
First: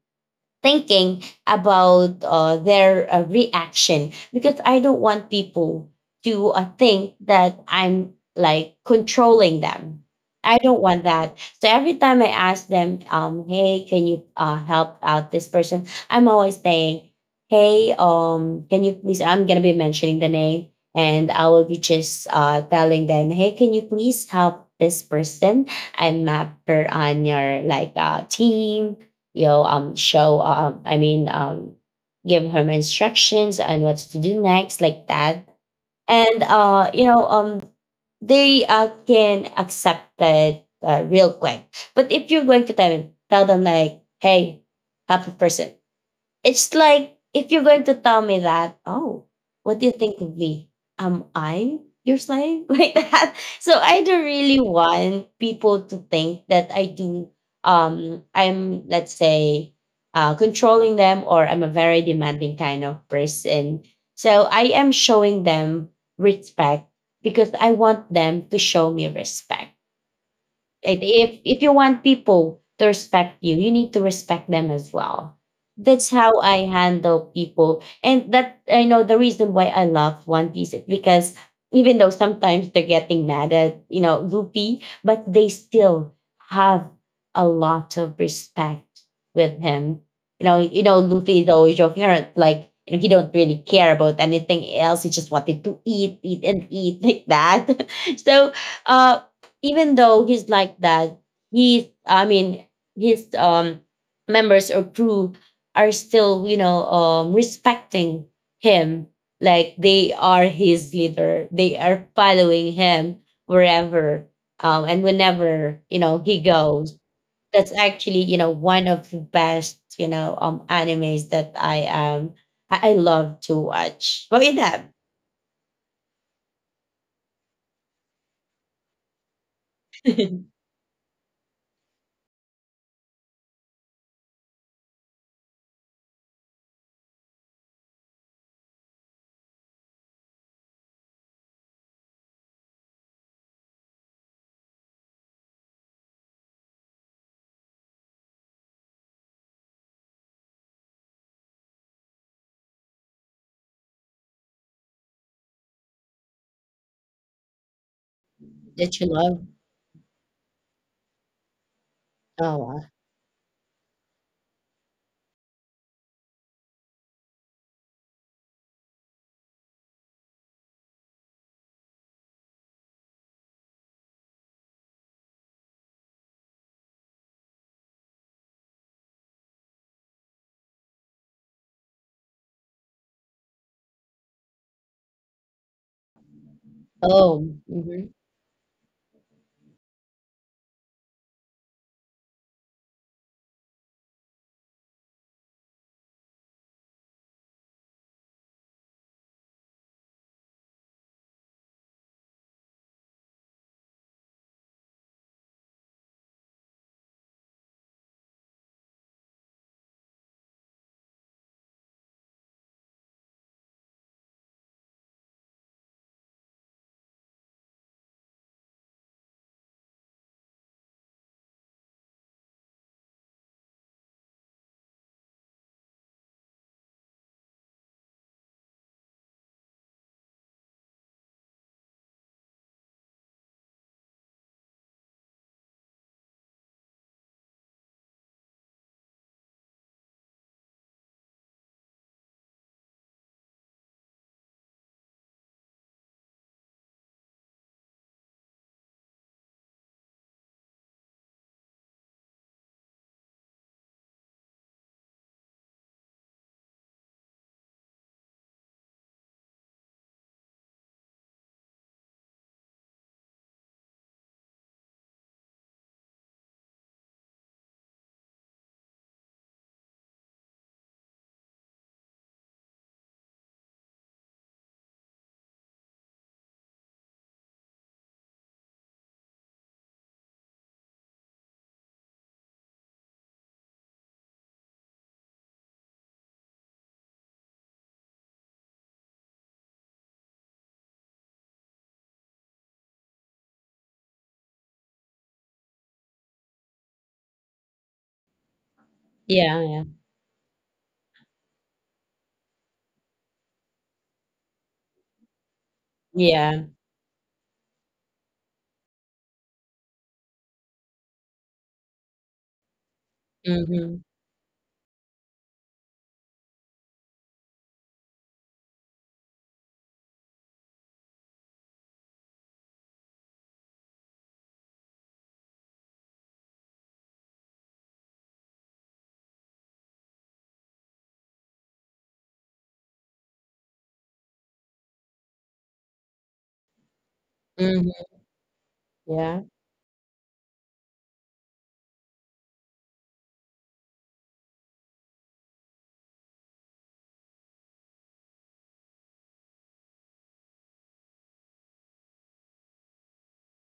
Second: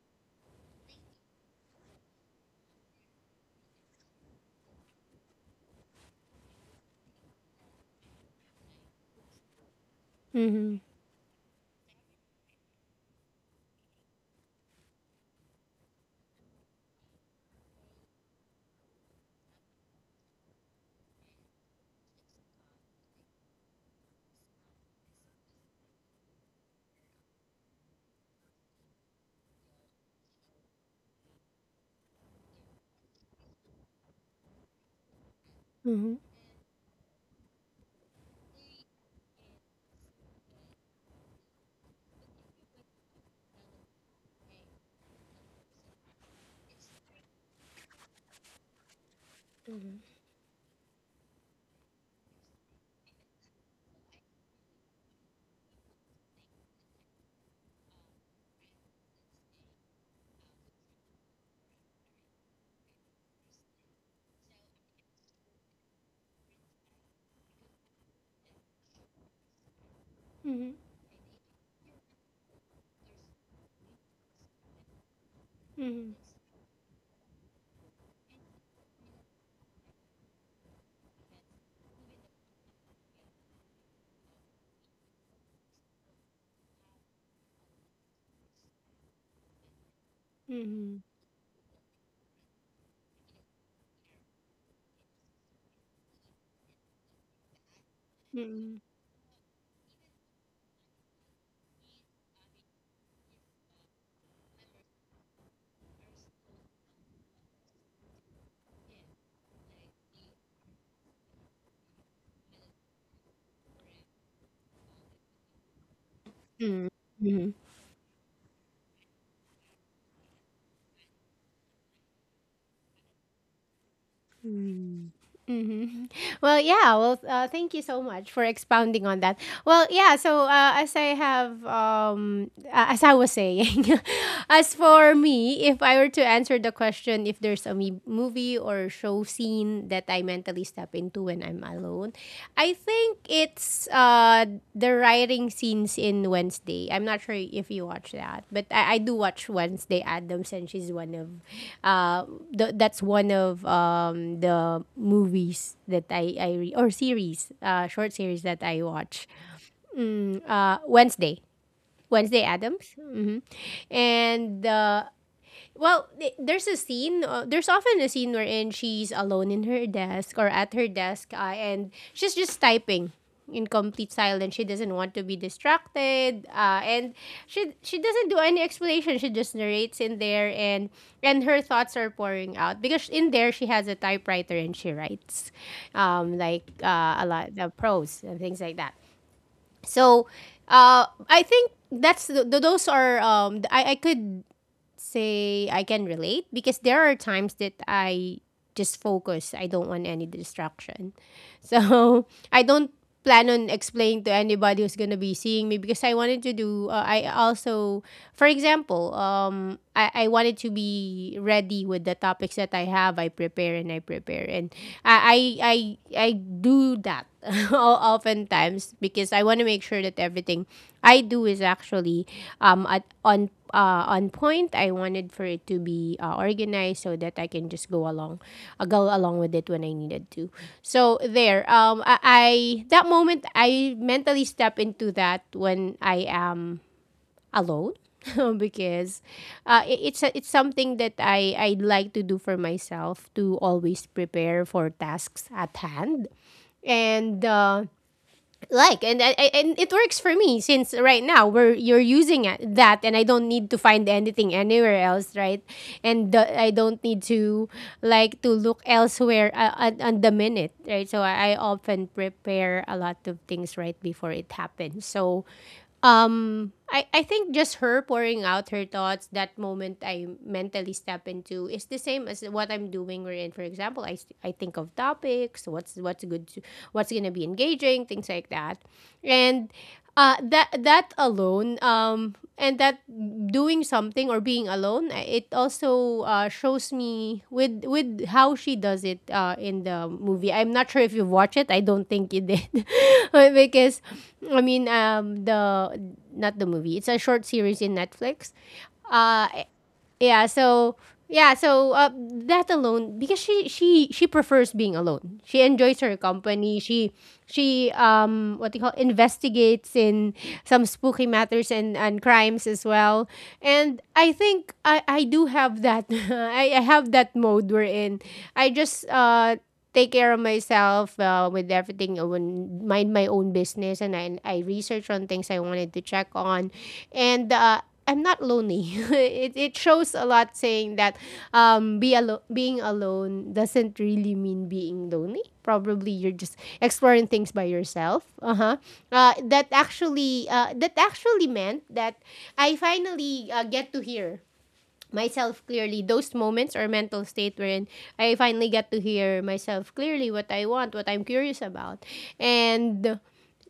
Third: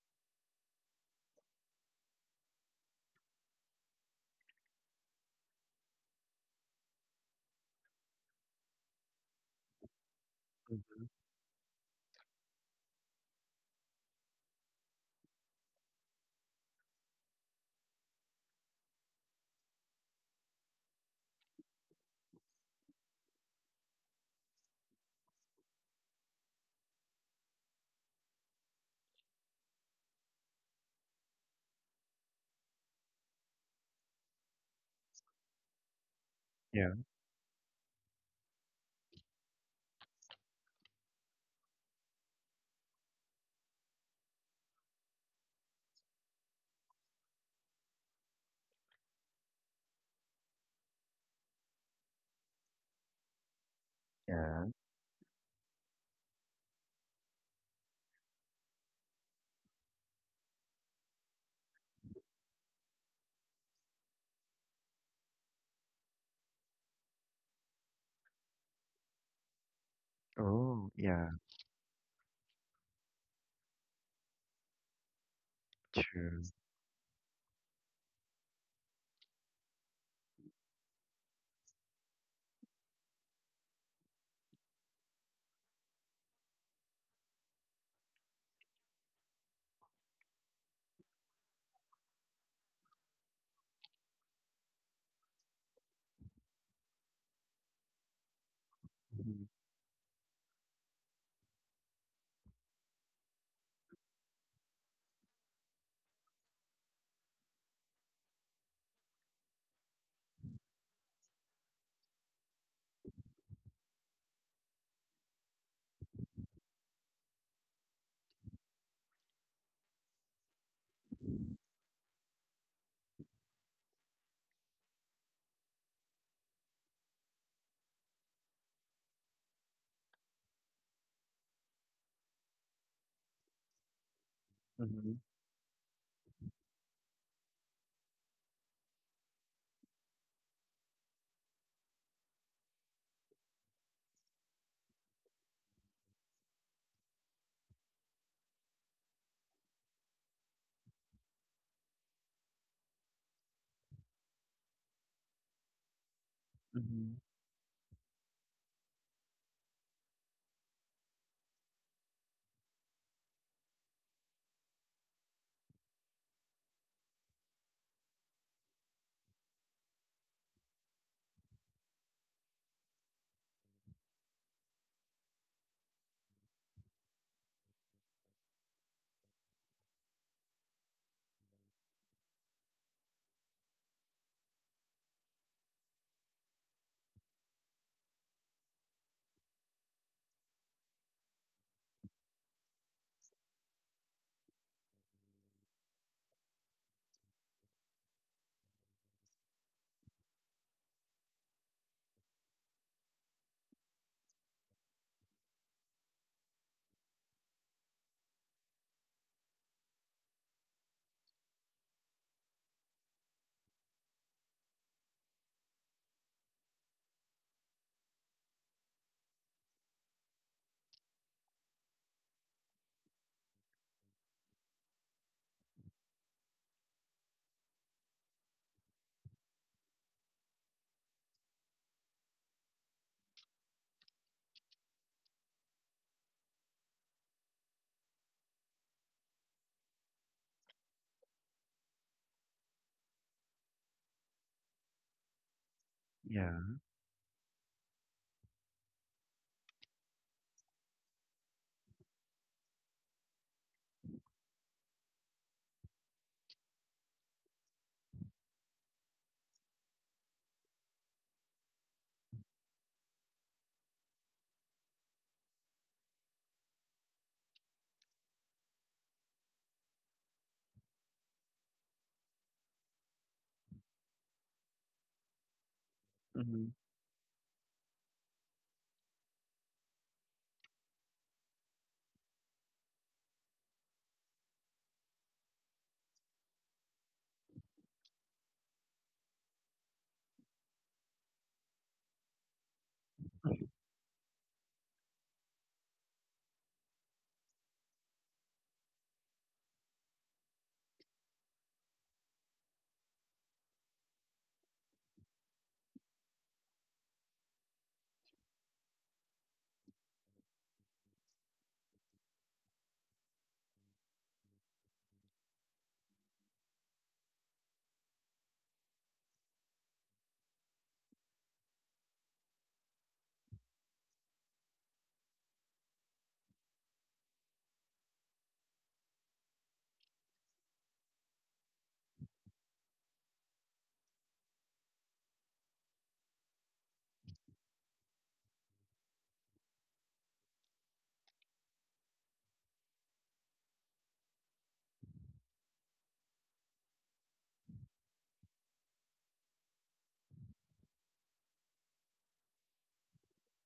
Speaker 3: thinking about, their reaction, because I don't want people to, think that I'm like controlling them. I
Speaker 1: Mm-hmm.
Speaker 3: don't want
Speaker 2: Mhm.
Speaker 3: that. So every time I ask them, hey, can you, help out this person? I'm always saying, hey, can you please? I'm gonna be mentioning the name, and I will be just, telling them, hey, can you please help this person? I'm not on your like, team, you know, I mean, give him instructions on what to do next, like that.
Speaker 1: Mhm,
Speaker 3: And,
Speaker 2: Yeah.
Speaker 3: you know, they can accept it real quick. But if you're going to tell them, like, hey, happy person, it's like if you're going to tell me that, oh, what do you
Speaker 1: mhm,
Speaker 3: think of me? Am I your slave? Like that. So I don't really
Speaker 2: Yeah.
Speaker 3: want people to think that I do, I'm let's say, controlling them, or I'm a very demanding kind of person. So I am showing them respect, because I want them to show me respect.
Speaker 1: mhm,
Speaker 2: Oh,
Speaker 3: Right?
Speaker 2: yeah.
Speaker 3: If you want people to respect you, you need to respect them as well. That's
Speaker 1: mhm,
Speaker 3: how
Speaker 2: True.
Speaker 3: I handle people, and that I know the reason why I love One Piece is because even though sometimes they're getting mad at, you know, Luffy, but they still have a lot of respect with him.
Speaker 1: mhm,
Speaker 3: You know
Speaker 1: mhm,
Speaker 3: Luffy is always joking around, like, and he don't really care about anything else. He just wanted to eat, eat, and eat like that. So
Speaker 1: mhm,
Speaker 3: uh
Speaker 2: Mhm.
Speaker 3: even though he's like that, he, I mean, his members or crew are still, you know, respecting him. Like, they are his leader. They are following him wherever, and whenever, you know, he goes.
Speaker 1: mhm,
Speaker 3: That's actually, you know, one of the best, you know, animes that I am. I love to watch. What is that?
Speaker 1: mhm, mhm. Well, yeah. Well, thank you so much for expounding on that. Well, yeah. So, as I have, as I was saying, as for
Speaker 2: Mhm.
Speaker 1: me, if I were to answer the question, if there's a movie or show scene that I mentally step into when I'm alone, I think it's the writing scenes in Wednesday. I'm not sure if you watch that, but I do watch Wednesday Addams, and she's one of, uh, that's one of the movies that I or
Speaker 2: Mhm.
Speaker 1: series, short series that I
Speaker 3: That you
Speaker 1: watch.
Speaker 3: love?
Speaker 1: Wednesday, Wednesday
Speaker 3: Oh, wow.
Speaker 1: Addams, mm-hmm. and Well, there's a scene. There's often a scene wherein she's alone in her desk or at her desk, and she's just typing in complete silence. She doesn't want to be distracted, and she doesn't do any explanation. She just narrates in there, and her thoughts are pouring out because in there she has a typewriter and she writes, like a
Speaker 3: Oh,
Speaker 1: lot the
Speaker 3: mhm.
Speaker 1: prose and things like that. So, I think that's the, those are I could say I can relate because there are times that I just focus. I don't want any distraction. So I don't plan on explaining to anybody who's gonna be seeing me because I wanted to do. I also, for example, I wanted to be ready with the topics that I have. I prepare and I prepare and I I I, I do that oftentimes because I want to make sure that everything I do is actually at on point. I wanted for it to be organized so that I can just go along with it when I needed to. So there, I that moment I mentally step into that when I am alone because it's a, it's something that I like to do for myself to always prepare for tasks at hand
Speaker 2: Yeah.
Speaker 1: and like and and it works for me since right now we're you're using that, and I don't need to find anything anywhere else, right? and I don't need to like to look elsewhere on the minute, right? So I often prepare a lot of things right before it happens so I think just her pouring out her thoughts, that moment I mentally step into is the same as what I'm doing wherein, for example, I think of topics, what's good to,
Speaker 2: Mhm.
Speaker 1: what's gonna be engaging, things like that. And that that alone, and that doing something or being alone it also shows me with how she does it in the movie. I'm not sure if you watch it, I don't think you did. But because I mean the not the movie, it's a short series in Netflix. uh
Speaker 3: Yeah, yeah.
Speaker 1: yeah, so yeah, so that alone because she she prefers being alone, she enjoys her
Speaker 3: Yeah.
Speaker 1: company, she what do you call investigates in some spooky matters and crimes as well, and
Speaker 3: Mhm.
Speaker 1: I think I do have that. I have that mode we're in. I just take care of myself with everything. I would mind my own business, and I research on things I wanted to check on, and. I'm not lonely. It shows a lot saying that being alone doesn't really mean being lonely. Probably you're just exploring things by
Speaker 3: Mhm.
Speaker 1: yourself. Uh-huh.
Speaker 3: Yeah.
Speaker 1: That actually meant that I finally get to hear myself clearly. Those moments or mental state wherein I finally get to hear myself clearly what I want, what I'm curious about. And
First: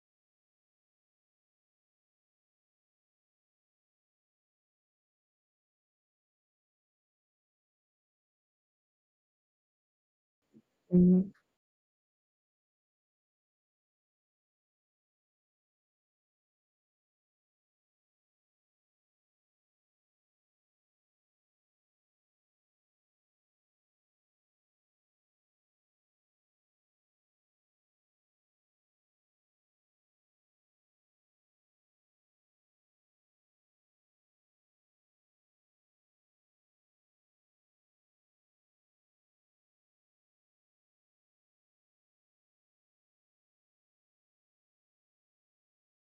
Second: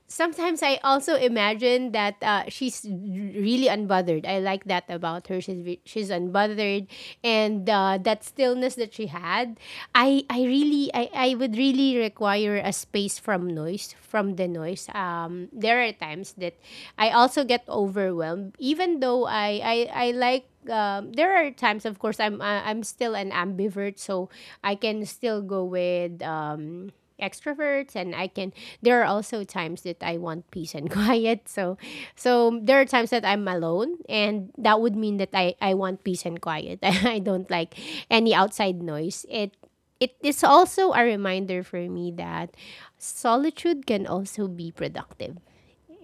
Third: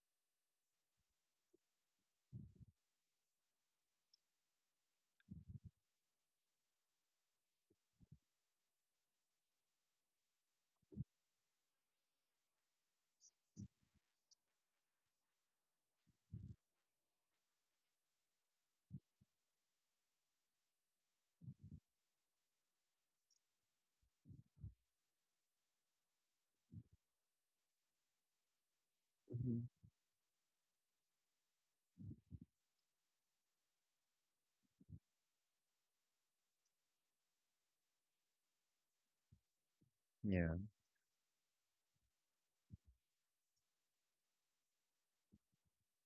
Speaker 1: sometimes I also imagine that she's really unbothered. I like that about her. She's unbothered, and that stillness that she had. I really
Speaker 3: Mhm.
Speaker 1: I would really require a space from noise, from the noise. There are times that I also get overwhelmed, even though I like. There are times, of course, I'm still an ambivert, so I can still go with extroverts, and I can there are also
Speaker 2: Mhm.
Speaker 1: times that I want peace and quiet so so there are times that I'm alone, and that would mean that I want peace and quiet. I don't like any outside noise, it is
Speaker 2: Yeah.
Speaker 1: also a reminder for me that solitude can also be productive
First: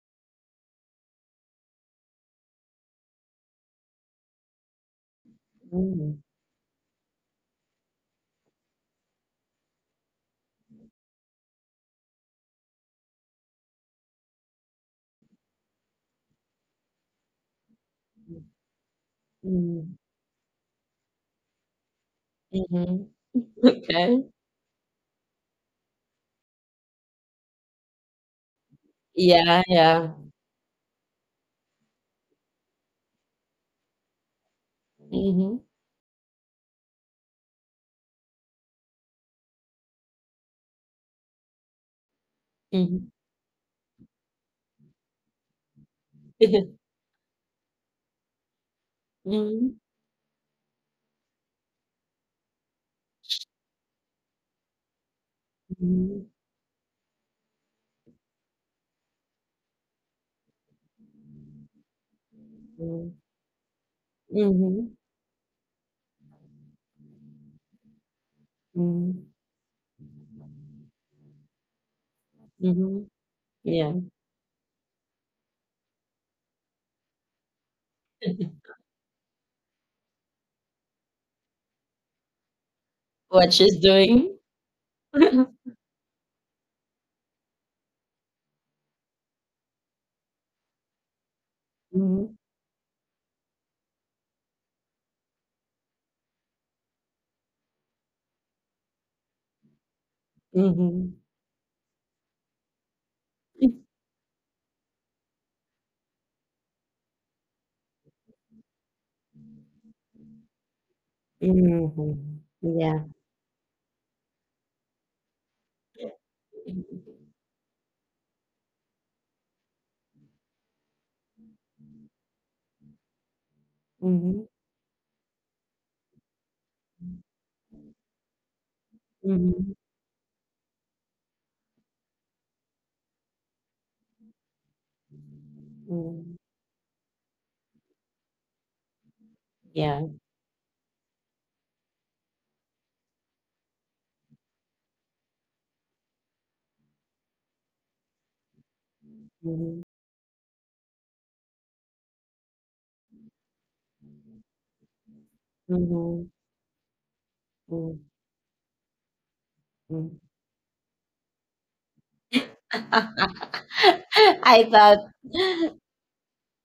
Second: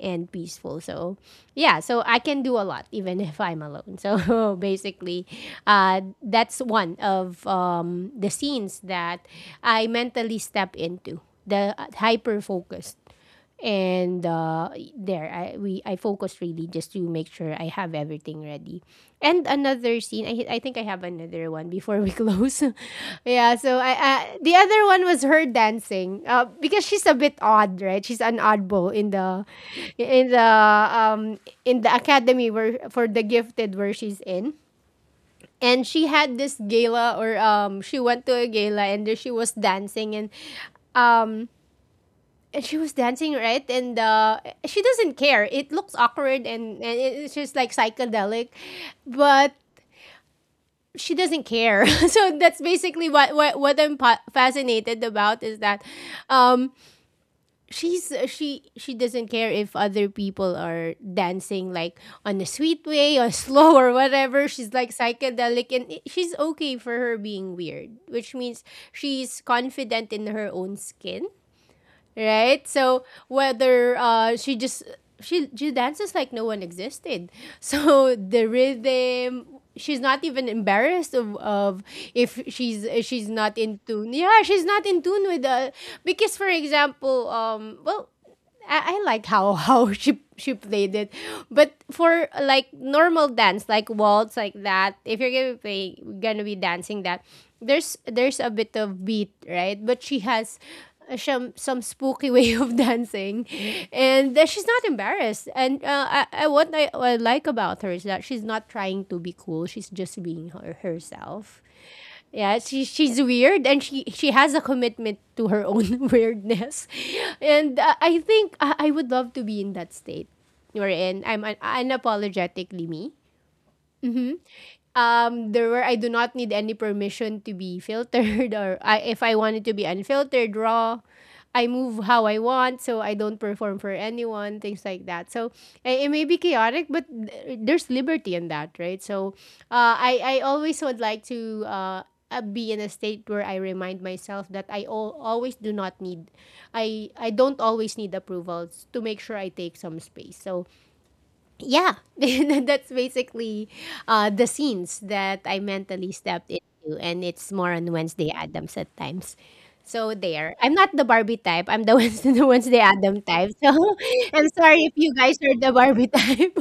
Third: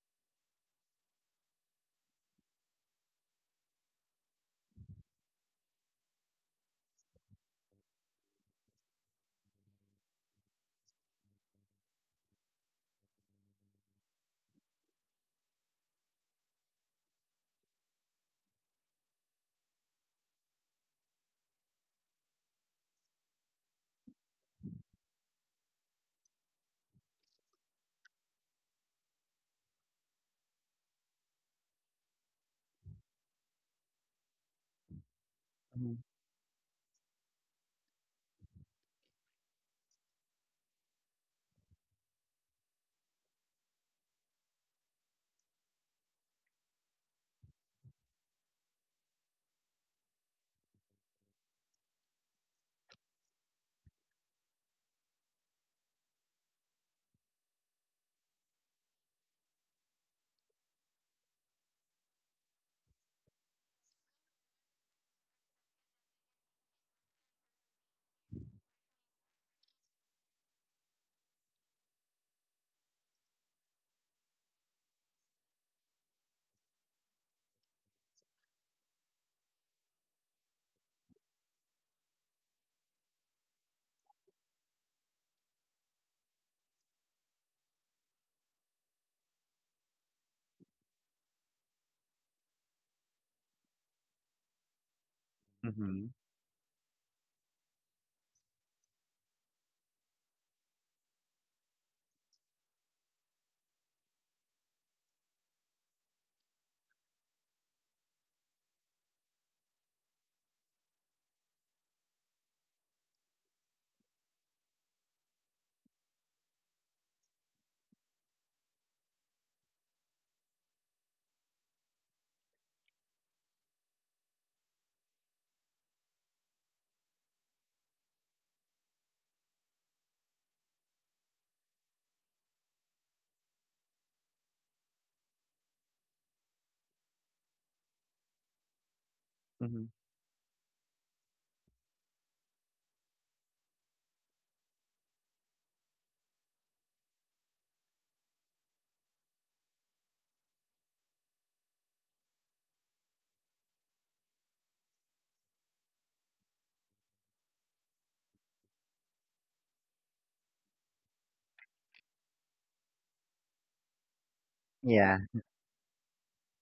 Speaker 1: and peaceful. So yeah, so I can do a lot even if I'm alone. So basically,
Speaker 3: Mhm.
Speaker 1: that's one of the scenes that I mentally step into, the hyper focused and there I we I focus really just to make sure I have everything ready. And
Speaker 3: Mhm.
Speaker 1: another scene, I think I have another one before we close.
Speaker 3: Mhm.
Speaker 1: Yeah, so I
Speaker 3: Okay.
Speaker 1: the other one was her dancing. Because she's a bit odd, right? She's an oddball in the
Speaker 3: Yeah, yeah.
Speaker 1: in the in the academy where for the gifted where she's in,
Speaker 3: Mhm.
Speaker 1: and
Speaker 2: Mhm.
Speaker 1: she had this gala or she went to a gala, and there she was dancing um and she was
Speaker 3: Mhm.
Speaker 1: dancing, right? And she doesn't care, it looks awkward, and it's just like psychedelic, but
Speaker 3: Mhm.
Speaker 1: she doesn't care. So that's basically what I'm fascinated about is that
Speaker 3: Mhm.
Speaker 1: um she doesn't care if other people are dancing like on a sweet
Speaker 3: Mm.
Speaker 1: way or slow or whatever. She's
Speaker 3: Mhm.
Speaker 1: like psychedelic, and she's okay for her being weird, which means
Speaker 3: Mm.
Speaker 1: she's confident in her own skin, right? So
Speaker 3: Mhm. Yeah.
Speaker 1: whether she just she dances like no one existed. So the rhythm, she's not even embarrassed of if she's
Speaker 3: What
Speaker 1: not
Speaker 3: she's
Speaker 1: in tune.
Speaker 3: doing.
Speaker 1: Yeah, she's not in tune with the because for example, well. I like how how she played it, but for
Speaker 3: Mhm.
Speaker 1: like normal dance, like waltz, like that, if you're gonna play,
Speaker 2: Mhm.
Speaker 1: gonna be dancing that, there's a bit of beat, right? But she has
Speaker 3: Mhm.
Speaker 1: some spooky way of dancing, and that she's not embarrassed. And I what what I like about her is that she's not trying to be cool. She's just being her, herself,
Speaker 3: Mhm.
Speaker 1: yeah, she
Speaker 3: Yeah.
Speaker 1: she's weird, and she has a commitment to her own weirdness,
Speaker 3: Mhm.
Speaker 1: and I think I would love to be in that state, wherein I'm unapologetically me, there where I do not need any permission to be filtered or if I wanted
Speaker 3: Mhm.
Speaker 1: to be unfiltered, raw. I move how I want, so I don't perform for anyone, things like that. So it may
Speaker 3: Mm.
Speaker 1: be chaotic, but there's liberty in that, right? So
Speaker 2: Mhm.
Speaker 3: Yeah.
Speaker 1: I always would like to be in a state where I remind myself that always do not need, I don't always need approvals to make sure I
Speaker 3: Mhm.
Speaker 1: take some space. So yeah. That's basically the scenes that I mentally
Speaker 3: Mhm.
Speaker 1: stepped into, and it's more on
Speaker 3: Mm.
Speaker 1: Wednesday adams at times. So
Speaker 3: Mm.
Speaker 1: there, I'm not the Barbie type, I'm the Wednesday, the Wednesday adam type, so. I'm
Speaker 3: I
Speaker 1: sorry if
Speaker 3: thought
Speaker 1: you
Speaker 2: Yeah.
Speaker 1: guys are the Barbie type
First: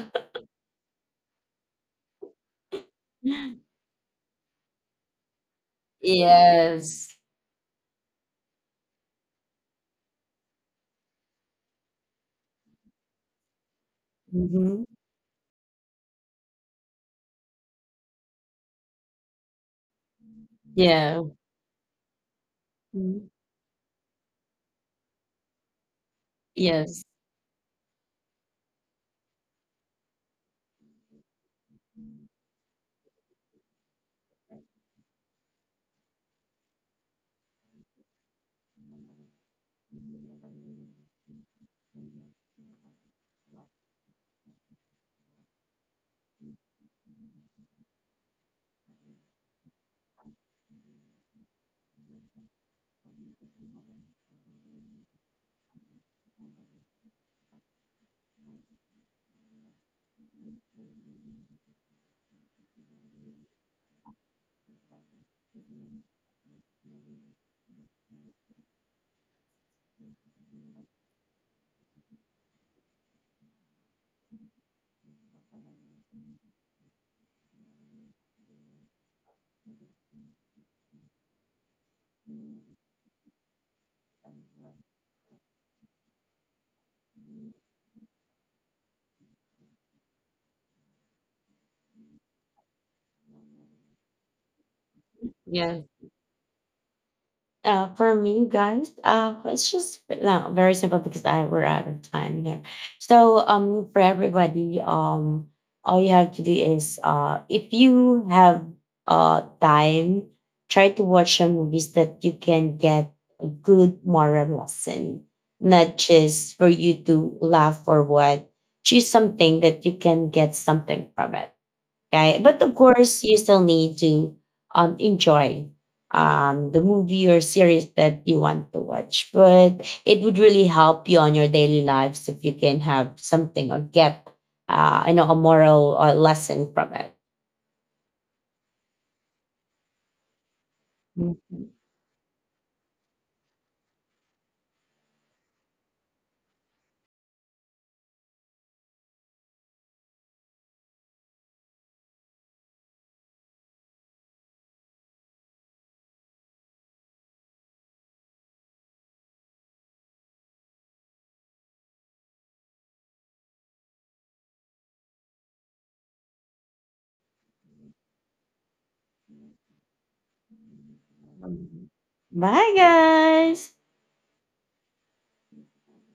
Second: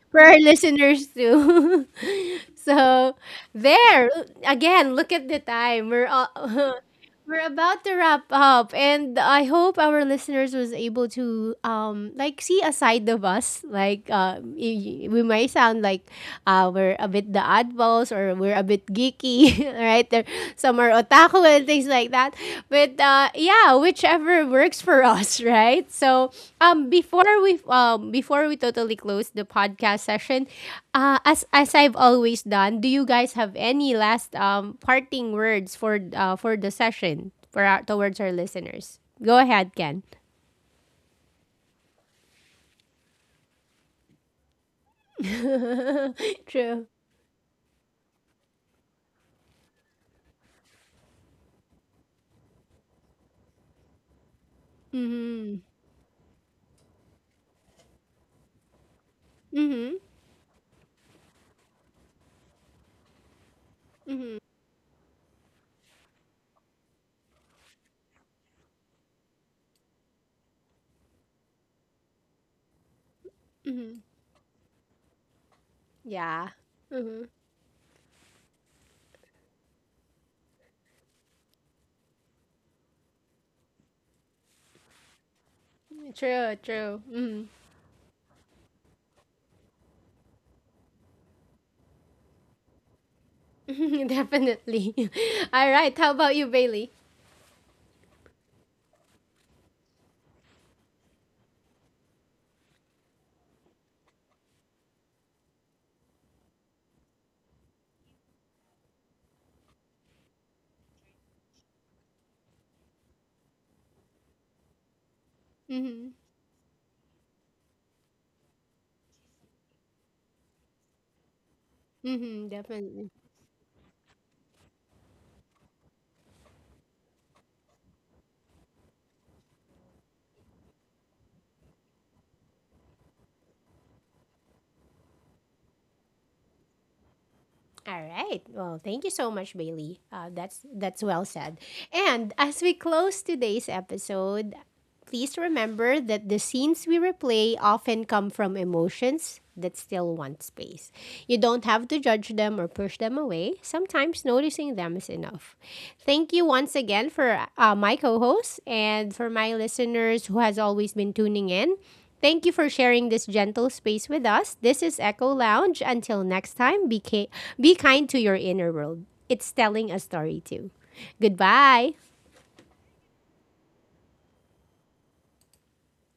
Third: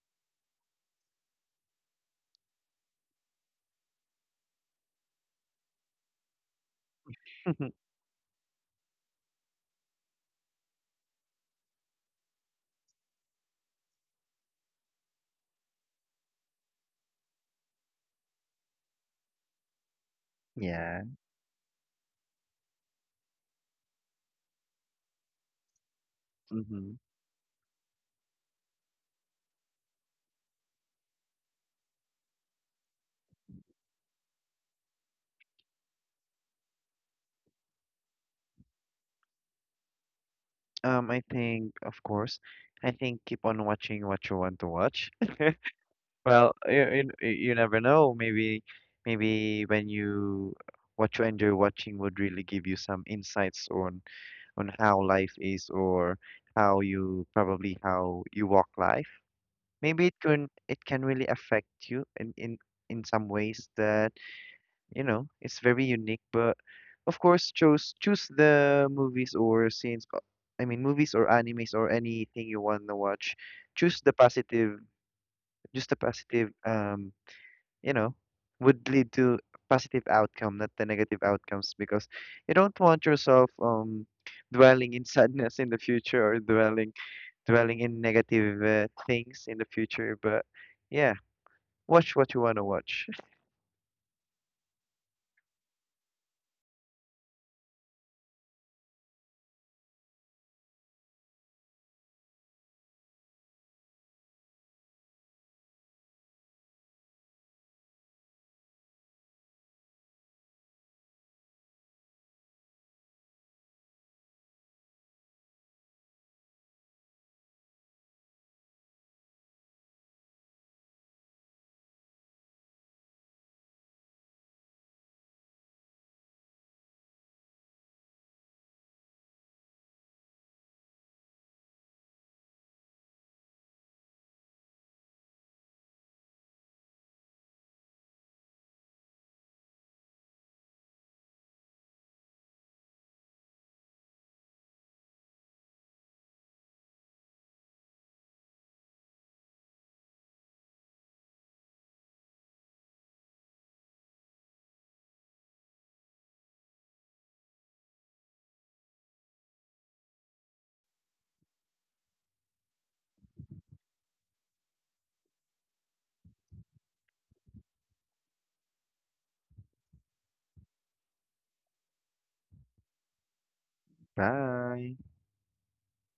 Speaker 1: for our listeners too. So there, again, look at the time, we're all
Speaker 3: yes.
Speaker 1: we're about to wrap up, and I hope our listeners was able to like see a side of us, like
Speaker 3: Mhm.
Speaker 1: we might sound like we're a bit the oddballs, or we're a bit geeky, right there, some are
Speaker 2: Yeah.
Speaker 3: Yeah.
Speaker 1: otaku and things like that, but
Speaker 3: Mhm.
Speaker 1: yeah, yeah, whichever works for us, right? So,
Speaker 2: Mm-hmm.
Speaker 3: Yes.
Speaker 1: before we totally close the podcast session, as I've always done, do you guys have any last parting words for the session for our, towards our listeners? Go ahead, Ken.
Speaker 2: I think, of course, I think keep on watching what you want to watch. Well,
Speaker 1: True.
Speaker 2: you never know. Maybe, maybe when you what you enjoy watching would really give you some insights on how life
Speaker 1: Mm-hmm.
Speaker 2: is, or how you probably how you walk life.
Speaker 1: Mm-hmm.
Speaker 2: Maybe it can, it can really affect you in some ways that, you know, it's very unique. But of course, choose the movies or scenes, I mean, movies or animes or anything you want to watch. Choose the positive, just the
Speaker 1: Yeah.
Speaker 2: positive, you know, would lead to positive outcome, not the negative outcomes, because you don't want yourself dwelling in sadness in the future, or
Speaker 1: True.
Speaker 2: dwelling
Speaker 1: True. Mm-hmm.
Speaker 2: dwelling in negative things in the future. But yeah, watch what you wanna watch.
Speaker 1: Definitely. All
Speaker 3: Yeah.
Speaker 1: right. How about you, Bailey?
Speaker 3: For me, guys, it's just no, very simple, because I, we're out of time here. So, for everybody, all you have to do is, if you have time, try to watch some movies that you can get a good moral lesson, not
Speaker 1: Mm-hmm.
Speaker 3: just for you to laugh or what. Choose something that you can get something from it, right?
Speaker 1: Mm-hmm.
Speaker 3: But of
Speaker 1: Definitely.
Speaker 3: course, you still need to, enjoy, the movie or series that you want to watch. But it would really help you on your daily lives if you can have something or get, you know, a moral or lesson from it.
Speaker 1: All right. Well, thank you so much, Bailey. That's well said.
Speaker 3: Mhm.
Speaker 1: And as we close today's episode, please remember that the scenes we replay often come from emotions that still want space. You don't have to judge them or push them away. Sometimes noticing them is enough. Thank you once again for my co-host and for my listeners who has always been tuning in. Thank you for sharing this gentle space with us. This is Echo Lounge. Until next time, be, be kind to your inner world. It's telling a story too. Goodbye.
Speaker 3: Bye, guys.
Speaker 2: Bye.